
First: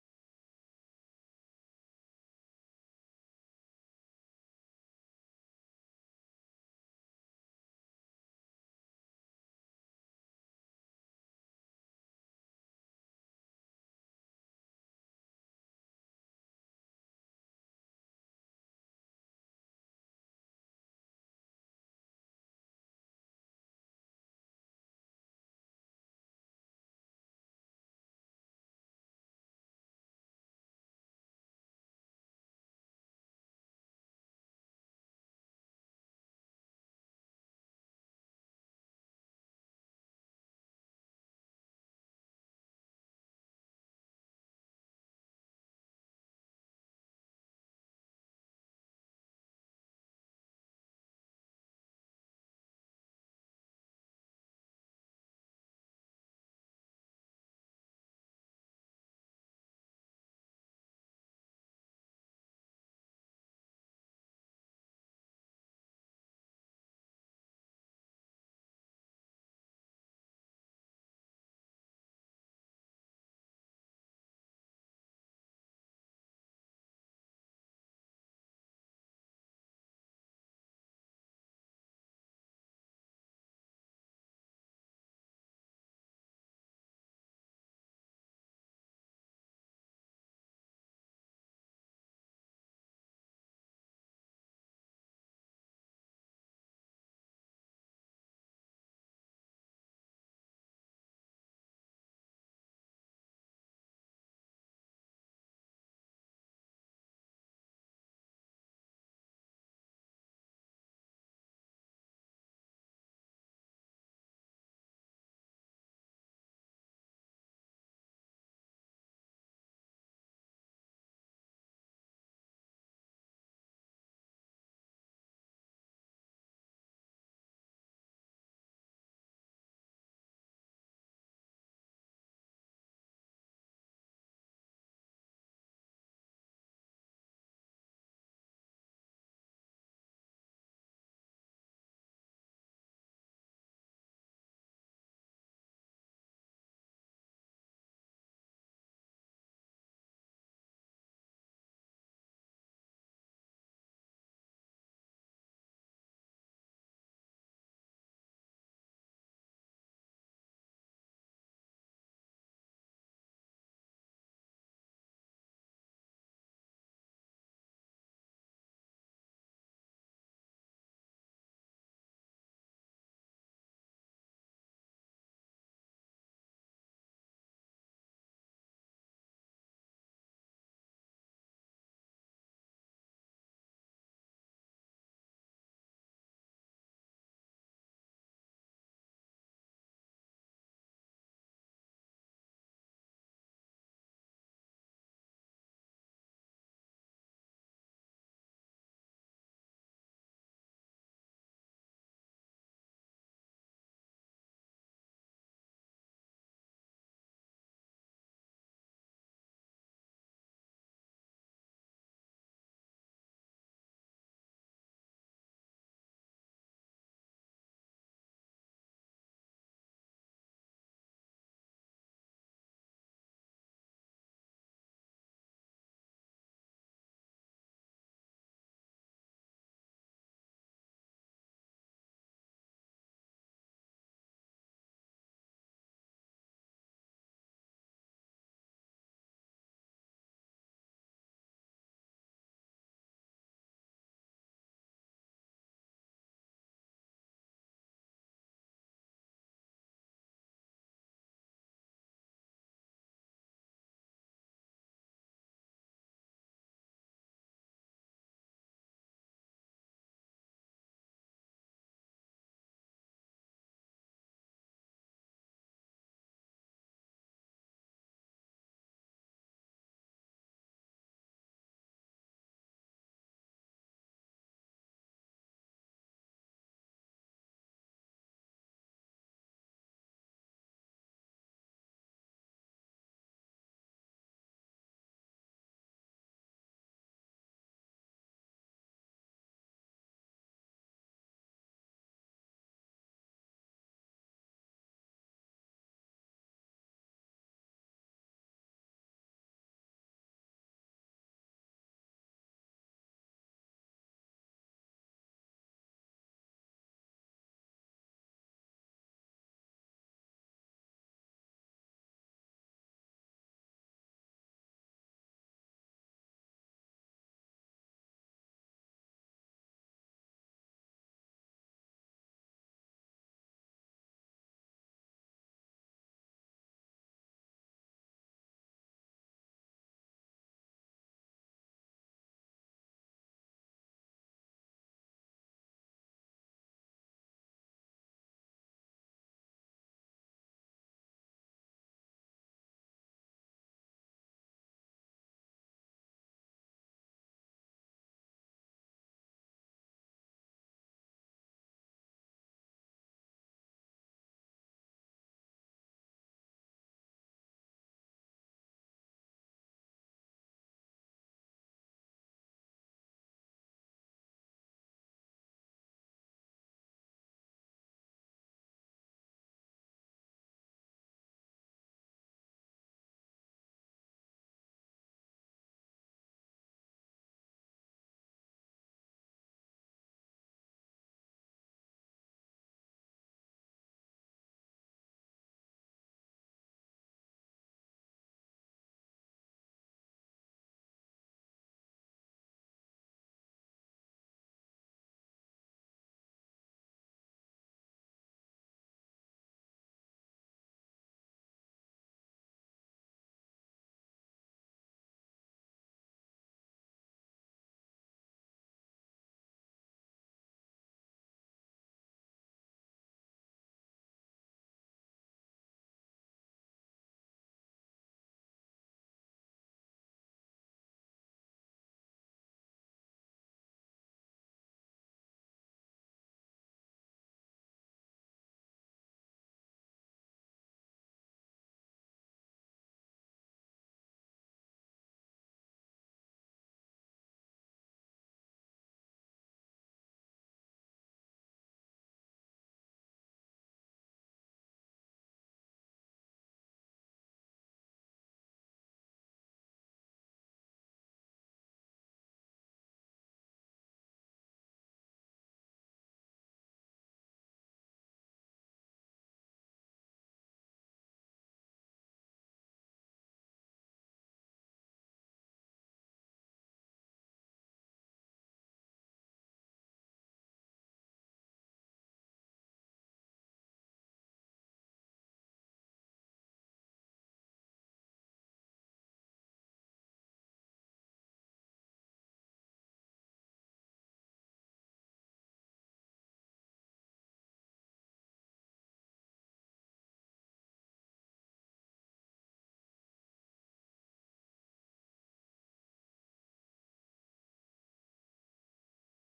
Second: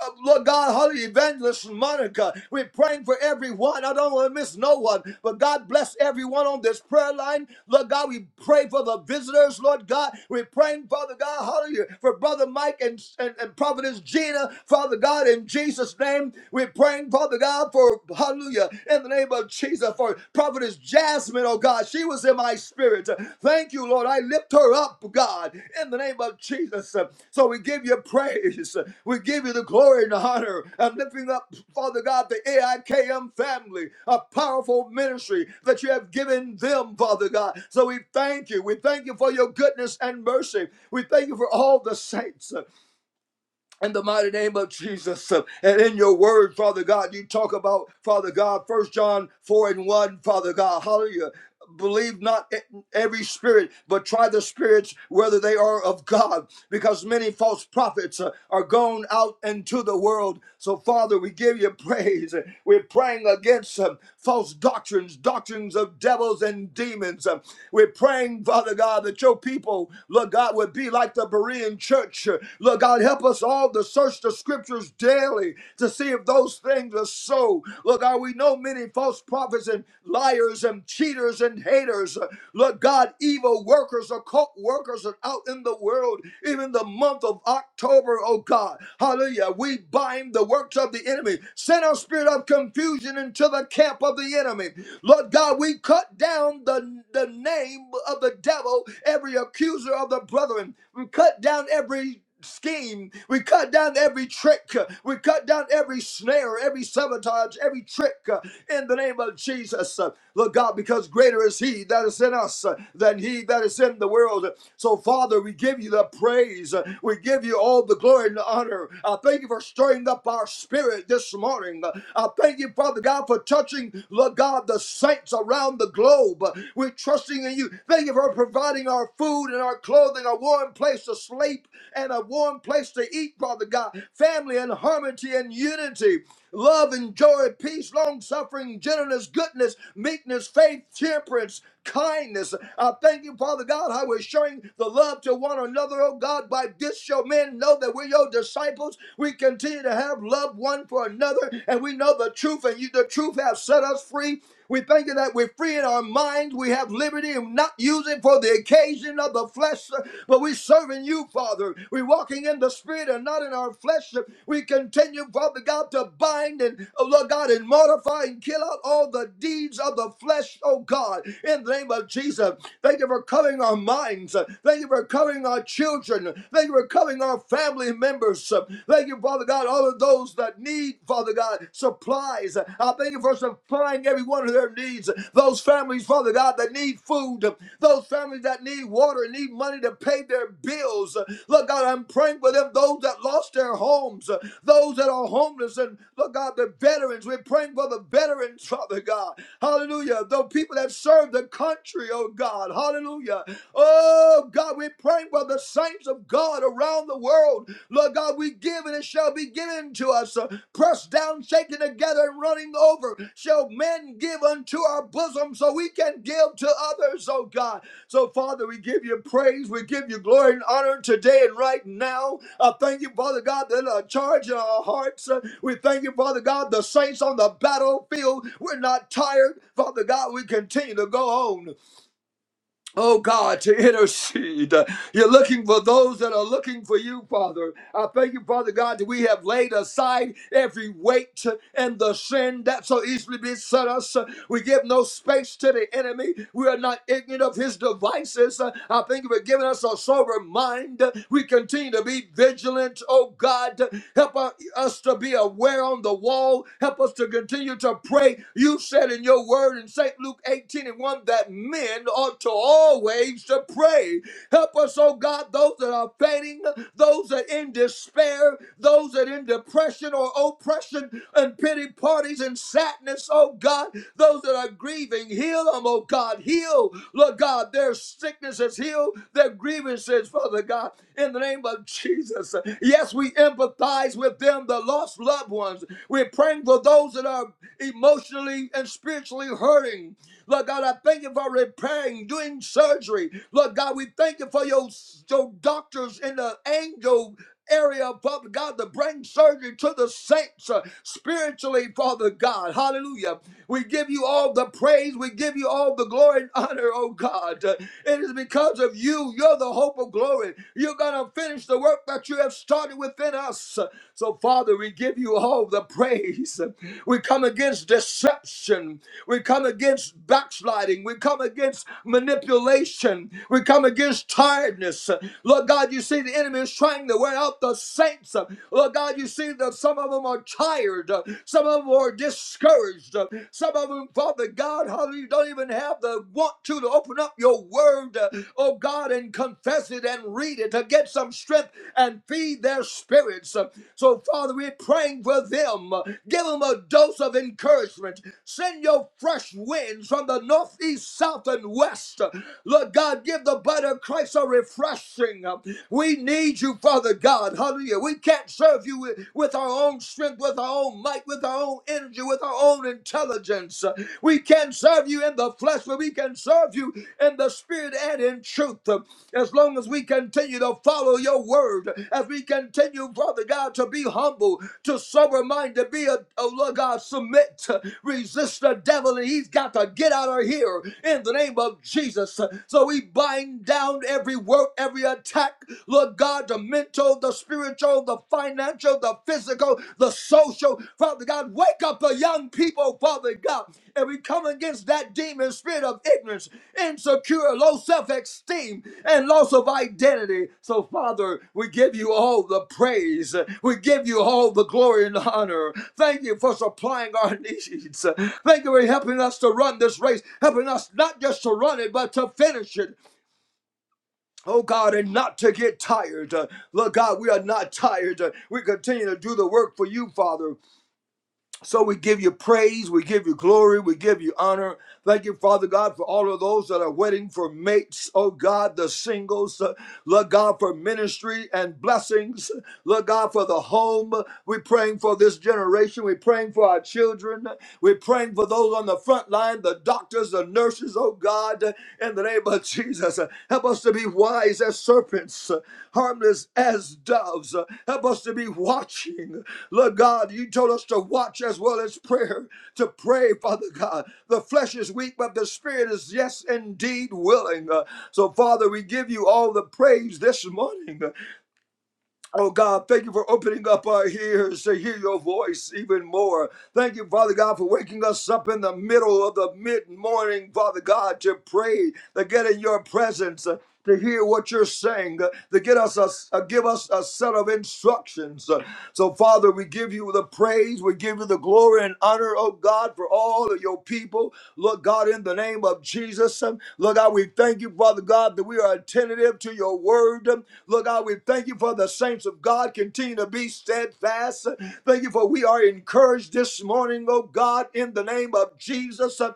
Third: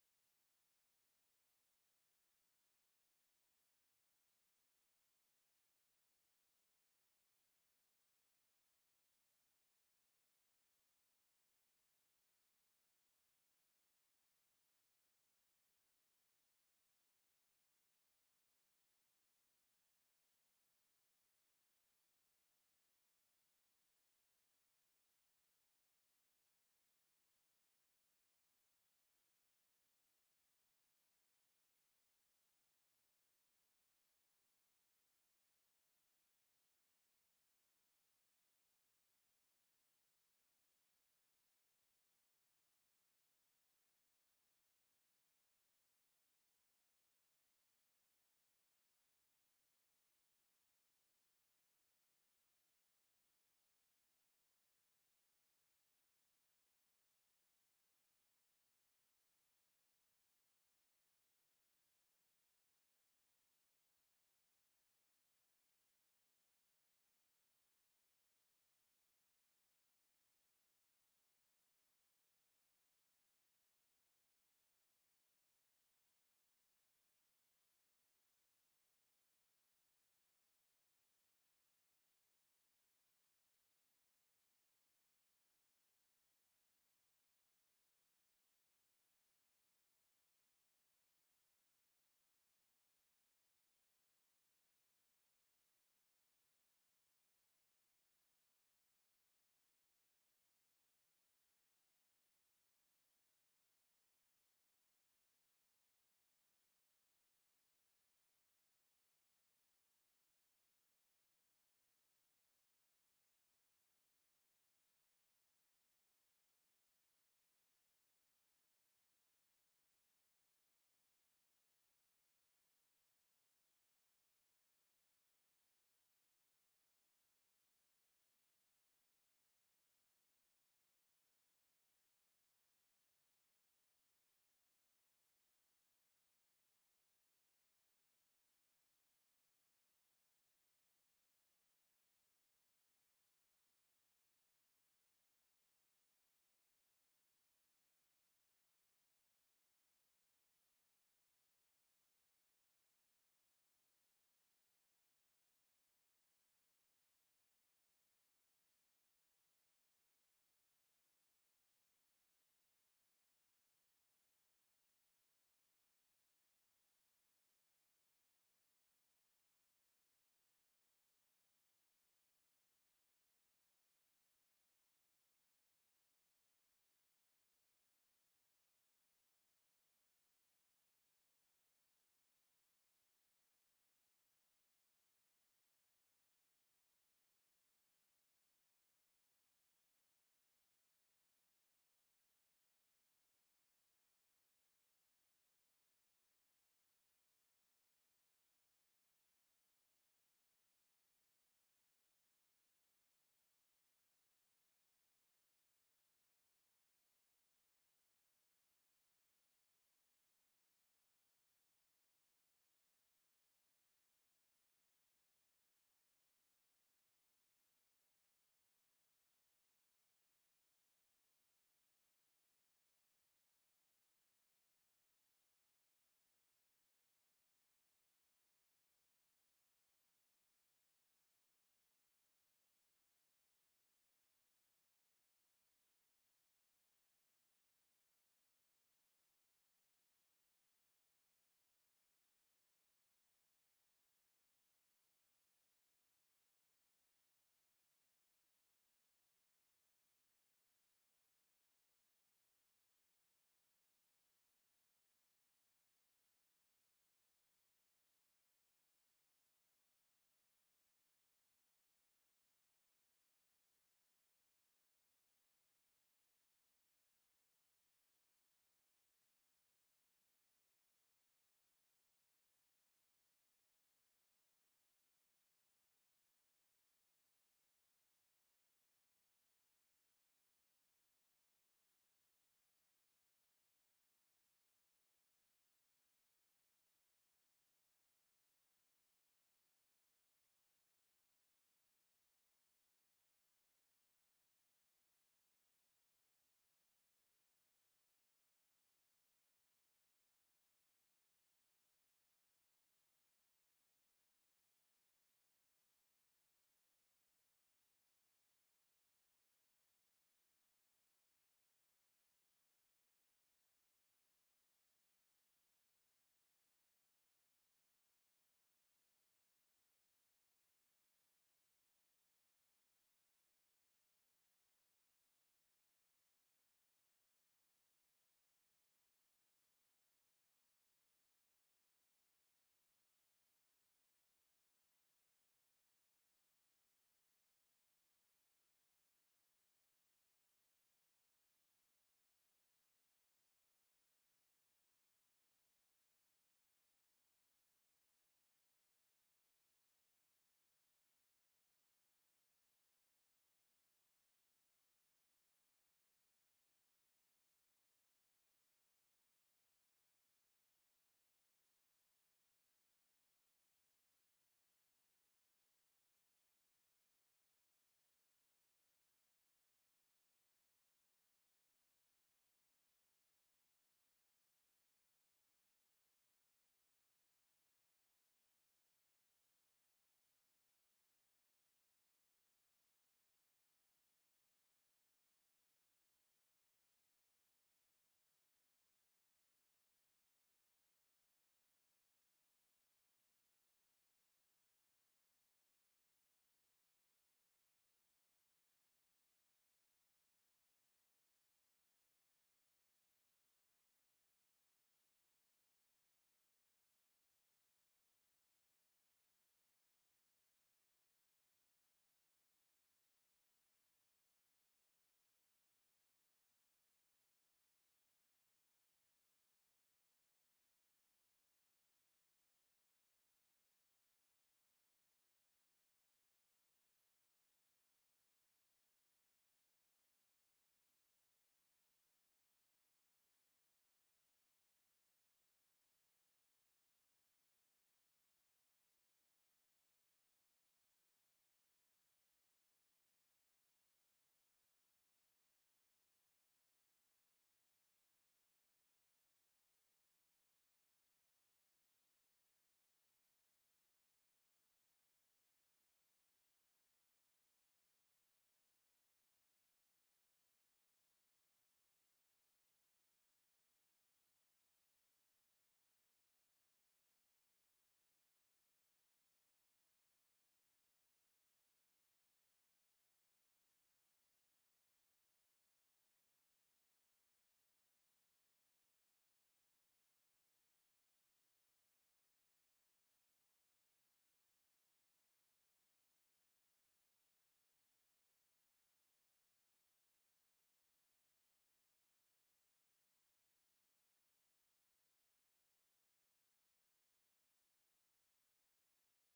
[SPEAKER 3] uh, Lord God, Holy Evangelist Monica. We're praying for everyone. I don't want to miss no one, but God bless everyone on this prayer line. Lord God, we pray for the visitors, Lord God. We're praying, Father God, hallelujah, for Brother Mike and, and, and Providence Gina, Father God, in Jesus' name. We're praying, Father God, for hallelujah, in the name of Jesus, for Providence Jasmine. Jasmine, oh God, she was in my spirit. Thank you, Lord. I lift her up, God, in the name of Jesus. So we give you praise. We give you the glory and the honor. I'm lifting up, Father God, the AIKM family, a powerful ministry that you have given them, Father God. So we thank you. We thank you for your goodness and mercy. We thank you for all the saints in the mighty name of Jesus. And in your word, Father God, you talk about, Father God, First John 4 and 1, Father God, hallelujah. Believe not e- every spirit, but try the spirits whether they are of God, because many false prophets uh, are gone out into the world. So, Father, we give you praise. We're praying against um, false doctrines, doctrines of devils and demons. Um, We're praying, Father God, that your people, Lord God, would be like the Berean church. Lord God, help help us all to search the scriptures daily to see if those things are so. Lord God, we know many false prophets and liars and cheaters and haters. Lord God, evil workers, occult workers are out in the world, even the month of October, oh God. Hallelujah. We bind the works of the enemy. Send our spirit of confusion into the camp of the enemy. Lord God, we cut down the, the name of the devil, every accuser of the brethren. We cut down every scheme. We cut down every trick. We cut down every snare, every sabotage, every trick uh, in the name of Jesus. Uh, Lord God, because greater is He that is in us uh, than He that is in the world. So, Father, we give you the praise. Uh, We give you all the glory and the honor. I thank you for stirring up our spirit this morning. Uh, I thank you, Father God, for touching, Lord God, the saints around the globe. Uh, We're trusting in you. Thank you for providing our food and our clothing, a warm place to sleep and a warm place to eat, Father God. Family and harmony and unity, love and joy, peace, long suffering, gentleness, goodness, meekness, faith, temperance, kindness. I thank you, Father God, how we're showing the love to one another, oh God. By this shall men know that we're your disciples. We continue to have love one for another, and we know the truth, and you the truth has set us free. We thank you that we're free in our minds. We have liberty and not using for the occasion of the flesh, uh, but we're serving you, Father. We're walking in the spirit and not in our flesh. We continue, Father God, to bind and, oh Lord God, and mortify and kill out all the deeds of the flesh, oh God, in the name of Jesus. Thank you for covering our minds. Thank you for covering our children. Thank you for covering our family members. Thank you, Father God, all of those that need, Father God, supplies. I thank you for supplying every one of their needs. Those families, Father God, that need food, those families that need water, need money to pay their bills. Lord God, I'm praying for them, those that lost their homes, those that are homeless, and Lord God, the veterans. We're praying for the veterans, Father God. Hallelujah. The people that serve the country, oh God. Hallelujah. Oh God, we're praying for the saints of God around the world. Lord God, we give and it shall be given to us. Uh, Pressed down, shaken together, and running over shall men give unto our bosom so we can give to others, oh God. So, Father, we give you praise, we give you glory and honor today and right now. I thank you, Father God, that a charge in our hearts. Uh, We thank you, Father God, the saints on the battlefield. We're not tired, Father God. We continue to go on. Oh God, to intercede. You're looking for those that are looking for you, Father. I thank you, Father God, that we have laid aside every weight and the sin that so easily beset us. We give no space to the enemy. We are not ignorant of his devices. I thank you for giving us a sober mind. We continue to be vigilant, oh God. Help us us to be aware on the wall. Help us to continue to pray. You said in your word in St. Luke 18 and 1 that men ought to always to pray. Help us, oh God, those that are fainting, those that are in despair, those that are in depression or oppression and, and pity parties and sadness, oh God. Those that are grieving, heal them, oh God. Heal, Lord God, their sicknesses, heal their grievances, Father God, in the name of Jesus. Yes, we empathize with them, the lost loved ones. We're praying for those that are emotionally and spiritually hurting. Lord God, I thank you for repairing, doing surgery. Lord God, we thank you for your, your doctors and the angel area, Father God, to bring surgery to the saints uh, spiritually, Father God. Hallelujah. We give you all the praise. We give you all the glory and honor, oh God. Uh, it is because of you. You're the hope of glory. You're going to finish the work that you have started within us. So, Father, we give you all the praise. We come against deception. We come against backsliding. We come against manipulation. We come against tiredness. Lord God, you see the enemy is trying to wear out the saints. Lord God, you see that some of them are tired. Some of them are discouraged. Some of them, Father God, hallelujah, you don't even have the want to to open up your word, uh, oh God, and confess it and read it to get some strength and feed their spirits. Uh, So, Father, we're praying for them. Uh, Give them a dose of encouragement. Send your fresh winds from the northeast, south, and west. Uh, Lord God, give the body of Christ a refreshing. Uh, We need you, Father God. Hallelujah. We can't serve you with with our own strength with our own might, with our own energy, with our own intelligence. We can serve you in the flesh, but we can serve you in the spirit and in truth. As long as we continue to follow your word, as we continue, Father God, to be humble, to sober minded, be a, a Lord God, submit, resist the devil, and he's got to get out of here in the name of Jesus. So we bind down every work, every attack, Lord God, to mental, the spiritual, the financial, the physical, the social. Father God, wake up the young people, Father God. And we come against that demon spirit of ignorance, insecure, low self esteem, and loss of identity. So, Father, we give you all the praise. We give you all the glory and honor. Thank you for supplying our needs. Thank you for helping us to run this race, helping us not just to run it, but to finish it. Oh God, and not to get tired. Uh, Lord God, we are not tired. Uh, we continue to do the work for you, Father. So we give you praise, we give you glory, we give you honor. Thank you, Father God, for all of those that are waiting for mates. Oh God, the singles. Uh, Lord God, for ministry and blessings. Lord God, for the home. We're praying for this generation. We're praying for our children. We're praying for those on the front line, the doctors, the nurses, oh God. God, in the name of Jesus. Help us to be wise as serpents, harmless as doves. Help us to be watching. Lord God, you told us to watch as well as prayer, to pray, Father God. The flesh is weak, but the spirit is, yes, indeed willing. So, Father, we give you all the praise this morning. Oh God, thank you for opening up our ears to hear your voice even more. Thank you, Father God, for waking us up in the middle of the mid morning, Father God, to pray, to get in your presence. uh, To hear what you're saying, uh, to get us a, uh, give us a set of instructions. Uh, So, Father, we give you the praise, we give you the glory and honor, oh God, for all of your people. Lord God, in the name of Jesus, um, Lord God, we thank you, Father God, that we are attentive to your word. Lord. Lord God, we thank you for the saints of God. Continue to be steadfast. Thank you for we are encouraged this morning, oh God, in the name of Jesus. I'm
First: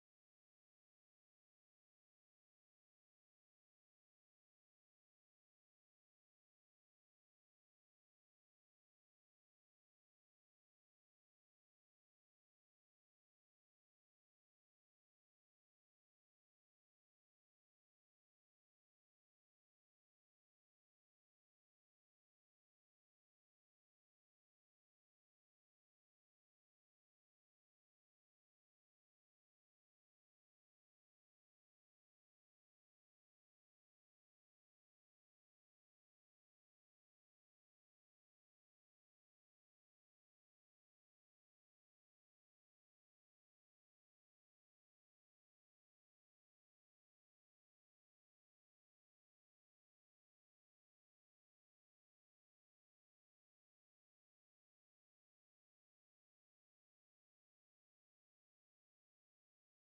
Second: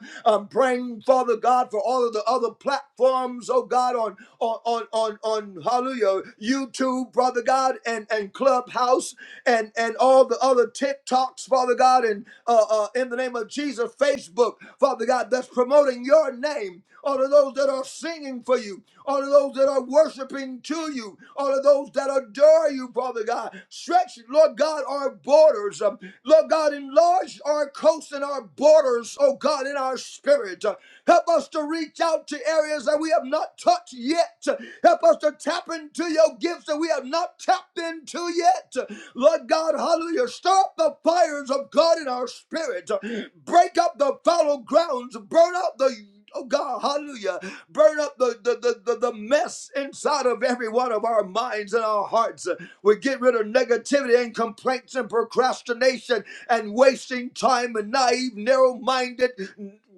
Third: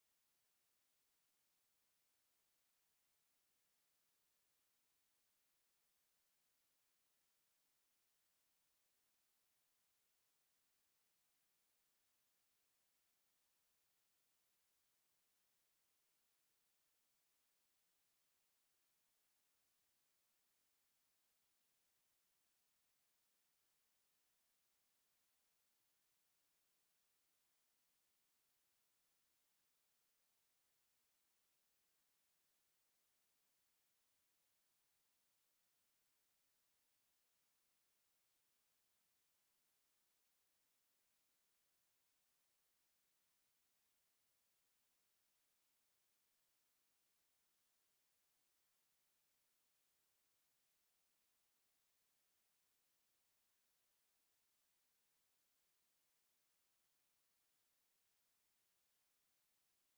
[SPEAKER 3] praying, Father God, for all of the other platforms, oh God, on on on on, hallelujah, YouTube, brother God, and, and Clubhouse and and all the other TikToks, Father God, and uh, uh, in the name of Jesus, Facebook, Father God, that's promoting your name. All of those that are singing for you, all. of of those that are worshiping to you, all of those that adore you, Father God. Stretch, Lord God, our borders. Um, Lord God, enlarge our coast and our borders, oh God, in our spirit. Uh, Help us to reach out to areas that we have not touched yet. Uh, Help us to tap into your gifts that we have not tapped into yet. Uh, Lord God, hallelujah. Stir up the fires of God in our spirit. Uh, Break up the fallow grounds. Burn out the Oh God, hallelujah. Burn up the, the, the, the, the mess inside of every one of our minds and our hearts. We get rid of negativity and complaints and procrastination and wasting time and naive, narrow minded,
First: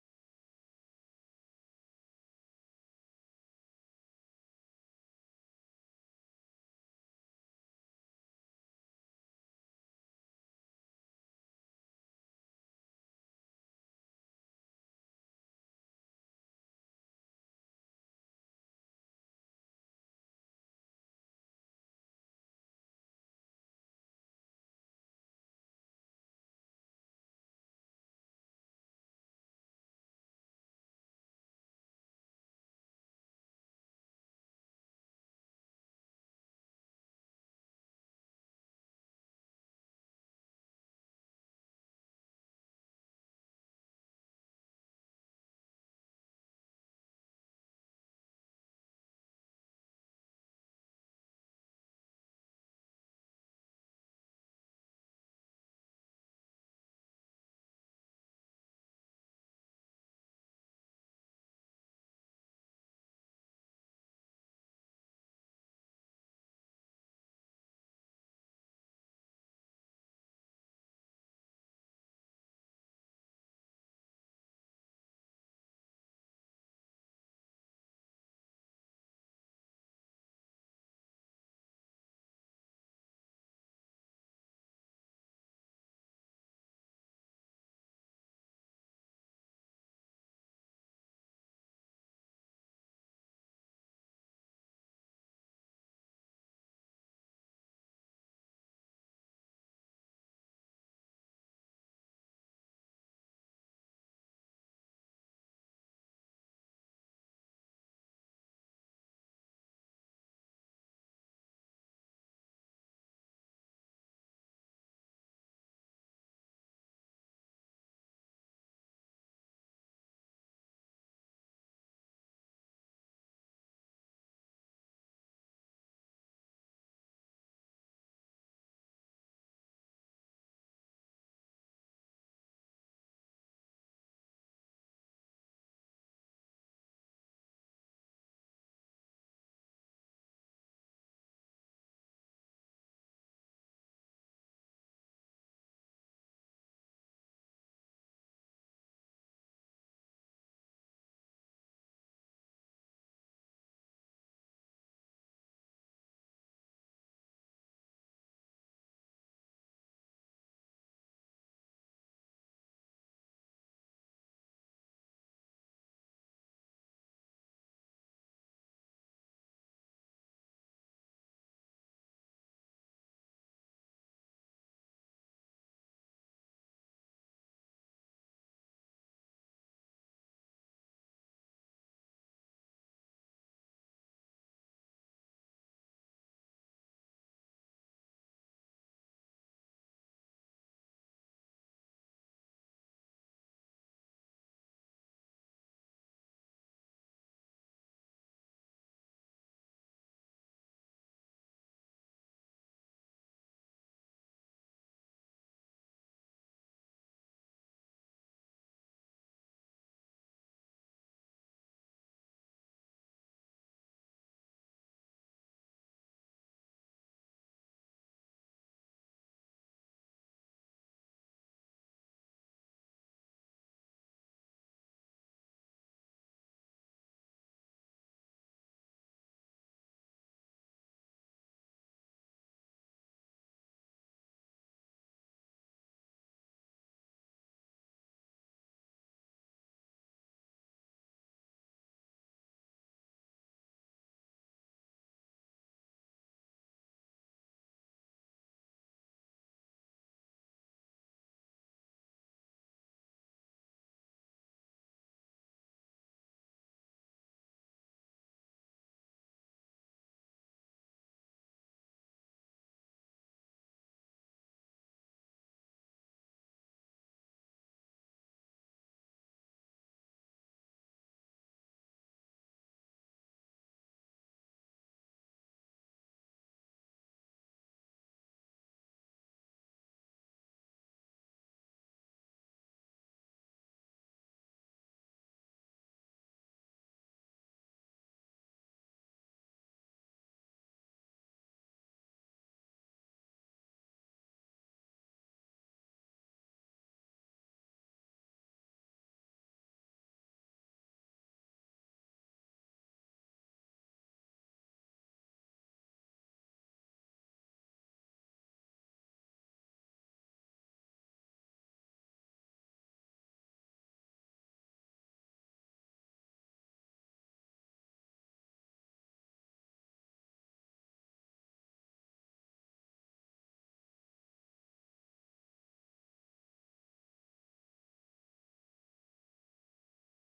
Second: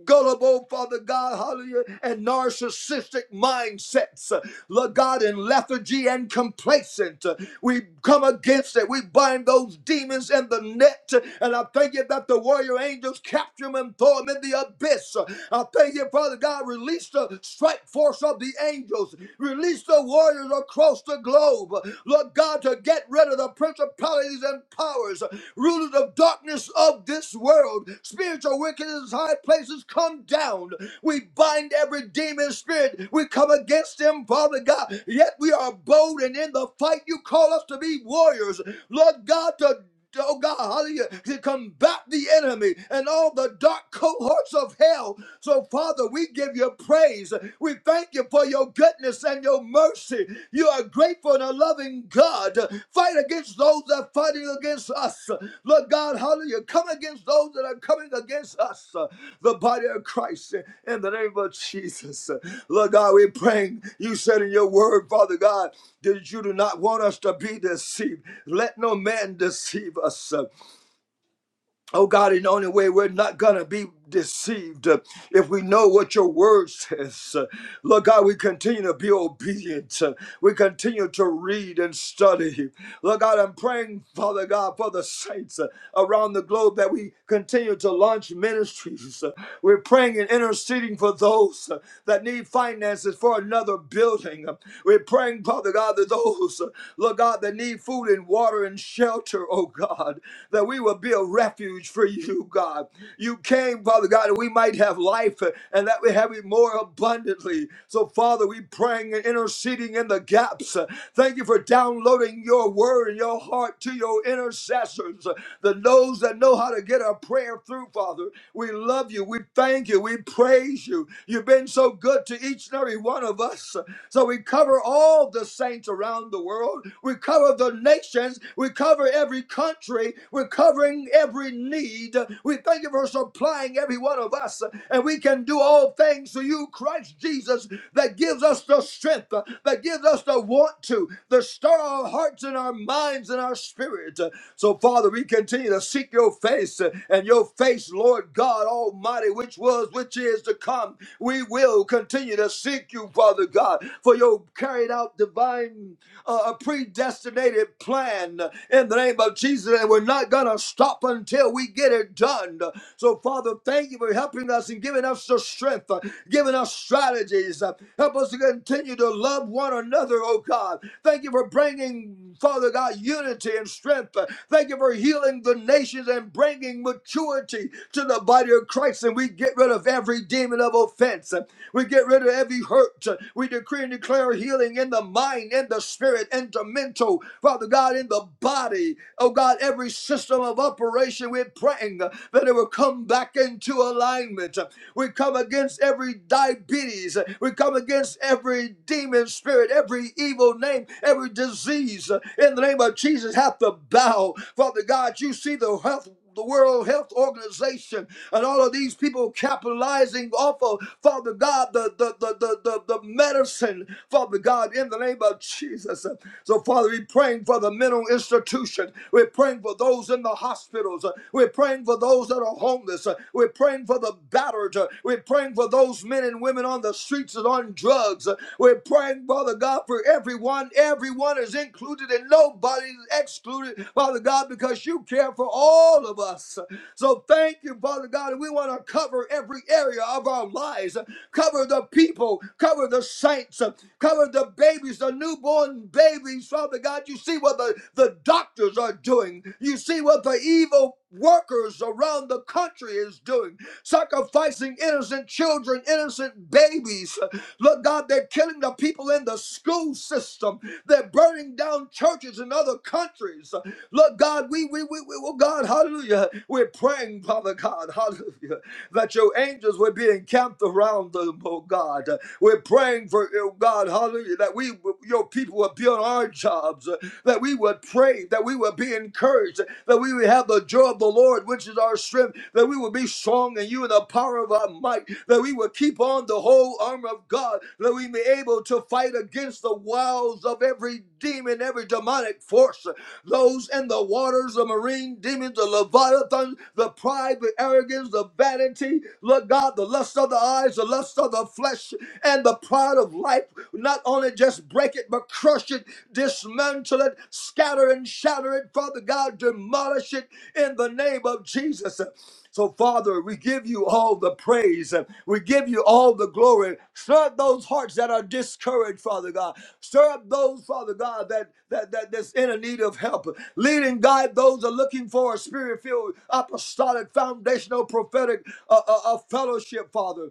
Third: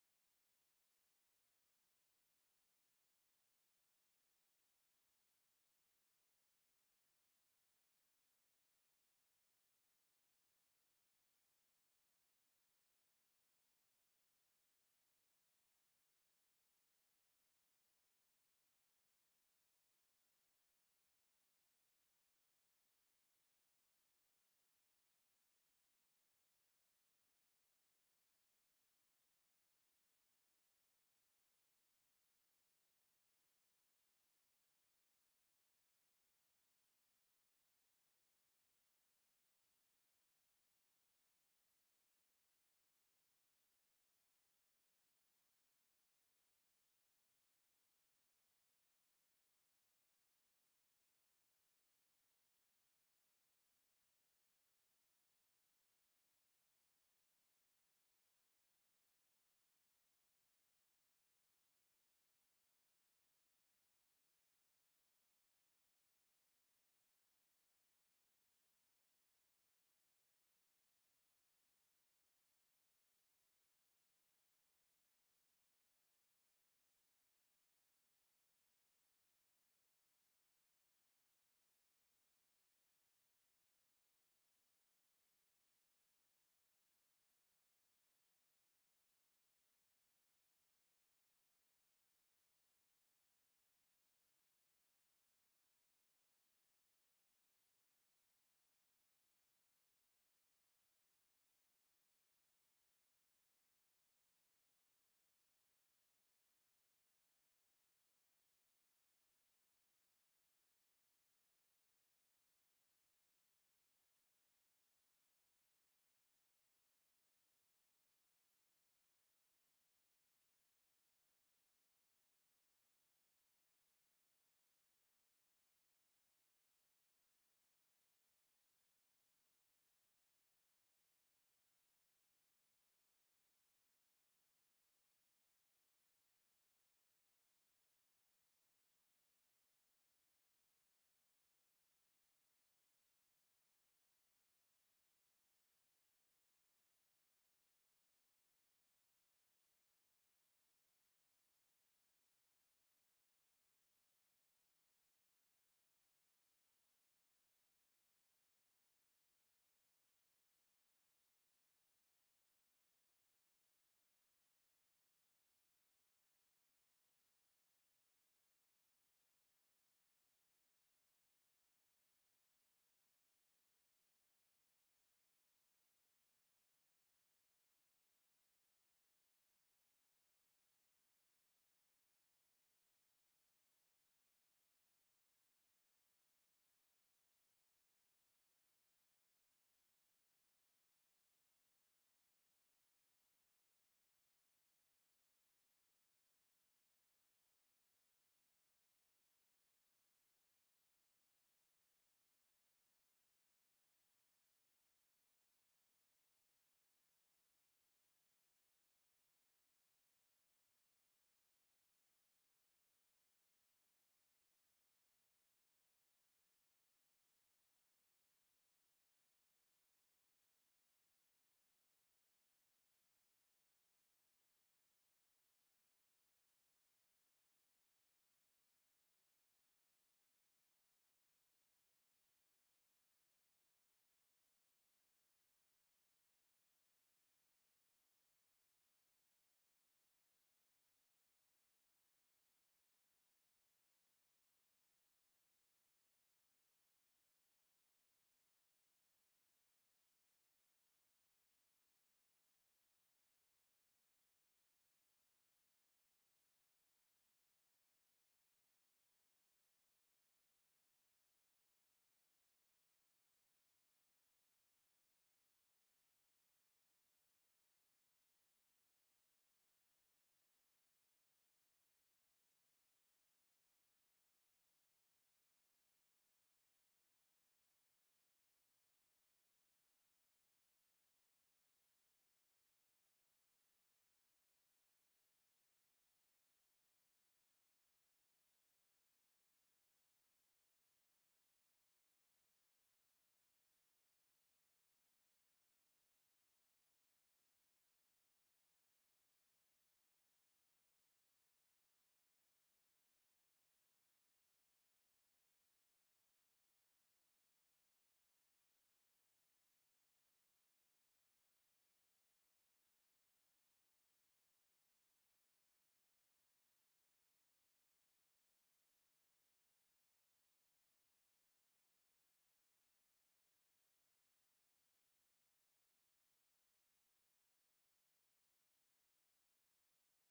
[SPEAKER 3] gullible, Father God, hallelujah, and narcissistic mindsets, uh, Lord God, in lethargy and complacent. Uh, We come against it. We bind those demons in the net. uh, And I thank you that the warrior angels capture them and throw them in the abyss. Uh, I thank you, Father God, release the strike force of the angels. Release the warriors across the the globe, Lord God, to get rid of the principalities and powers, rulers of darkness of this world, spiritual wickedness in high places, come down. We bind every demon spirit. We come against them, Father God. Yet we are bold and in the fight. You call us to be warriors, Lord God, to oh God, hallelujah, to combat the enemy and all the dark cohorts of hell. So, Father, we give you praise. We thank you for your goodness and your mercy. You are grateful and a loving God. Fight against those that are fighting against us us. Lord God, hallelujah. Come against those that are coming against us, uh, the body of Christ, uh, in the name of Jesus. Uh, Lord God, we're praying. You said in your word, Father God, that you do not want us to be deceived. Let no man deceive us. Oh God, in the only way we're not gonna be deceived uh, if we know what your word says. Uh, Lord God, we continue to be obedient. Uh, We continue to read and study. Lord God, I'm praying, Father God, for the saints uh, around the globe that we continue to launch ministries. Uh, We're praying and interceding for those uh, that need finances for another building. Uh, We're praying, Father God, that those, uh, Lord God, that need food and water and shelter, oh God. God, that we will be a refuge for you, God. You came, Father God, that we might have life uh, and that we have it more abundantly. So, Father, we praying and interceding in the gaps. Uh, Thank you for downloading your word and your heart to your intercessors, uh, the those that know how to get our prayer through, Father. We love you. We thank you. We praise you. You've been so good to each and every one of us. So we cover all the saints around the world. We cover the nation nations. We cover every country. We're covering every need. We thank you for supplying every one of us. And we can do all things through you, Christ Jesus, that gives us the strength, that gives us the want to, the stir our hearts and our minds and our spirit. So, Father, we continue to seek your face and your face, Lord God Almighty, which was, which is to come. We will continue to seek you, Father God, for your carried out divine a predestinated plan in the name of Jesus, and we're not going to stop until we get it done. So, Father, thank you for helping us and giving us the strength, uh, giving us strategies. Uh, Help us to continue to love one another, oh God. Thank you for bringing, Father God, unity and strength. Uh, Thank you for healing the nations and bringing maturity to the body of Christ. And we get rid of every demon of offense. Uh, We get rid of every hurt. Uh, We decree and declare healing in the mind, in the spirit, and the mental, Father God, in the body. Oh God, every system of operation, we're praying that it will come back into alignment. We come against every diabetes. We come against every demon spirit, every evil name, every disease. In the name of Jesus, have to bow. Father God, you see the health the World Health Organization and all of these people capitalizing off of Father God the the the the, the, the medicine, Father God, in the name of Jesus. So Father, we're praying for the mental institution. We're praying for those in the hospitals. We're praying for those that are homeless. We're praying for the battered. We're praying for those men and women on the streets and on drugs. We're praying, Father God, for everyone, everyone everyone is included and nobody is excluded, Father God, because you care for all of us. So thank you, Father God. we want to cover every area of our lives. Cover the people, cover the saints, cover the babies, the newborn babies, Father God. You see what the, the doctors are doing. You see what the evil workers around the country is doing, sacrificing innocent children, innocent babies. Lord God, they're killing the people in the school system. They're burning down churches in other countries. Lord God, we, we, we, we oh God, hallelujah. We're praying, Father God, hallelujah, that your angels will be encamped around them, oh God. We're praying for, oh God, hallelujah, that we, your people will be on our jobs, that we that we would pray, that we would be encouraged, that we would have the joy of the Lord, which is our strength, that we would be strong in you and the power of our might, that we would keep on the whole armor of God, that we may be able to fight against the wiles of every demon, every demonic force, those in the waters, the marine demons, the leviathan, the pride, the arrogance, the vanity, Lord God, the lust of the eyes, the lust of the flesh, and the pride of life, not only just break it, but crush it, dismantle it, scatter and shatter it, Father God, demolish it in the name of Jesus. So, Father, we give you all the praise. We give you all the glory. Stir up those hearts that are discouraged, Father God. Stir up those, Father God, that that, that that's in a need of help. Lead and guide those that are looking for a spirit-filled, apostolic, foundational, prophetic uh, uh, uh, fellowship, Father.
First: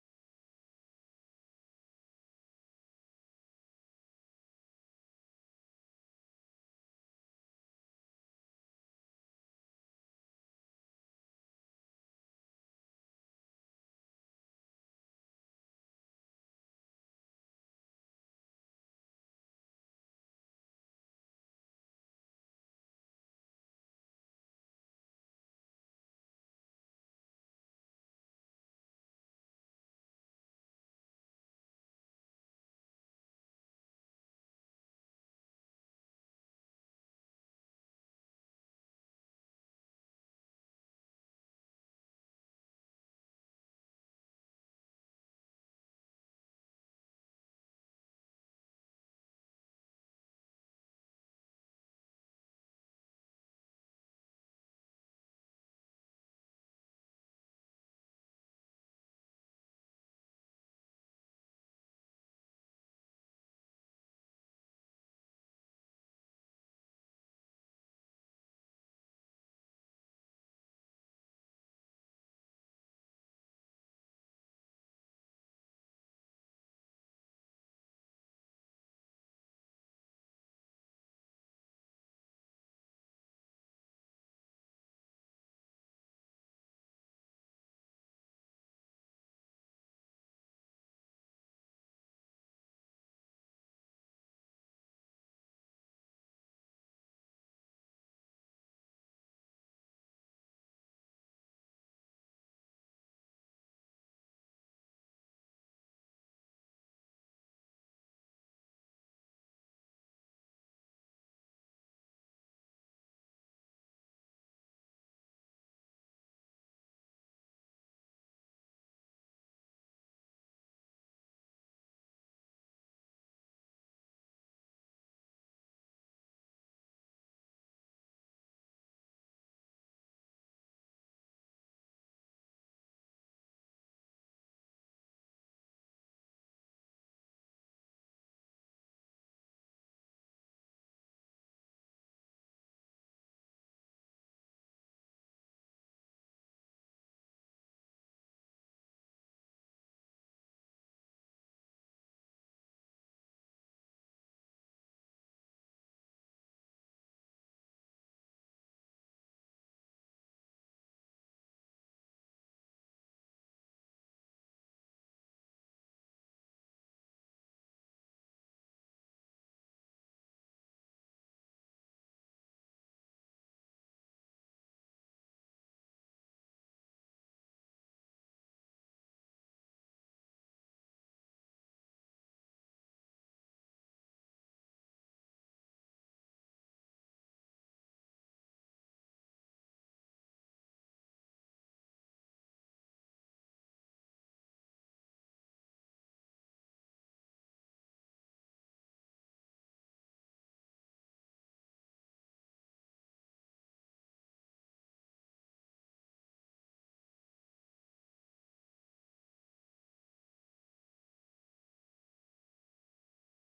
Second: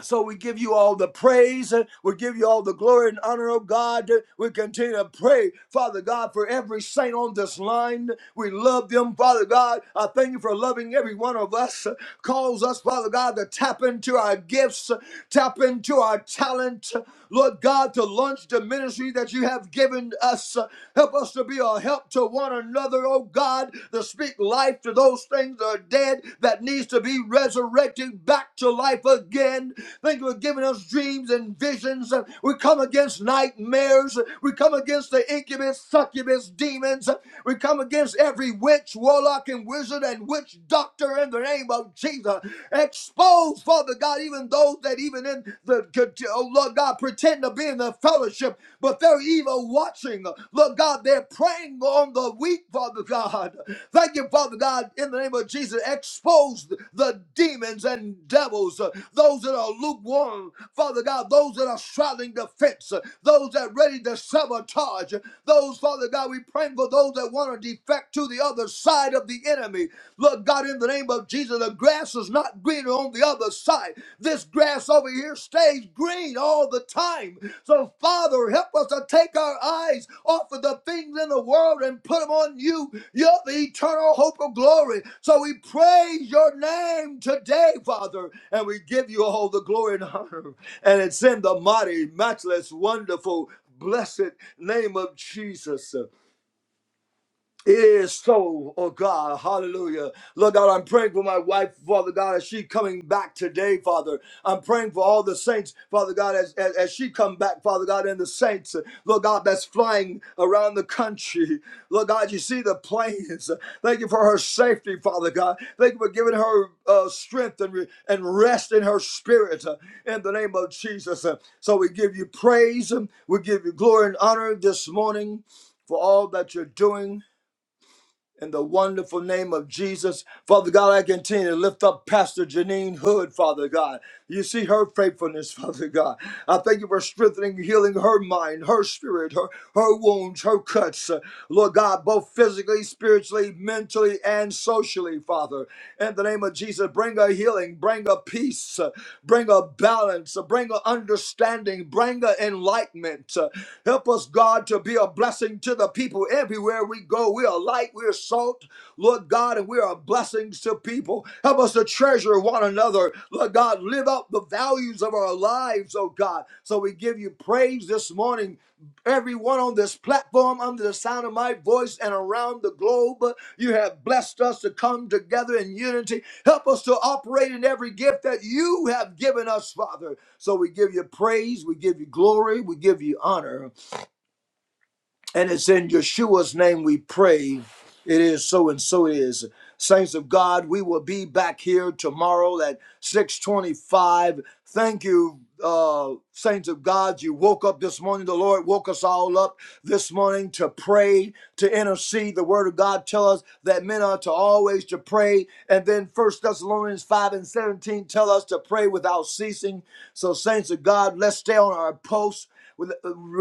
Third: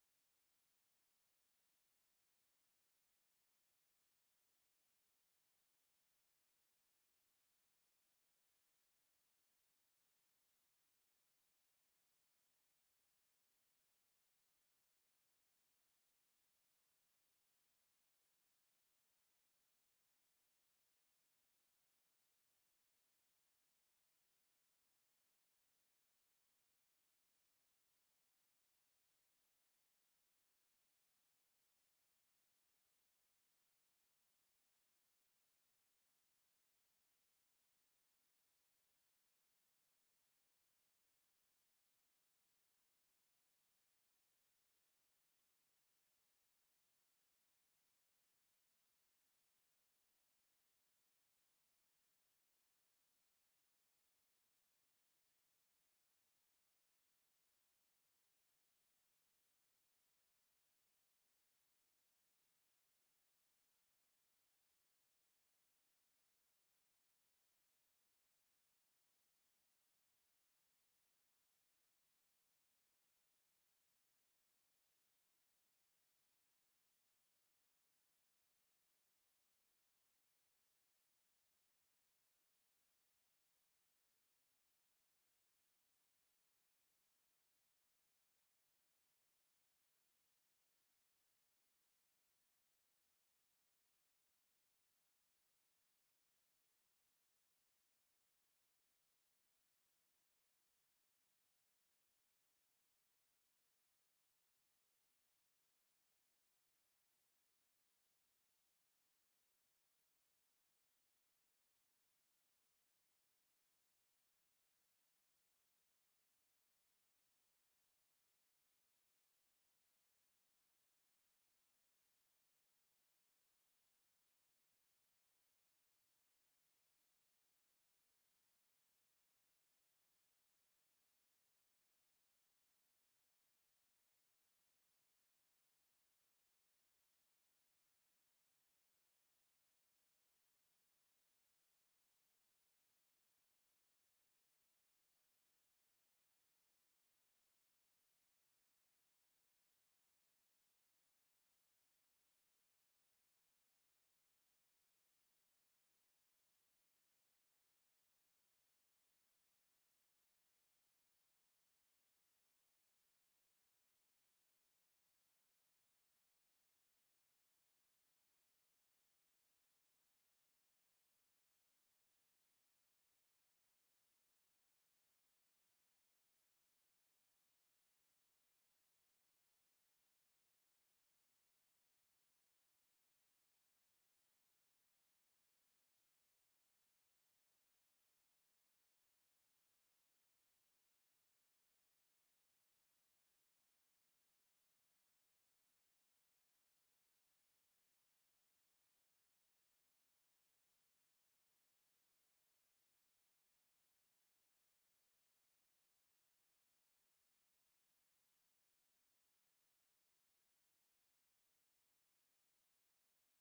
[SPEAKER 3] So we give you all the praise. uh, We give you all the glory and honor, oh God. Uh, We continue to pray, Father God, for every saint on this line. We love them, Father God. I thank you for loving every one of us. Uh, Cause us, Father God, to tap into our gifts, uh, tap into our talent. Lord God, to launch the ministry that you have given us. Help us to be a help to one another, oh God, to speak life to those things that are dead that needs to be resurrected back to life again. Thank you for giving us dreams and visions. We come against nightmares. We come against the incubus, succubus demons. We come against every witch, warlock, and wizard and witch doctor in the name of Jesus. Expose those, Father God, even those that even in the, oh Lord God, pretend to be in the fellowship, but they're even watching. Lord God, they're praying on the weak, Father God. Thank you, Father God, in the name of Jesus. Expose the demons and devils, uh, those that are lukewarm, Father God, those that are straddling the fence, uh, those that are ready to sabotage, those, Father God, we pray for those that want to defect to the other side of the enemy enemy. Lord God, in the name of Jesus, the grass is not greener on the other side. This grass over here stays green all the time. So, Father, help us to take our eyes off of the things in the world and put them on you. You're the eternal hope of glory. So, we praise your name today, Father, and we give you all the glory and honor. And it's in the mighty, matchless, wonderful, blessed name of Jesus. It is so, oh God, hallelujah. Lord God, I'm praying for my wife, Father God, as she coming back today, Father. I'm praying for all the saints, Father God, as, as, as she come back, Father God, and the saints, Lord God, that's flying around the country. Lord God, you see the planes. Thank you for her safety, Father God. Thank you for giving her uh, strength and, re- and rest in her spirit uh, in the name of Jesus. Uh, So we give you praise, um, we give you glory and honor this morning for all that you're doing in the wonderful name of Jesus. Father God, I continue to lift up Pastor Janine Hood, Father God. You see her faithfulness, Father God. I thank you for strengthening, healing her mind, her spirit, her, her wounds, her cuts. Uh, Lord God, both physically, spiritually, mentally, and socially, Father. In the name of Jesus, bring her healing, bring her peace, uh, bring her balance, uh, bring her understanding, bring her enlightenment. Uh, Help us, God, to be a blessing to the people people everywhere we go. We are light, we are salt, Lord God, and we are blessings to people. Help us to treasure one another, Lord God. Live up the values of our lives, oh God. So we give you praise this morning. Everyone on this platform, under the sound of my voice and around the globe, you have blessed us to come together in unity. Help us to operate in every gift that you have given us, Father. So we give you praise, we give you glory, we give you honor. And it's in Yeshua's name we pray. It is so and so it is. Saints of God, we will be back here tomorrow at 625. Thank you, uh, saints of God. You woke up this morning. The Lord woke us all up this morning to pray, to intercede. The word of God tell us that men are to always to pray. And then First Thessalonians 5 and 17 tell us to pray without ceasing. So, saints of God, let's stay on our posts.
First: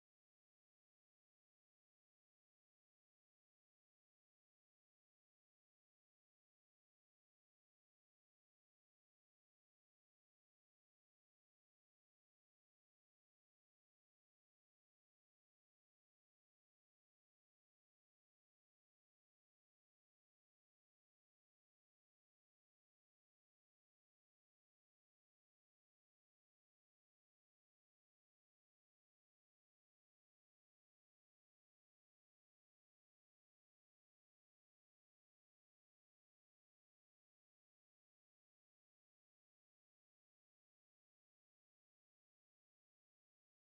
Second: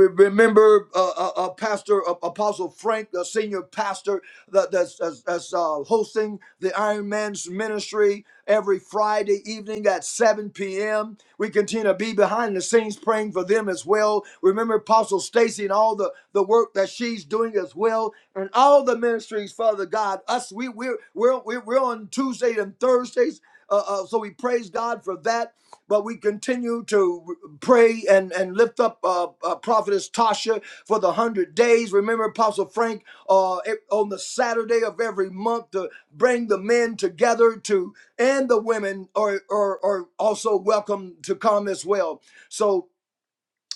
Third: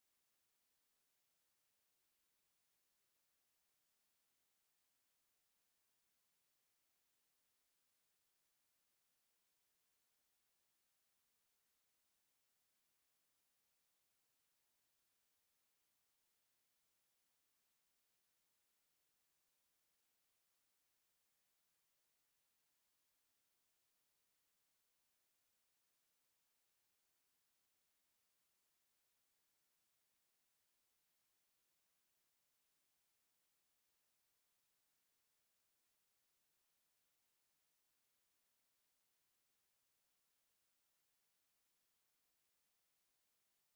[SPEAKER 3] Remember, uh, uh, uh, Pastor uh, Apostle Frank, the senior pastor that, that's, that's, uh, hosting the Iron Man's ministry every Friday evening at 7 p.m. We continue to be behind the scenes praying for them as well. Remember Apostle Stacy and all the, the work that she's doing as well, and all the ministries, Father God. Us, we we we're we're we're on Tuesday and Thursdays. Uh, uh, so we praise God for that. But we continue to pray and, and lift up uh, uh, Prophetess Tasha for the 100 days. Remember, Apostle Frank, uh, e- on the Saturday of every month to bring the men together to and the women are, are, are also welcome to come as well. So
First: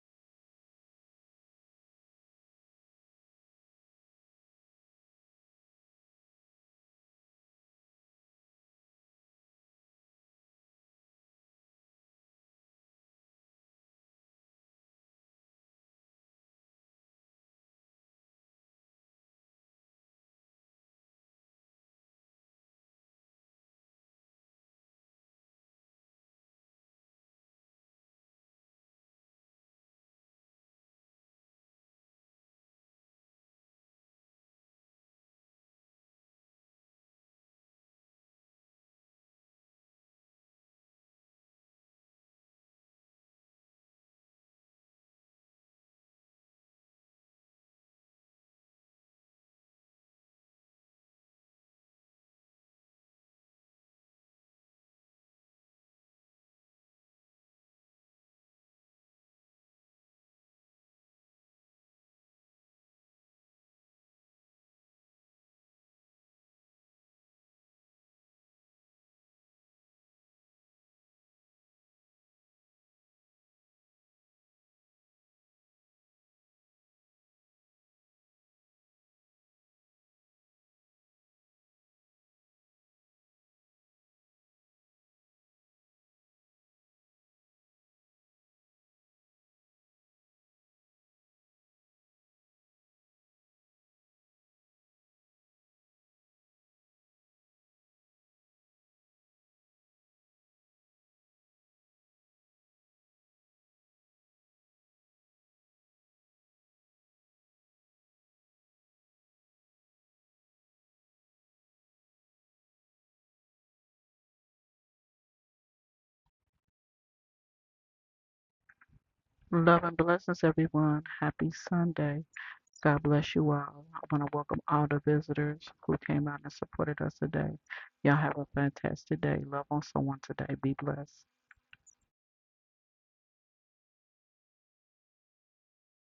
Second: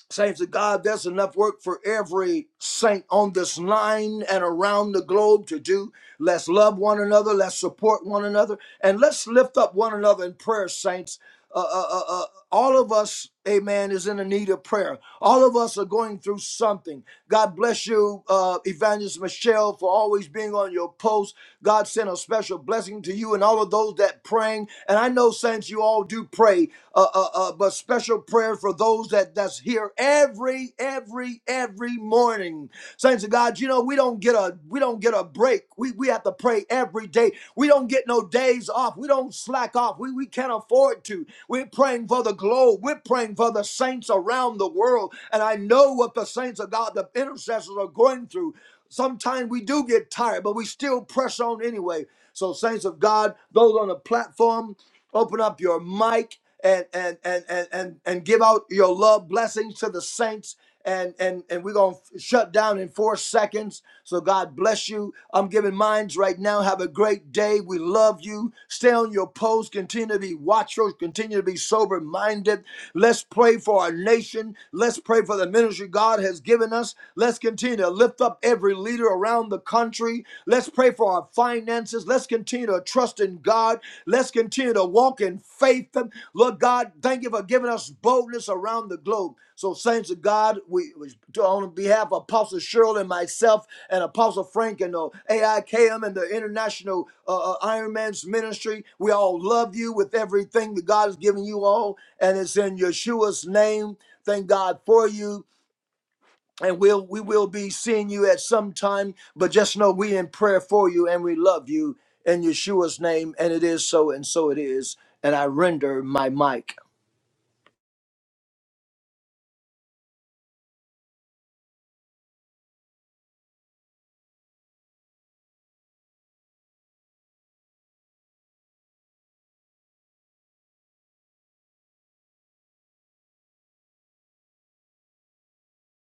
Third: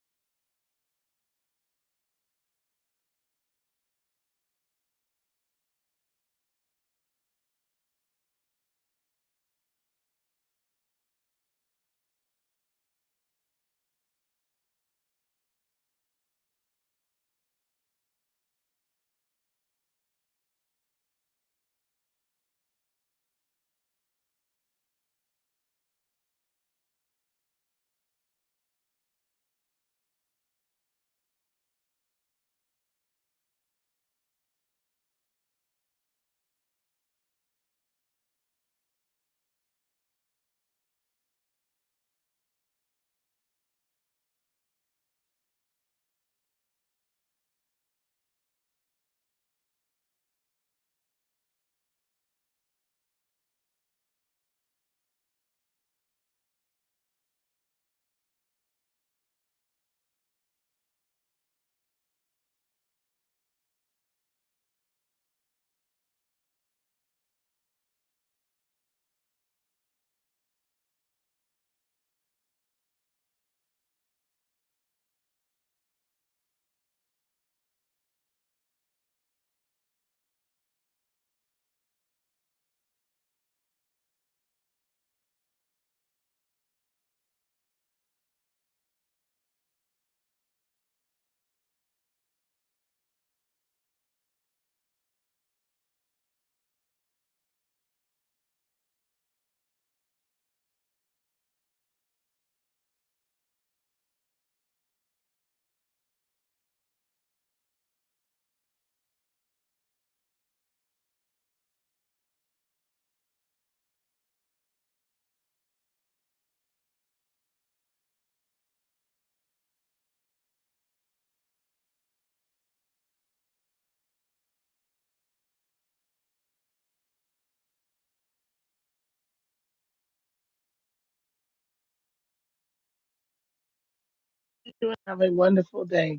[SPEAKER 3] Saints of God, there's enough work for every saint on this line and around the globe to do. Let's love one another. Let's support one another. And let's lift up one another in prayer, saints. Uh, uh, uh, uh, all of us, amen, is in the need of prayer. All of us are going through something. God bless you, uh, Evangelist Michelle, for always being on your post. God sent a special blessing to you and all of those that praying. And I know, saints, you all do pray pray a uh, uh, uh, but special prayer for those that that's here every every every morning saints of god you know we don't get a we don't get a break we we have to pray every day we don't get no days off we don't slack off we we can't afford to we're praying for the globe we're praying for the saints around the world and i know what the saints of god the intercessors are going through sometimes we do get tired but we still press on anyway so saints of god those on the platform Open up your mic and and and and and, and give out your love blessings to the saints. And, and, and we're going to shut down in four seconds. So God bless you. I'm giving minds right now. Have a great day. We love you. Stay on your post. Continue to be watchful. Continue to be sober minded. Let's pray for our nation. Let's pray for the ministry God has given us. Let's continue to lift up every leader around the country family. Let's pray for our finances. Let's continue to trust in God. Let's continue to walk in faith. Lord God, thank you for giving us boldness around the globe. So, saints of God, we on behalf of Apostle Cheryl and myself and Apostle Frank and the AIKM and the International uh, uh, Iron Man's Ministry, we all love you with everything that God has given you all, and it's in Yeshua's name. Thank God for you and we'll we will be seeing you at some time but just know we in prayer for you and we love you in yeshua's name and it is so and so it is and i render my mic
[SPEAKER 1] Love and blessings, everyone. Happy Sunday. God bless you all. I want to welcome all the visitors who came out and supported us today. Y'all have a fantastic day. Love on someone today. Be blessed.
[SPEAKER 2] Have a wonderful day.